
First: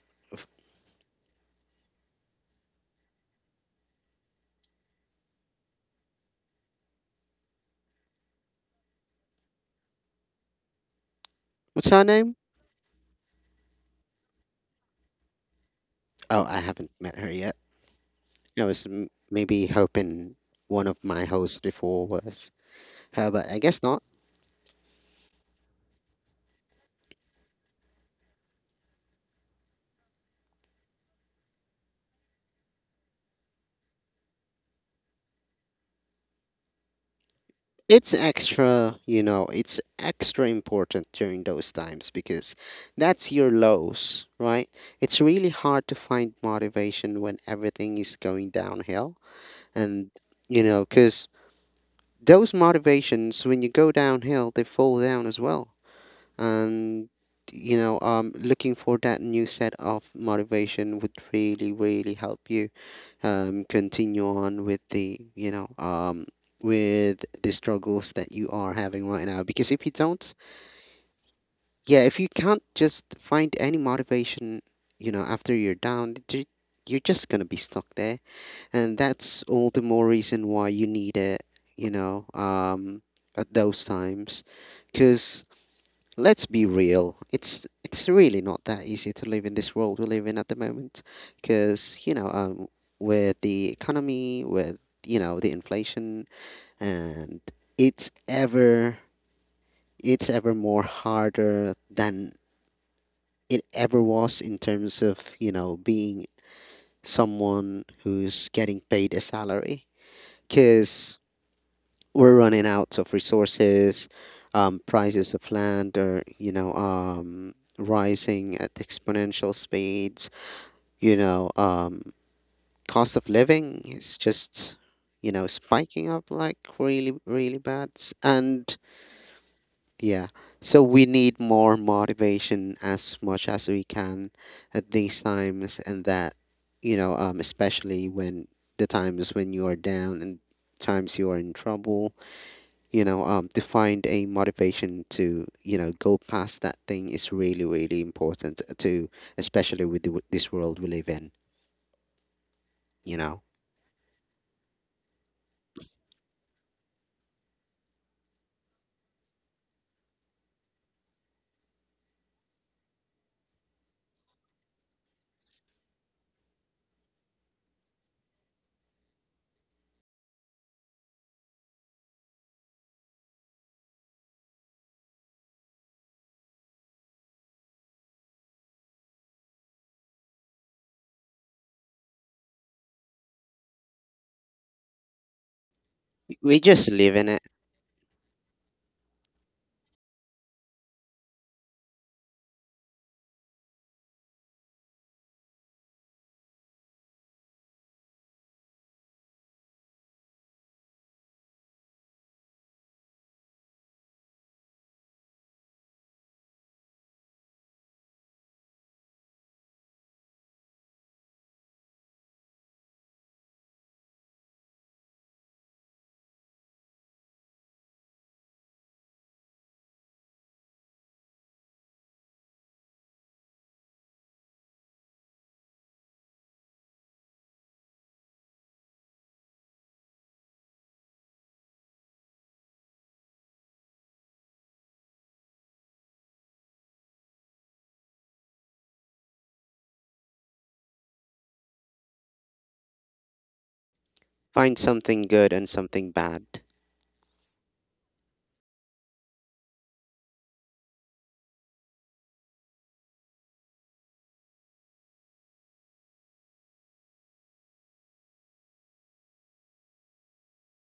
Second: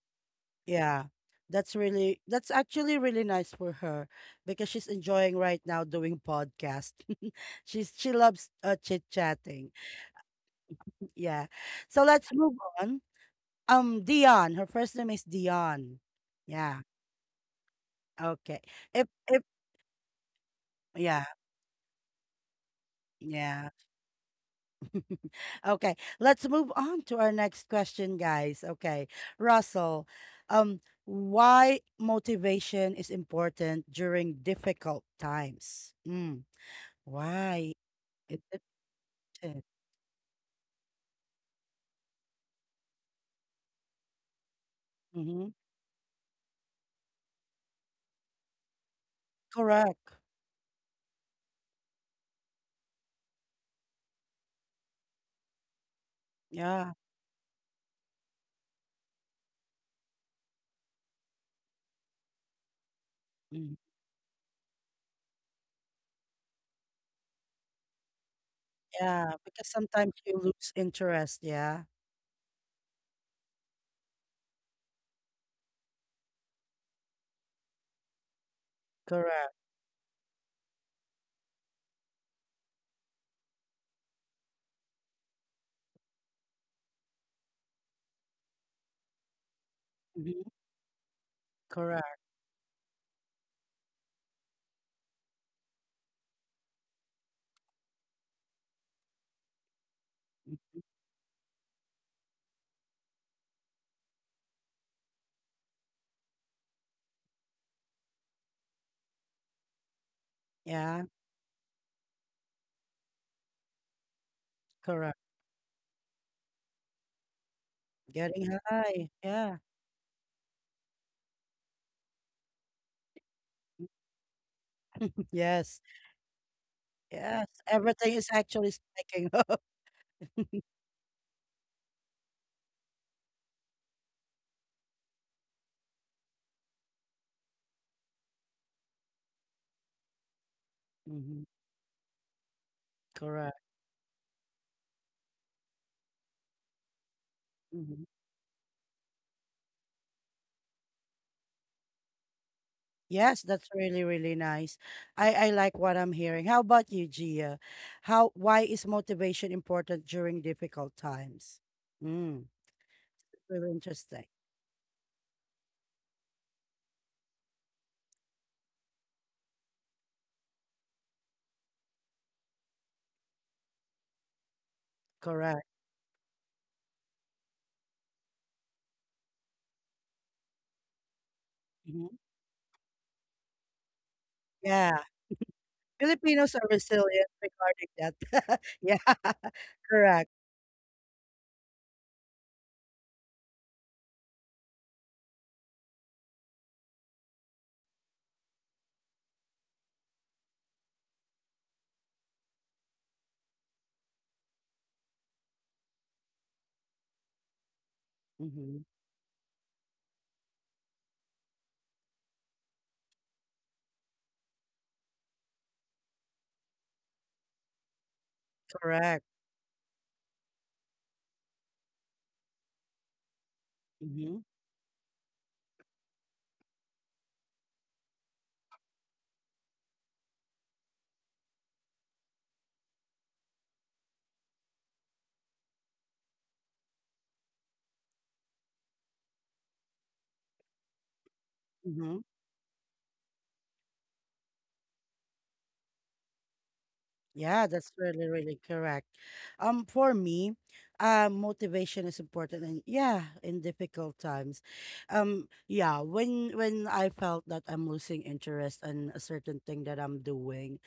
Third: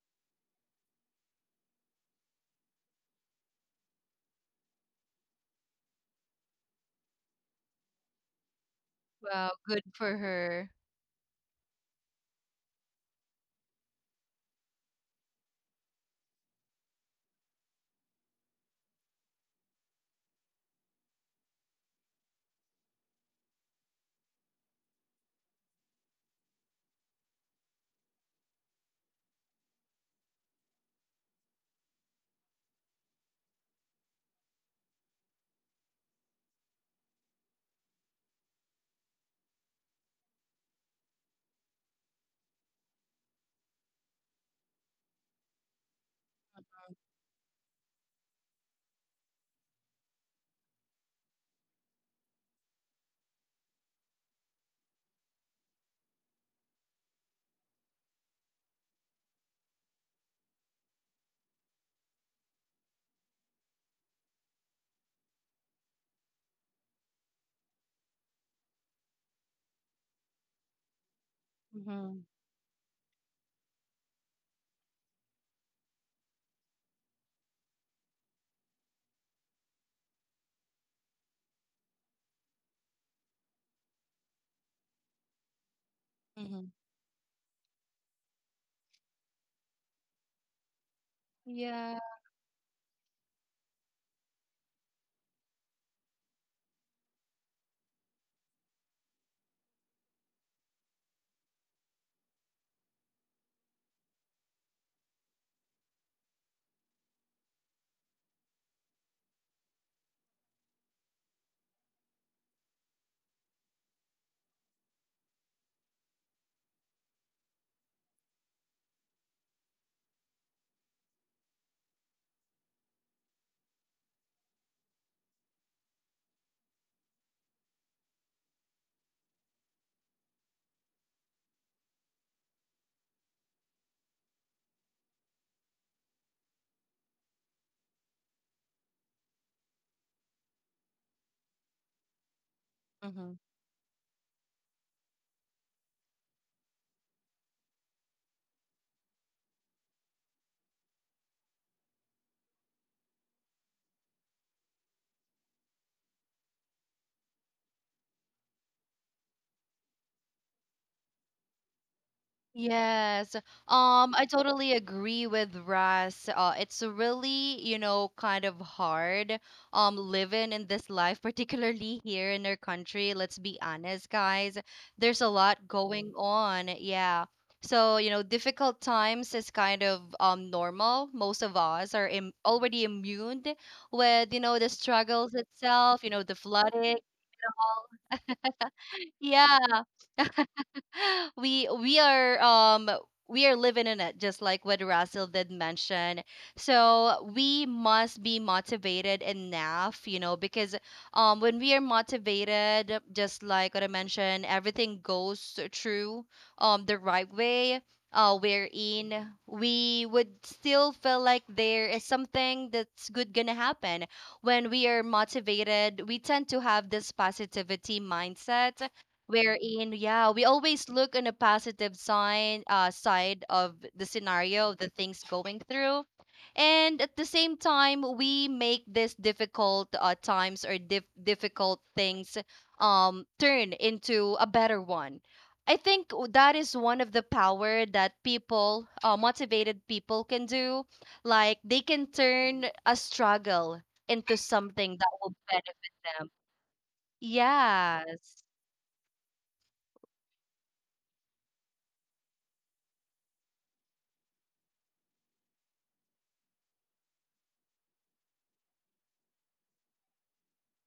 Speaker 1: Yeah, that's actually really nice for her because she's enjoying right now doing podcast. [LAUGHS] She loves chit
Speaker 2: Wow,
Speaker 1: chatting.
Speaker 2: good for her.
Speaker 1: Yeah,
Speaker 3: What's her
Speaker 1: so let's
Speaker 3: name?
Speaker 1: move on. Dion. Her first name is Dion.
Speaker 3: Oh, I
Speaker 1: Yeah.
Speaker 3: haven't met her yet.
Speaker 1: Okay.
Speaker 3: I was m-
Speaker 1: If
Speaker 3: maybe hoping one of
Speaker 1: yeah
Speaker 3: my hosts before was her, but I
Speaker 1: yeah
Speaker 3: guess not.
Speaker 1: okay. Let's move on to our next question, guys. Okay, Russell. Um, why motivation is important during difficult times? Mm, why?
Speaker 3: It's
Speaker 1: Is it
Speaker 3: extra, you know,
Speaker 1: it.
Speaker 3: it's extra important during those times because that's your lows, right? It's really
Speaker 1: Mhm.
Speaker 3: hard to find motivation when everything is going downhill. And,
Speaker 1: Correct.
Speaker 3: you know, because those motivations, when you go downhill, they fall down as well.
Speaker 1: Yeah.
Speaker 3: And, looking for that new set of motivation would really, really help you
Speaker 1: Mm.
Speaker 3: continue on with the, with the struggles that you are having right
Speaker 1: Yeah,
Speaker 3: now.
Speaker 1: because
Speaker 3: Because if you
Speaker 1: sometimes
Speaker 3: don't,
Speaker 1: you lose interest. Yeah.
Speaker 3: yeah,
Speaker 2: Mm-hmm.
Speaker 3: if you can't just find any motivation, after you're down, you're just gonna be stuck there, and that's
Speaker 1: Correct.
Speaker 3: all the more reason why you need it. You know, um, at those times, because let's be
Speaker 2: Mm-hmm.
Speaker 3: real. It's really not that easy to live in this world we live in
Speaker 1: Mhm.
Speaker 3: at the moment,
Speaker 2: Yeah.
Speaker 3: because
Speaker 1: Correct.
Speaker 3: with the economy, with the inflation, and it's ever it's ever more harder than it ever was in terms of being someone who's getting paid a salary,
Speaker 1: Yeah.
Speaker 3: because we're running out of resources. Um,
Speaker 1: Correct.
Speaker 3: prices of land are, rising
Speaker 1: Getting
Speaker 3: at
Speaker 1: high.
Speaker 3: exponential
Speaker 1: Yeah.
Speaker 3: speeds. You know, um, cost of living
Speaker 1: [LAUGHS]
Speaker 3: is just,
Speaker 1: Yes.
Speaker 3: spiking up like really,
Speaker 1: Yes.
Speaker 3: really bad.
Speaker 1: Everything is actually
Speaker 3: And
Speaker 1: spiking up.
Speaker 3: yeah,
Speaker 1: [LAUGHS]
Speaker 3: so we need more motivation as much as we can at these times, and that, especially when the times when you are down and times you are
Speaker 1: Mhm.
Speaker 3: in trouble,
Speaker 2: Mm-hmm.
Speaker 1: Correct.
Speaker 3: to find a motivation to go past that thing is really really
Speaker 1: Mhm.
Speaker 3: important to, especially with this world we live in, you
Speaker 1: Yes,
Speaker 3: know
Speaker 1: that's really, really nice. I like what I'm hearing. How about you, Gia? How, why is motivation important during difficult times? Mm,
Speaker 2: Yes.
Speaker 1: really interesting.
Speaker 2: I totally agree with Russ. It's really, you know, kind of hard living in this life, [LAUGHS] particularly here in our country. Let's be honest, guys. There's a
Speaker 1: Correct.
Speaker 2: lot going on. Yeah. So, you know, difficult times is kind of normal. Most of us
Speaker 1: Mhm.
Speaker 2: are Im already immune with, you know, the
Speaker 1: Yeah.
Speaker 2: struggles itself, you know, the
Speaker 1: Filipinos
Speaker 3: we
Speaker 1: are
Speaker 3: just
Speaker 2: flooding.
Speaker 3: live
Speaker 1: resilient
Speaker 3: in it,
Speaker 1: regarding that. [LAUGHS] yeah,
Speaker 2: Yeah,
Speaker 1: correct.
Speaker 2: [LAUGHS] we are we are living in it just like what Russell did mention. So we must be motivated enough, you know, because when we are motivated, just like what I mentioned, everything goes through the right way.
Speaker 1: Hmm.
Speaker 2: Wherein we would still feel like there is something that's good gonna happen. When we are motivated, we tend to have this positivity mindset
Speaker 1: Correct.
Speaker 2: wherein, yeah, we always look on a positive sign, side of the
Speaker 1: Hmm.
Speaker 2: scenario of the things going through, and at the same time we make this difficult times or difficult things turn into a better one. I think that is one of the power that people, motivated people, can do. Like, they can
Speaker 1: Hmm.
Speaker 2: turn a struggle into
Speaker 3: find
Speaker 2: something that
Speaker 3: something
Speaker 2: will
Speaker 3: good and
Speaker 2: benefit
Speaker 3: something
Speaker 2: them.
Speaker 3: bad,
Speaker 1: Yeah, that's really,
Speaker 2: Yes.
Speaker 1: really correct. For me, motivation is important, and yeah, in difficult times, yeah, when I felt that I'm losing interest in a certain thing that I'm doing,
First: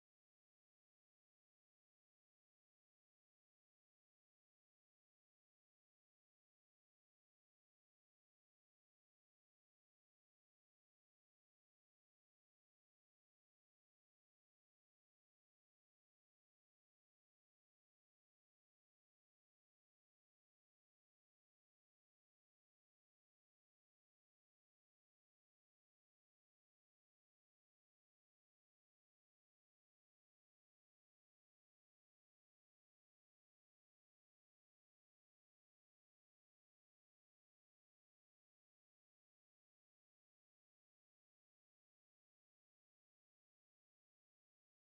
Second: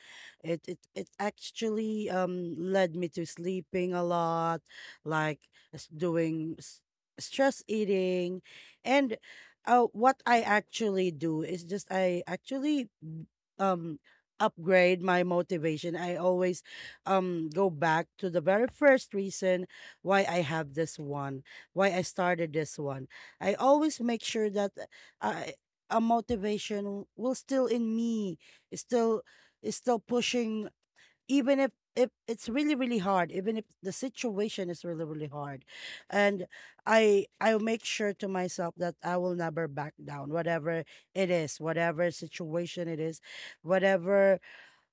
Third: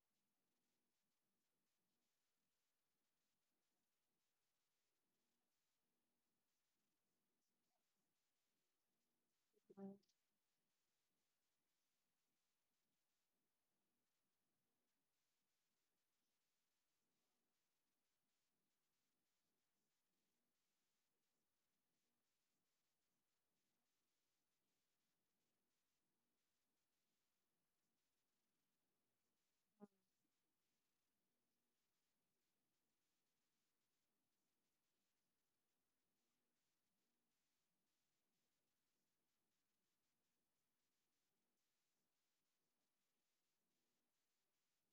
Speaker 1: it actually led me to sleeping a lot, like s- doing s- stress eating, and what I actually do is just I actually um upgrade my motivation. I always go back to the very first reason why I have this one, why I started this one. I always make sure that I a motivation will still in me, is still is still pushing, even if it's really, really hard, even if the situation is really, really hard. And I'll make sure to myself that I will never back down whatever it is, whatever situation it is, whatever,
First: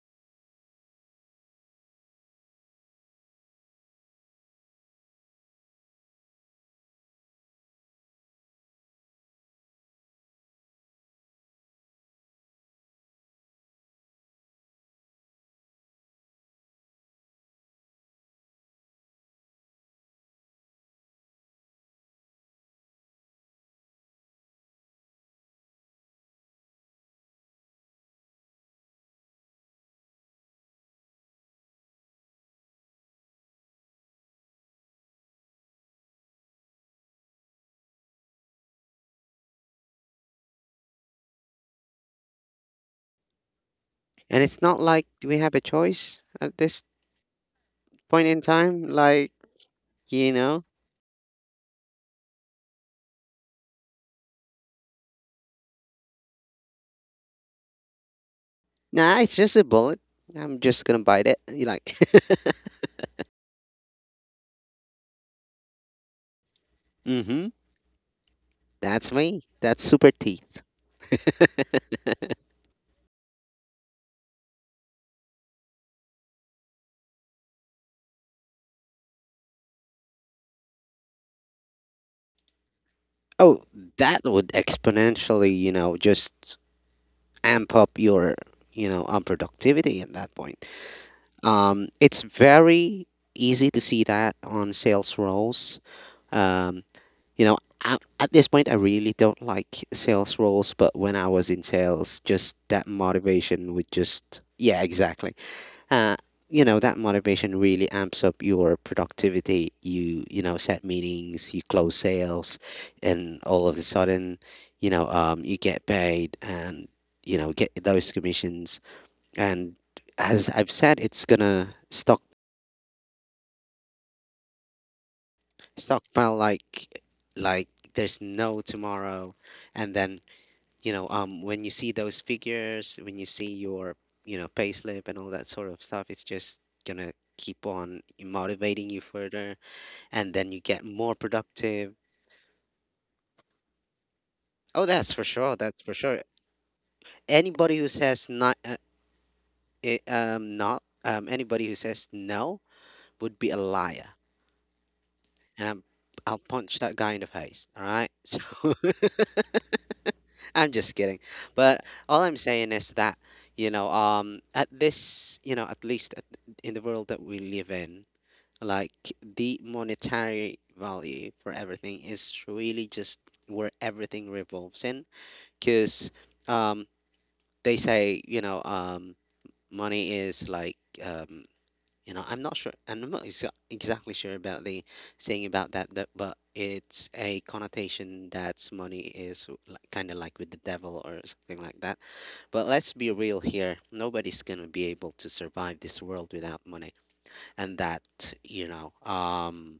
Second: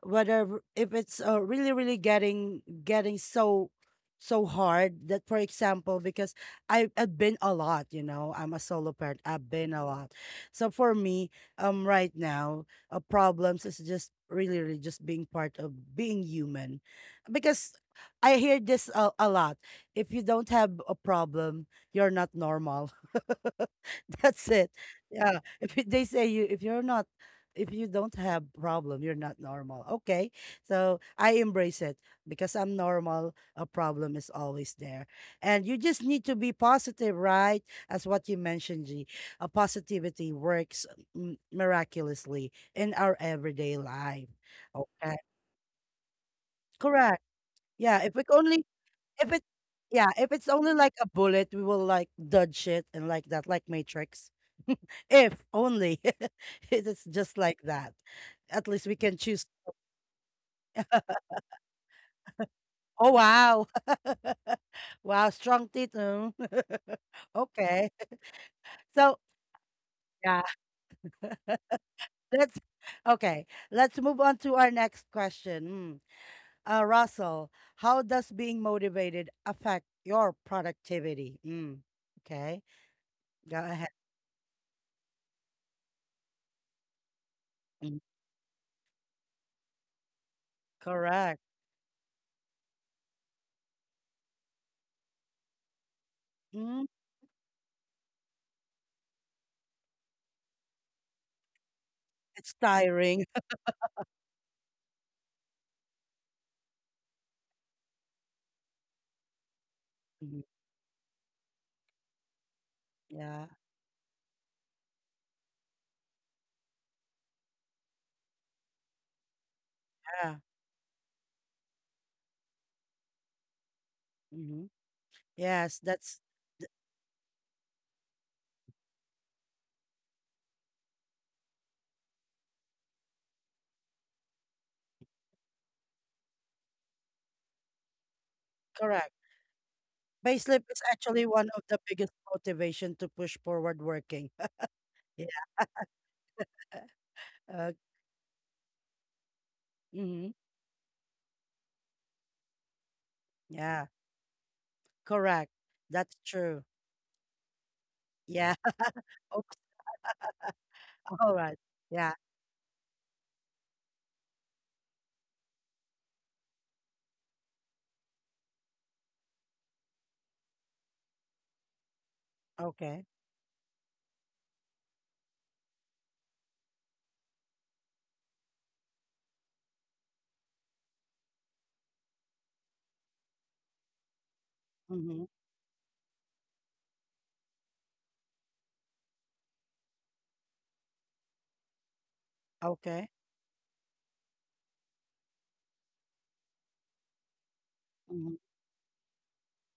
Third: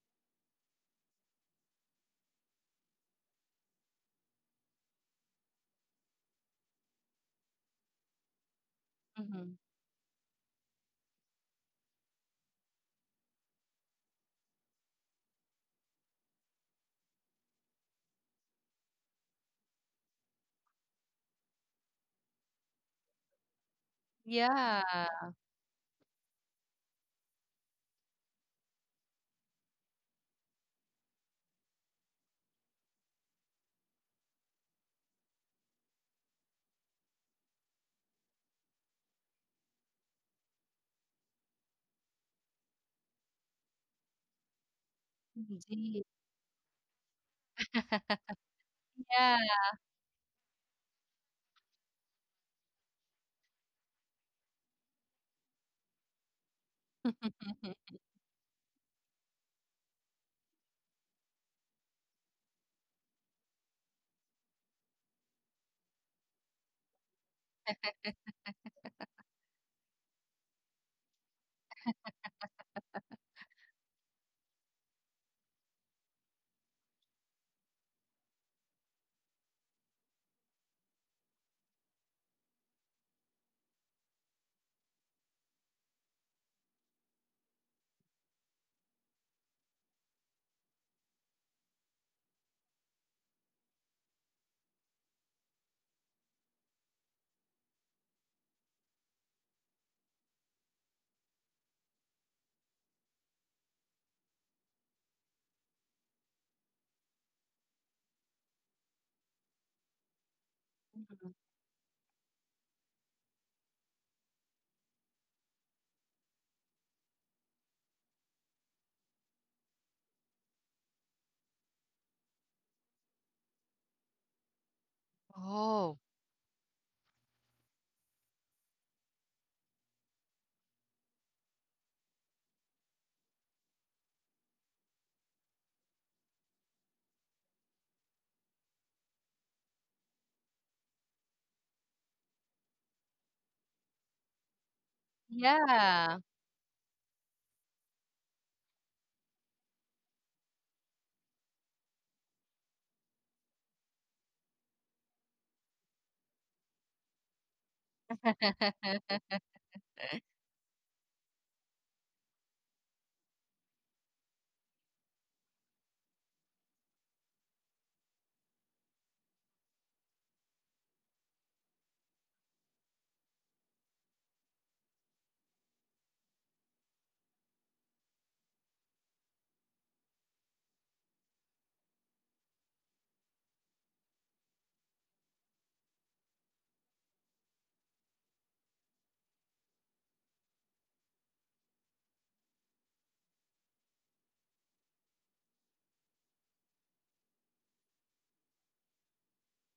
Speaker 1: whether if it's really, really getting so hard. That, for example, because I've been a lot. You know, I'm a solo parent. I've
Speaker 2: Mm-hmm.
Speaker 1: been a lot. So for me, right now, problems is just really, really just being part of being human. Because I hear this a lot. If you don't have a problem, you're not normal. [LAUGHS] That's it.
Speaker 2: Yeah.
Speaker 1: Yeah, if you- they say, you, if you're not, if you don't have problem, you're not normal. Okay. So I embrace it because I'm normal. A problem is always there. And you just need to be positive, right? As what you mentioned, G. A positivity works, mm, miraculously in our everyday life.
Speaker 3: and it's not like
Speaker 1: Okay.
Speaker 3: we have a
Speaker 2: Indeed.
Speaker 3: choice at this
Speaker 1: Correct. Yeah. If we
Speaker 3: point in
Speaker 1: only
Speaker 3: time, like,
Speaker 1: if
Speaker 2: Yeah.
Speaker 1: it yeah, if
Speaker 3: you
Speaker 1: it's
Speaker 3: know
Speaker 1: only like a bullet, we will like dodge it and like that, like Matrix. [LAUGHS] if only [LAUGHS] if it's just like that.
Speaker 2: [LAUGHS]
Speaker 1: At least we can
Speaker 3: nah, it's
Speaker 1: choose.
Speaker 3: just a bullet, I'm just gonna
Speaker 1: [LAUGHS]
Speaker 3: bite it you like.
Speaker 1: Oh wow. [LAUGHS] wow, strong teeth. Mm.
Speaker 3: [LAUGHS]
Speaker 1: [LAUGHS]
Speaker 3: Mm-hmm.
Speaker 1: okay.
Speaker 3: That's
Speaker 1: So
Speaker 3: me. That's super
Speaker 1: yeah.
Speaker 3: teeth.
Speaker 1: [LAUGHS]
Speaker 3: [LAUGHS]
Speaker 1: let's okay. Let's move on to our next question. Mm. Russell, how does being motivated affect your productivity? Mm. Okay. Go
Speaker 3: Oh,
Speaker 1: ahead.
Speaker 3: that would exponentially, just amp up
Speaker 1: Mm.
Speaker 3: your productivity at that point.
Speaker 1: Correct.
Speaker 3: It's very easy to see that on sales roles. um,
Speaker 1: Hmm.
Speaker 3: you know I, at this point, I really don't like sales roles, but when I was in sales,
Speaker 1: It's
Speaker 3: just that
Speaker 1: tiring.
Speaker 3: motivation would just, yeah, exactly. Uh, you know that motivation really amps up your productivity. You
Speaker 1: Mhm.
Speaker 3: know set meetings, you close sales, and
Speaker 1: Yeah.
Speaker 3: all of a sudden, you get paid and get those commissions, and
Speaker 1: Yeah.
Speaker 3: as I've said, it's gonna stock
Speaker 1: Hmm. Yes,
Speaker 2: Oh.
Speaker 1: that's
Speaker 3: stockpile like there's no tomorrow. And then, when you see those figures, when you see your payslip and all that sort of stuff, it's just gonna keep on motivating you
Speaker 1: correct.
Speaker 3: further, and then you
Speaker 1: Payslip
Speaker 3: get
Speaker 1: is
Speaker 3: more
Speaker 1: actually one of the
Speaker 3: productive.
Speaker 1: biggest motivation to push forward working.
Speaker 3: Oh,
Speaker 1: [LAUGHS]
Speaker 3: that's for
Speaker 1: Yeah.
Speaker 3: sure. That's for
Speaker 2: Yeah.
Speaker 3: sure.
Speaker 1: Uh,
Speaker 3: Anybody who says not, eh,
Speaker 1: hmm.
Speaker 3: not, anybody who says no would be a
Speaker 1: Yeah.
Speaker 3: liar,
Speaker 1: Correct.
Speaker 3: and
Speaker 1: That's
Speaker 3: I'll
Speaker 1: true.
Speaker 3: punch that guy in the face. All right. [LAUGHS]
Speaker 1: Yeah.
Speaker 3: So
Speaker 1: [LAUGHS] Okay.
Speaker 3: [LAUGHS] I'm just kidding,
Speaker 1: All right.
Speaker 3: but
Speaker 1: Yeah.
Speaker 3: all I'm saying is that at this, in the world that we live in, like the monetary value for everything is really
Speaker 1: Okay.
Speaker 3: just where everything revolves in, because they say, money is like, um I'm not sure, and I'm not exactly sure about the
Speaker 1: Mm-hmm.
Speaker 3: saying about that. But it's a connotation that money is like, kind of like with the devil or something like that. But let's be
Speaker 1: Okay.
Speaker 3: real here, nobody's gonna be able to survive this world without money, and that,
Speaker 1: Mm-hmm.
Speaker 3: you know um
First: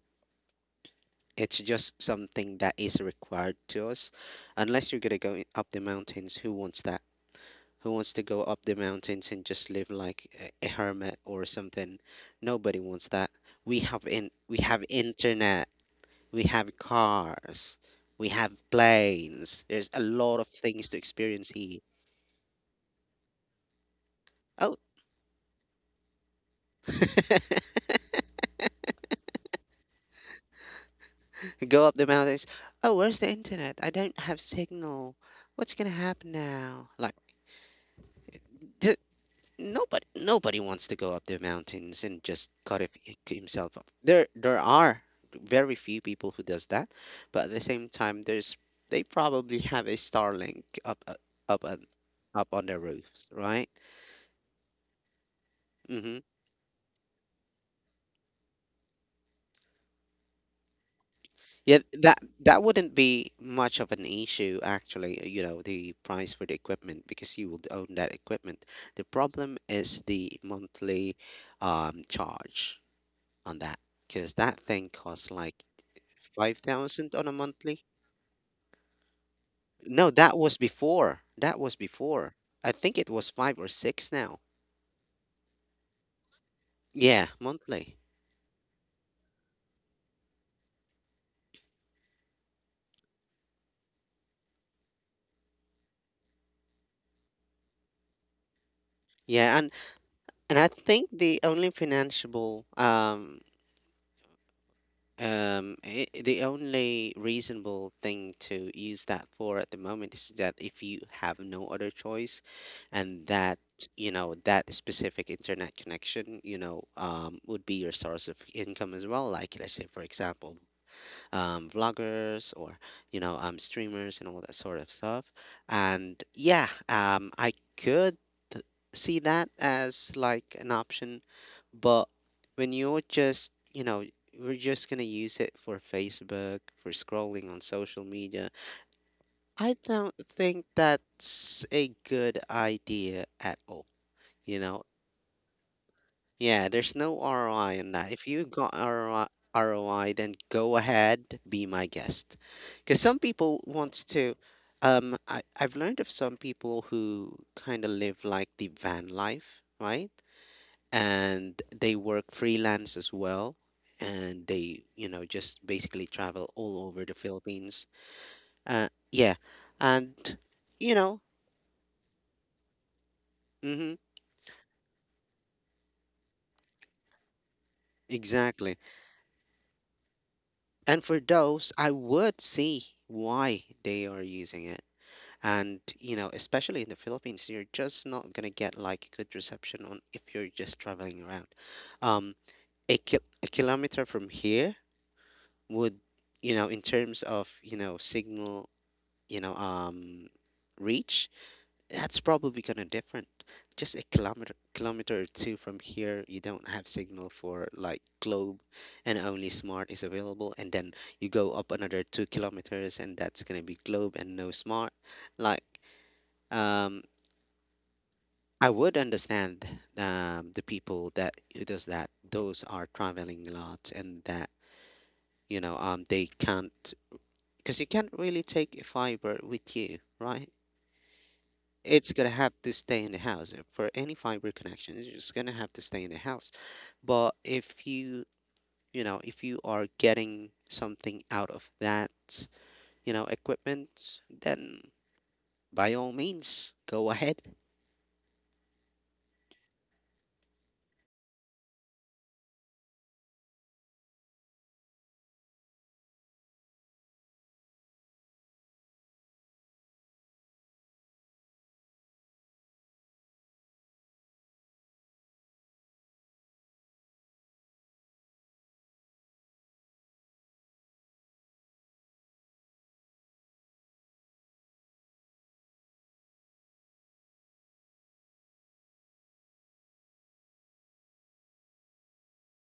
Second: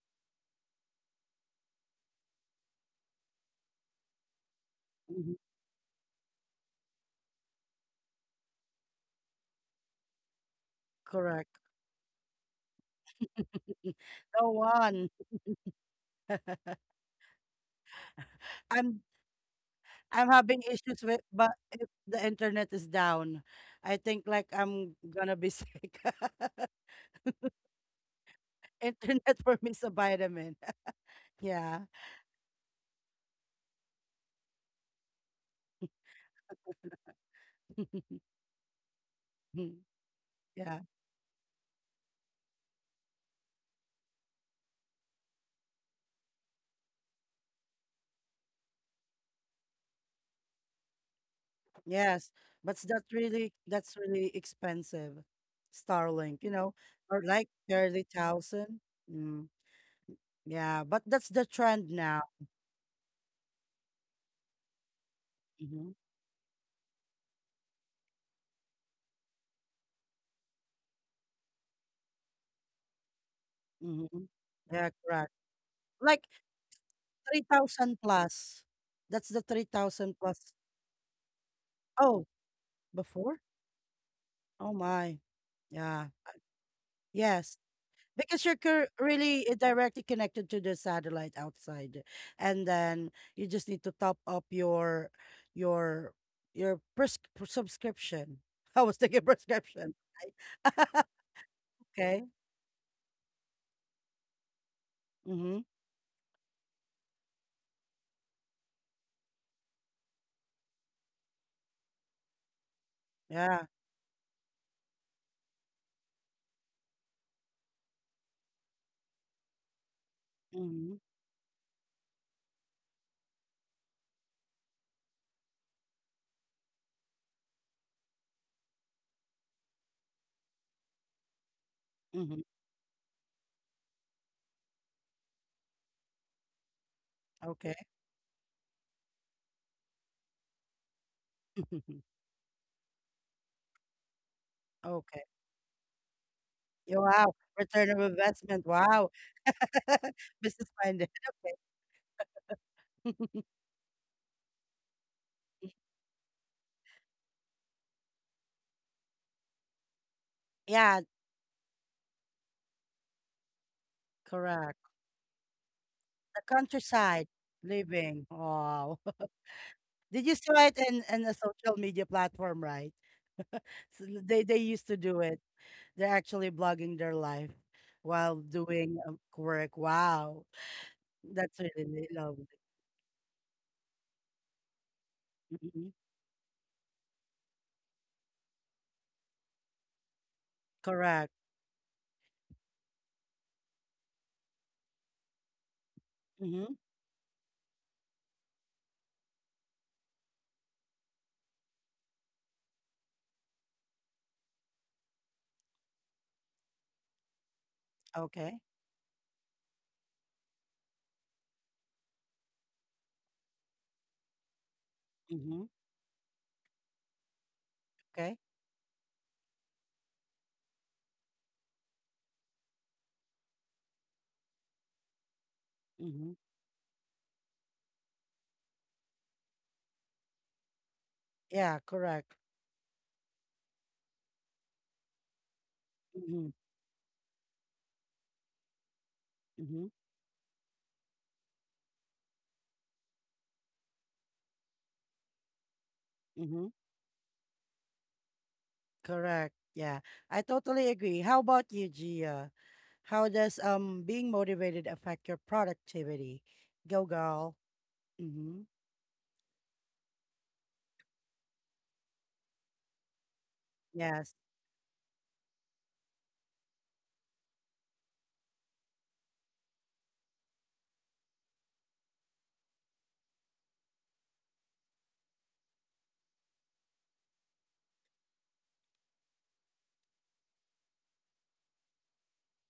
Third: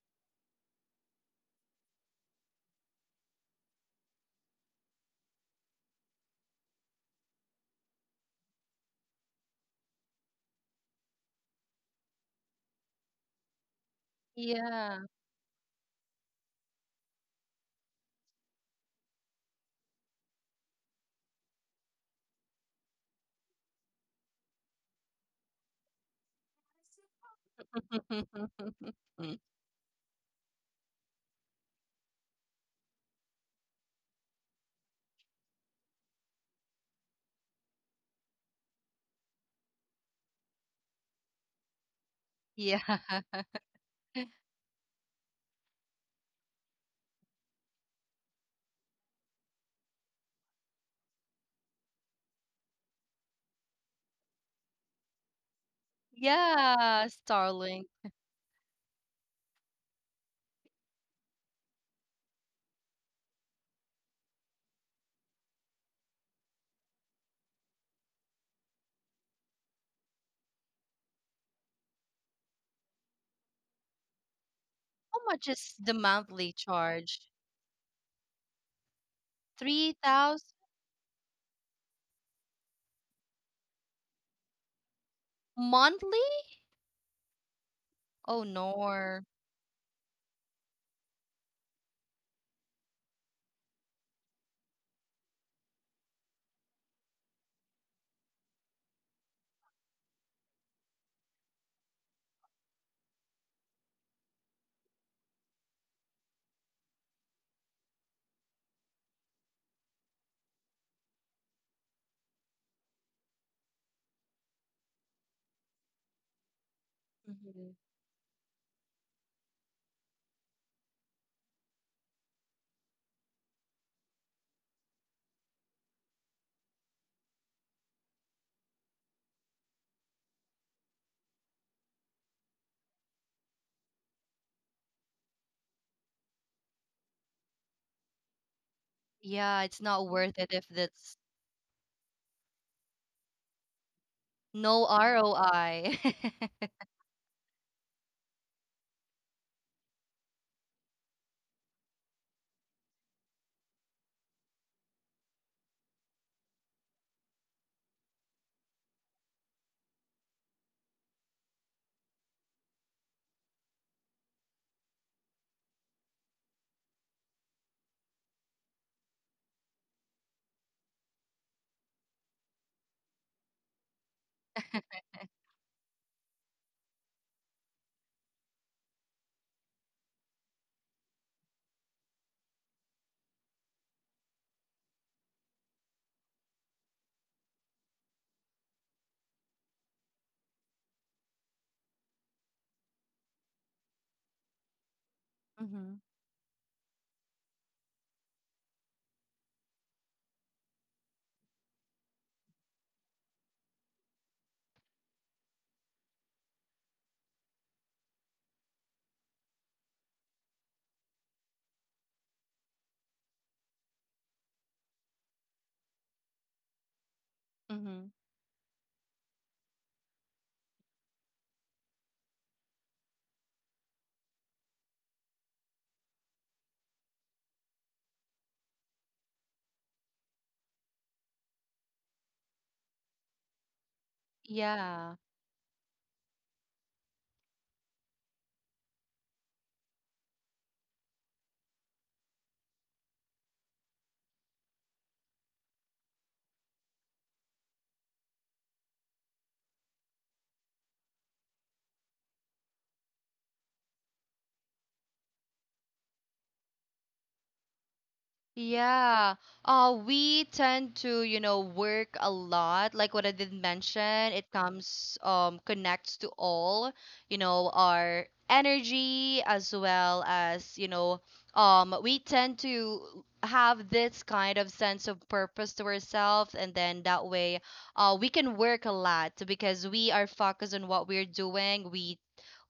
Speaker 3: it's just something that is required to us, unless you're gonna
Speaker 1: Hmm.
Speaker 3: go up the mountains. Who wants that? Who wants to go up the mountains and just live like a hermit or
Speaker 1: Correct.
Speaker 3: something? Nobody wants that. We
Speaker 1: [LAUGHS]
Speaker 3: have in
Speaker 1: No
Speaker 3: we have
Speaker 2: Yeah.
Speaker 1: one.
Speaker 3: internet, we have cars, we have
Speaker 1: [LAUGHS] I'm
Speaker 3: planes. There's a
Speaker 1: I'm
Speaker 3: lot of
Speaker 1: having
Speaker 3: things to
Speaker 1: issues with,
Speaker 3: experience
Speaker 1: but
Speaker 3: here.
Speaker 1: if the internet is down, I think like
Speaker 3: Oh,
Speaker 1: I'm gonna be sick. [LAUGHS]
Speaker 3: [LAUGHS]
Speaker 1: Internet
Speaker 2: [LAUGHS]
Speaker 1: [LAUGHS] for me is a vitamin. [LAUGHS] Yeah.
Speaker 3: go up the mountains. Oh, where's the internet? I don't have signal. What's gonna happen now? Like,
Speaker 1: [LAUGHS]
Speaker 3: th- nobody, nobody
Speaker 1: Yeah.
Speaker 3: wants to go up the mountains and just
Speaker 2: Yeah.
Speaker 3: cut
Speaker 2: [LAUGHS]
Speaker 3: himself up. There are very few people who does that, but at the same time, there's, they probably have a Starlink up, on-
Speaker 1: Yes.
Speaker 3: up on
Speaker 1: But
Speaker 3: their
Speaker 1: that's
Speaker 3: roofs,
Speaker 1: really,
Speaker 3: right?
Speaker 1: that's really expensive.
Speaker 3: Mm-hmm.
Speaker 1: Starlink, you know,
Speaker 2: Yeah,
Speaker 1: or like
Speaker 2: Starlink.
Speaker 1: 30,000. Mm. Yeah, but that's the
Speaker 3: Yeah,
Speaker 1: trend now.
Speaker 3: that that wouldn't be much of an issue actually, you know,
Speaker 1: Hmm.
Speaker 3: the price for the equipment because you would own that equipment. The problem is the monthly charge on that,
Speaker 1: Hmm.
Speaker 3: because that
Speaker 1: Yeah,
Speaker 3: thing
Speaker 2: How
Speaker 1: correct.
Speaker 3: cost
Speaker 2: much
Speaker 3: like
Speaker 2: is the
Speaker 1: Like
Speaker 2: monthly
Speaker 3: 5,000
Speaker 2: charge?
Speaker 3: on a monthly.
Speaker 1: 3,000 plus. That's the
Speaker 3: No,
Speaker 1: 3,000
Speaker 3: that
Speaker 1: plus.
Speaker 2: 3,000
Speaker 3: was before. That was
Speaker 1: Oh,
Speaker 3: before. I think it was
Speaker 1: before?
Speaker 3: 5 or 6 now.
Speaker 1: Oh my. Yeah.
Speaker 2: monthly?
Speaker 3: Yeah,
Speaker 1: Yes.
Speaker 3: monthly.
Speaker 1: Because
Speaker 2: Oh no.
Speaker 1: really directly connected to the satellite outside, and then you just need to top up your your your pres- subscription. [LAUGHS] I was thinking
Speaker 3: Yeah, and
Speaker 1: prescription.
Speaker 3: and I think
Speaker 1: [LAUGHS] okay. Mm-hmm.
Speaker 3: The only reasonable thing to use that for at the moment is that if you have no other choice, and that,
Speaker 1: Yeah.
Speaker 3: that specific internet connection, would be
Speaker 2: Mhm.
Speaker 3: your source of income as well. Like let's say, for example,
Speaker 1: Mm-hmm.
Speaker 3: vloggers or streamers and all that sort of stuff. And yeah, I could see that as like an option, but
Speaker 1: Mm-hmm.
Speaker 3: when you're just you know we're just gonna use it for Facebook, for scrolling on
Speaker 1: Okay.
Speaker 3: social media.
Speaker 2: Yeah,
Speaker 3: I
Speaker 2: it's not
Speaker 3: don't
Speaker 2: worth it
Speaker 3: think
Speaker 2: if that's
Speaker 3: that's
Speaker 1: [LAUGHS]
Speaker 3: a good idea at all. You know,
Speaker 2: no
Speaker 1: okay.
Speaker 2: ROI.
Speaker 3: yeah,
Speaker 2: [LAUGHS]
Speaker 3: there's
Speaker 1: Yeah,
Speaker 3: no
Speaker 1: wow,
Speaker 3: ROI
Speaker 1: return
Speaker 3: on
Speaker 1: of
Speaker 3: that. If you
Speaker 1: investment,
Speaker 3: got
Speaker 1: wow.
Speaker 3: ROI, then
Speaker 1: [LAUGHS] Business
Speaker 3: go
Speaker 1: minded.
Speaker 3: ahead, be my guest. Because some
Speaker 1: Okay.
Speaker 3: people wants to, I've learned of some people who kind of live like the van life, right?
Speaker 1: [LAUGHS] Yeah,
Speaker 3: And they work freelance as well, and
Speaker 1: correct.
Speaker 3: they, just basically
Speaker 1: The
Speaker 3: travel all over the
Speaker 1: countryside
Speaker 3: Philippines.
Speaker 1: living,
Speaker 3: Uh,
Speaker 1: wow.
Speaker 3: yeah,
Speaker 1: Did you
Speaker 3: and
Speaker 1: saw it
Speaker 3: you know,
Speaker 1: in a social media platform, right?
Speaker 3: mm-hmm,
Speaker 1: So they used to do it. They're actually blogging their life while
Speaker 3: exactly.
Speaker 1: doing work. Wow,
Speaker 3: And for
Speaker 1: that's really,
Speaker 3: those, I
Speaker 1: really
Speaker 3: would
Speaker 1: lovely.
Speaker 3: see why they are using it. And,
Speaker 1: Hmm.
Speaker 3: especially in the Philippines, you're just not gonna get like good reception on if you're just traveling
Speaker 1: Correct.
Speaker 3: around. Um, a kilometer from here
Speaker 2: hmm
Speaker 3: would,
Speaker 1: Hmm.
Speaker 3: in terms of, signal, you know, um, reach, that's probably gonna different. Just a kilometer or two from here, you don't have signal for like
Speaker 1: Okay.
Speaker 3: globe, and only smart is available. And then you go up another 2 kilometers and that's gonna be globe and no smart.
Speaker 1: Hmm.
Speaker 3: Like, um
Speaker 2: hmm
Speaker 1: Okay.
Speaker 3: I would understand, the people that who does that, those are traveling a lot, and that, they
Speaker 1: Hmm.
Speaker 3: can't, because you can't really take a fiber with you, right?
Speaker 1: Yeah.
Speaker 3: It's gonna
Speaker 1: Correct.
Speaker 3: have to stay in the house, for any fiber connection. It's
Speaker 2: Yeah.
Speaker 3: just gonna have to stay in the
Speaker 1: Hmm.
Speaker 3: house. But if you, you know if you are
Speaker 1: Hmm.
Speaker 3: getting something out of that, equipment, then by all
Speaker 1: Hmm.
Speaker 3: means go ahead.
Speaker 1: Correct. Yeah, I totally agree. How about you, Gia? How does being motivated affect your productivity? Go girl. Hmm.
Speaker 2: Yeah. We tend to, you know, work a lot. Like what I did mention,
Speaker 1: Yes.
Speaker 2: it comes, connects to all, you know, our energy as well as, you know, we tend to have this kind of sense of purpose to ourselves, and then that way, we can work a lot because we are focused on what we're doing.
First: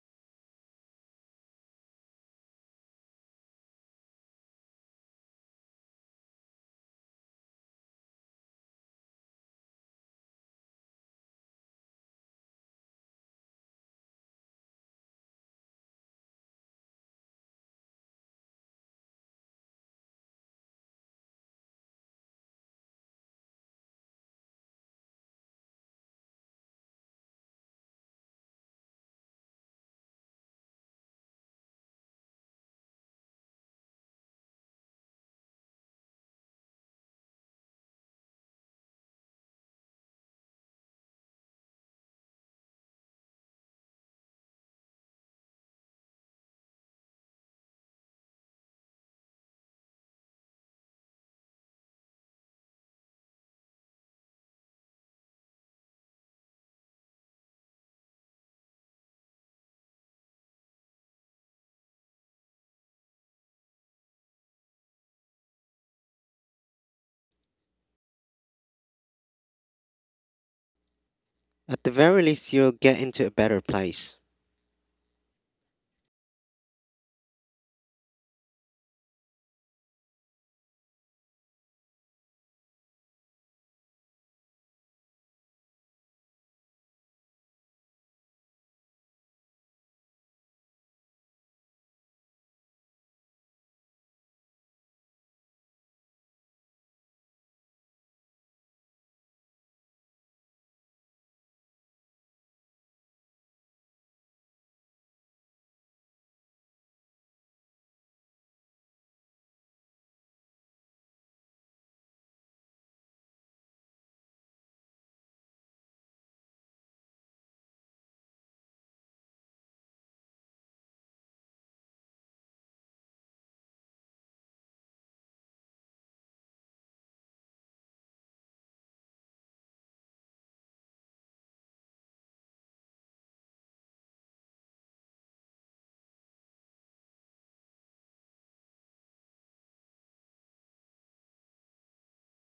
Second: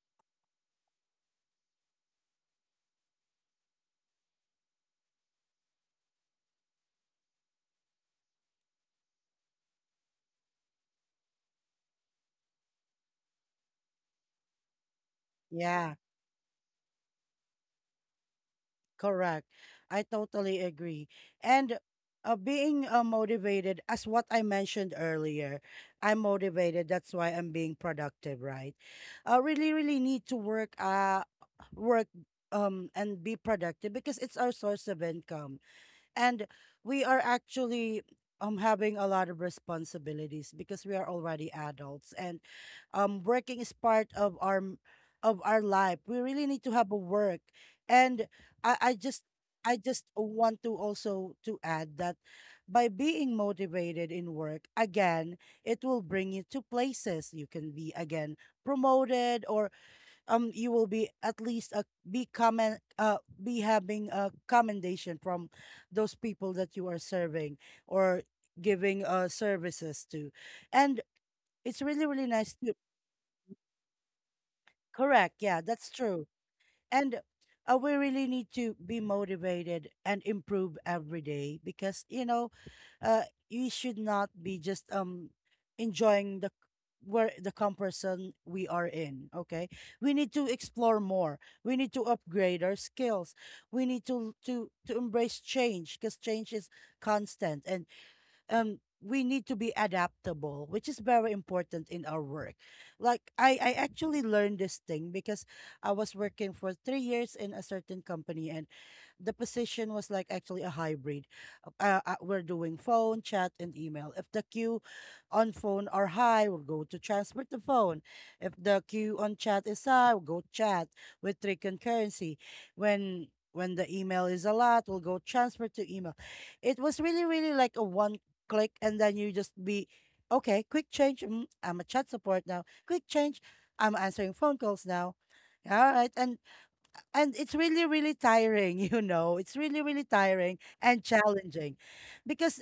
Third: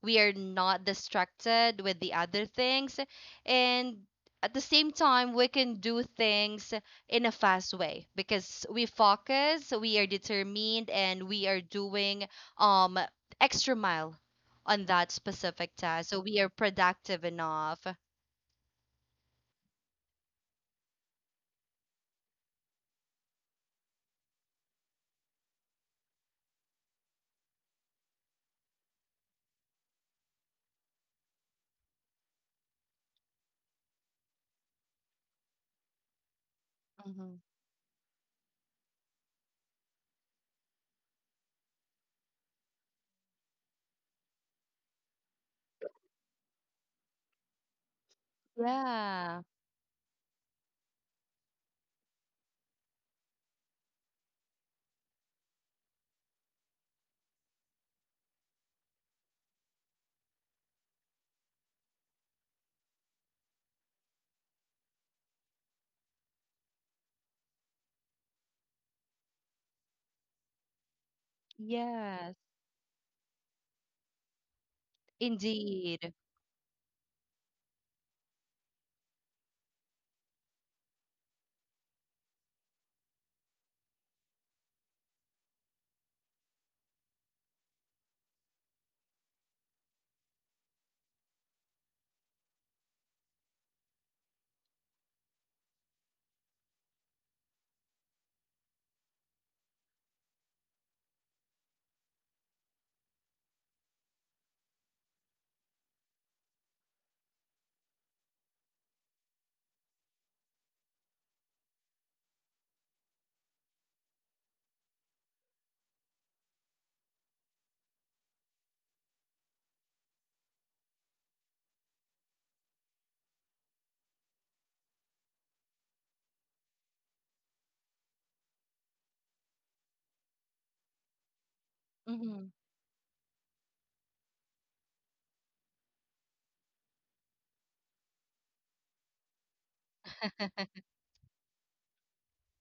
Speaker 2: We are not distracted with the other things. And at the same time we can do things in a fast way because we focus, we are determined, and we are doing um extra mile on that specific
Speaker 1: Yeah.
Speaker 2: task, so we are productive enough.
Speaker 1: Correct. I totally agree. And being motivated, as what I mentioned earlier, I'm motivated. That's why I'm being productive, right? I really, really need to work, work, and be productive because it's our source of income, and we are
Speaker 2: Hmm
Speaker 1: actually having a lot of responsibilities because we are already adults. And working is part of of our life. We really need to have a work. And I I just
Speaker 2: Yeah.
Speaker 1: I just want to also to add that by being motivated in work, again, it will bring you to places. You can be, again, promoted, or you will be at least a be comment be having a commendation from those people that you are serving, or giving services to. And it's
Speaker 3: At the
Speaker 1: really,
Speaker 3: very
Speaker 1: really
Speaker 2: Yes.
Speaker 1: nice
Speaker 3: least, you'll
Speaker 1: to,
Speaker 3: get into a better place.
Speaker 1: correct. Yeah, that's
Speaker 2: Indeed.
Speaker 1: true. And we really need to be motivated and improve every day, because, you know, uh we should not be just enjoying the where the comparison we are in. Okay, we need to explore more. We need to upgrade our skills. We need to embrace change because change is constant. And um we need to be adaptable, which is very important in our work. Like I actually learned this thing because I was working for 3 years in a certain company, and the position was like actually a hybrid. We're doing phone, chat, and email. If the queue on phone are high, we'll go to transfer to phone. If the queue on chat is high, we'll go chat with three concurrency. When the email is a lot, we'll go transfer to email. It was really, really like a one click, and then you just be okay. Quick change. Mm, I'm a chat support
Speaker 2: Hmm
Speaker 1: now. Quick change. I'm answering phone calls now. All right, and it's really, really tiring. [LAUGHS] You know, it's really, really tiring and challenging because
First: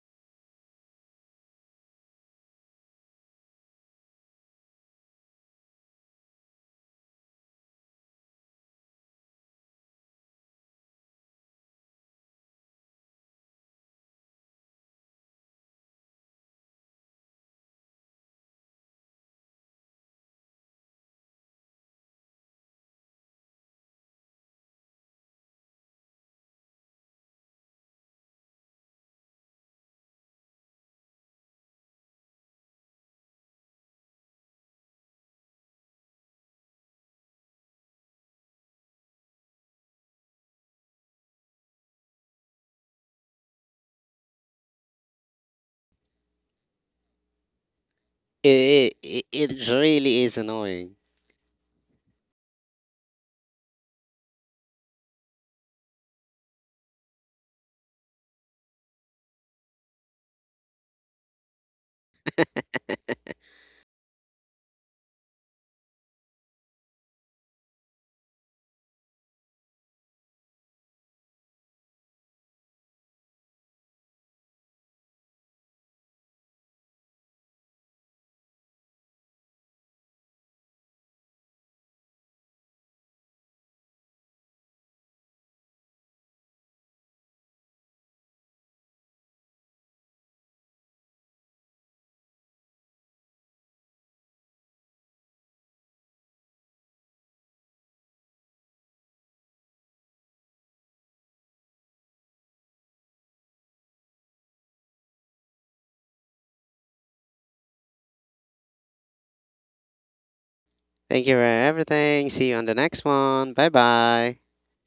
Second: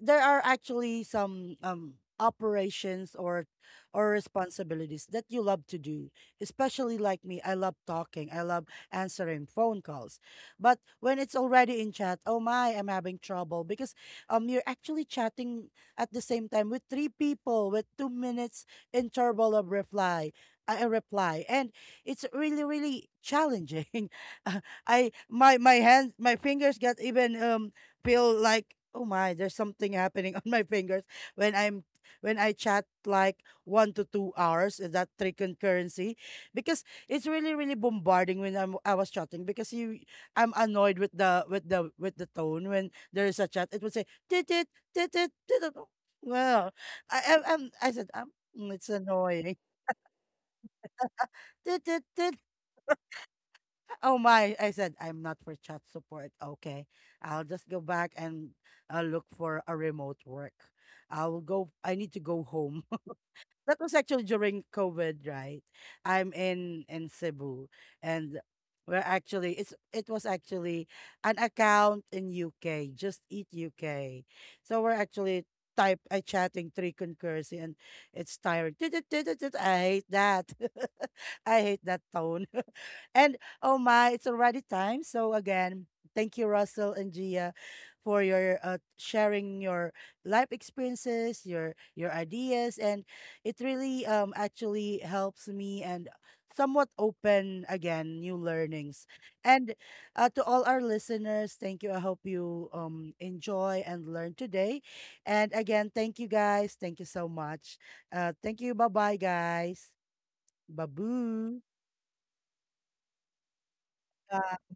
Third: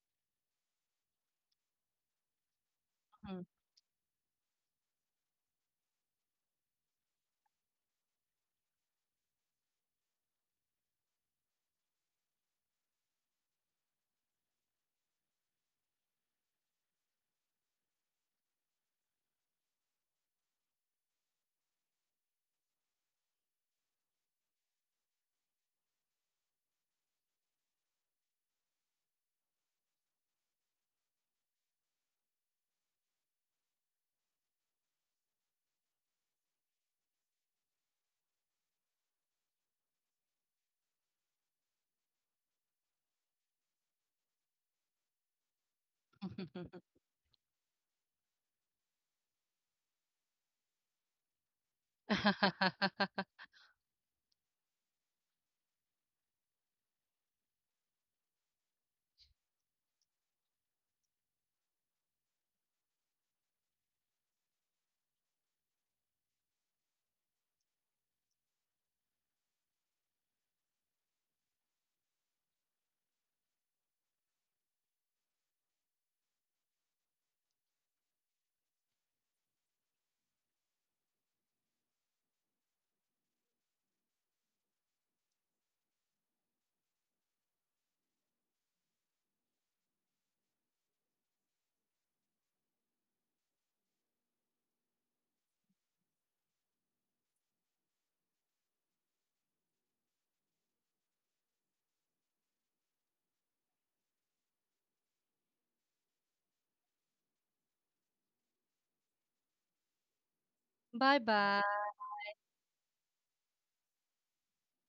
Speaker 1: there are actually some operations or responsibilities that you love to do. Especially like me, I love talking. I love answering phone calls. But when it's already in chat, oh my, I'm having trouble, because you're actually chatting at the same time with three people with 2 minutes interval of reply, a reply and it's really, really challenging. [LAUGHS] Uh, I my my hands, my fingers get even feel like, oh my, there's something happening [LAUGHS] on my fingers when I'm when I chat like 1 to 2 hours, that three concurrency, because it's really, really bombarding when I was chatting. Because you I'm annoyed with the with the tone. When there is a chat, it would say, "tit tit tit tit tit tit." Well, I'm, I said, "Mm, it's
Speaker 3: It, it,
Speaker 1: annoying."
Speaker 3: it really is annoying.
Speaker 1: [LAUGHS] tit tit
Speaker 2: [LAUGHS]
Speaker 1: tit. Oh my, I said, I'm not for chat support. Okay. I'll just go back and look for a remote work. I need to go home.
Speaker 3: [LAUGHS]
Speaker 1: That was actually during COVID, right? I'm in Cebu, and we're actually it's it was actually an account in UK, Just Eat UK. So we're actually type I chatting three concurrency, and it's tired. I hate that. [LAUGHS] I hate that tone. [LAUGHS] And oh my, it's already time. So again, thank you, Russell and Gia, for your sharing your life experiences, your ideas, and it really actually helps me and somewhat open again new learnings. And to all our listeners, thank you. I hope you enjoy and learn today. And again, thank you, guys. Thank you so much. Thank you. Bye bye guys.
Speaker 2: Bye
Speaker 3: Thank you for
Speaker 1: Baboo.
Speaker 2: bye.
Speaker 3: everything. See you on the next one. Bye bye.
Speaker 1: Bye.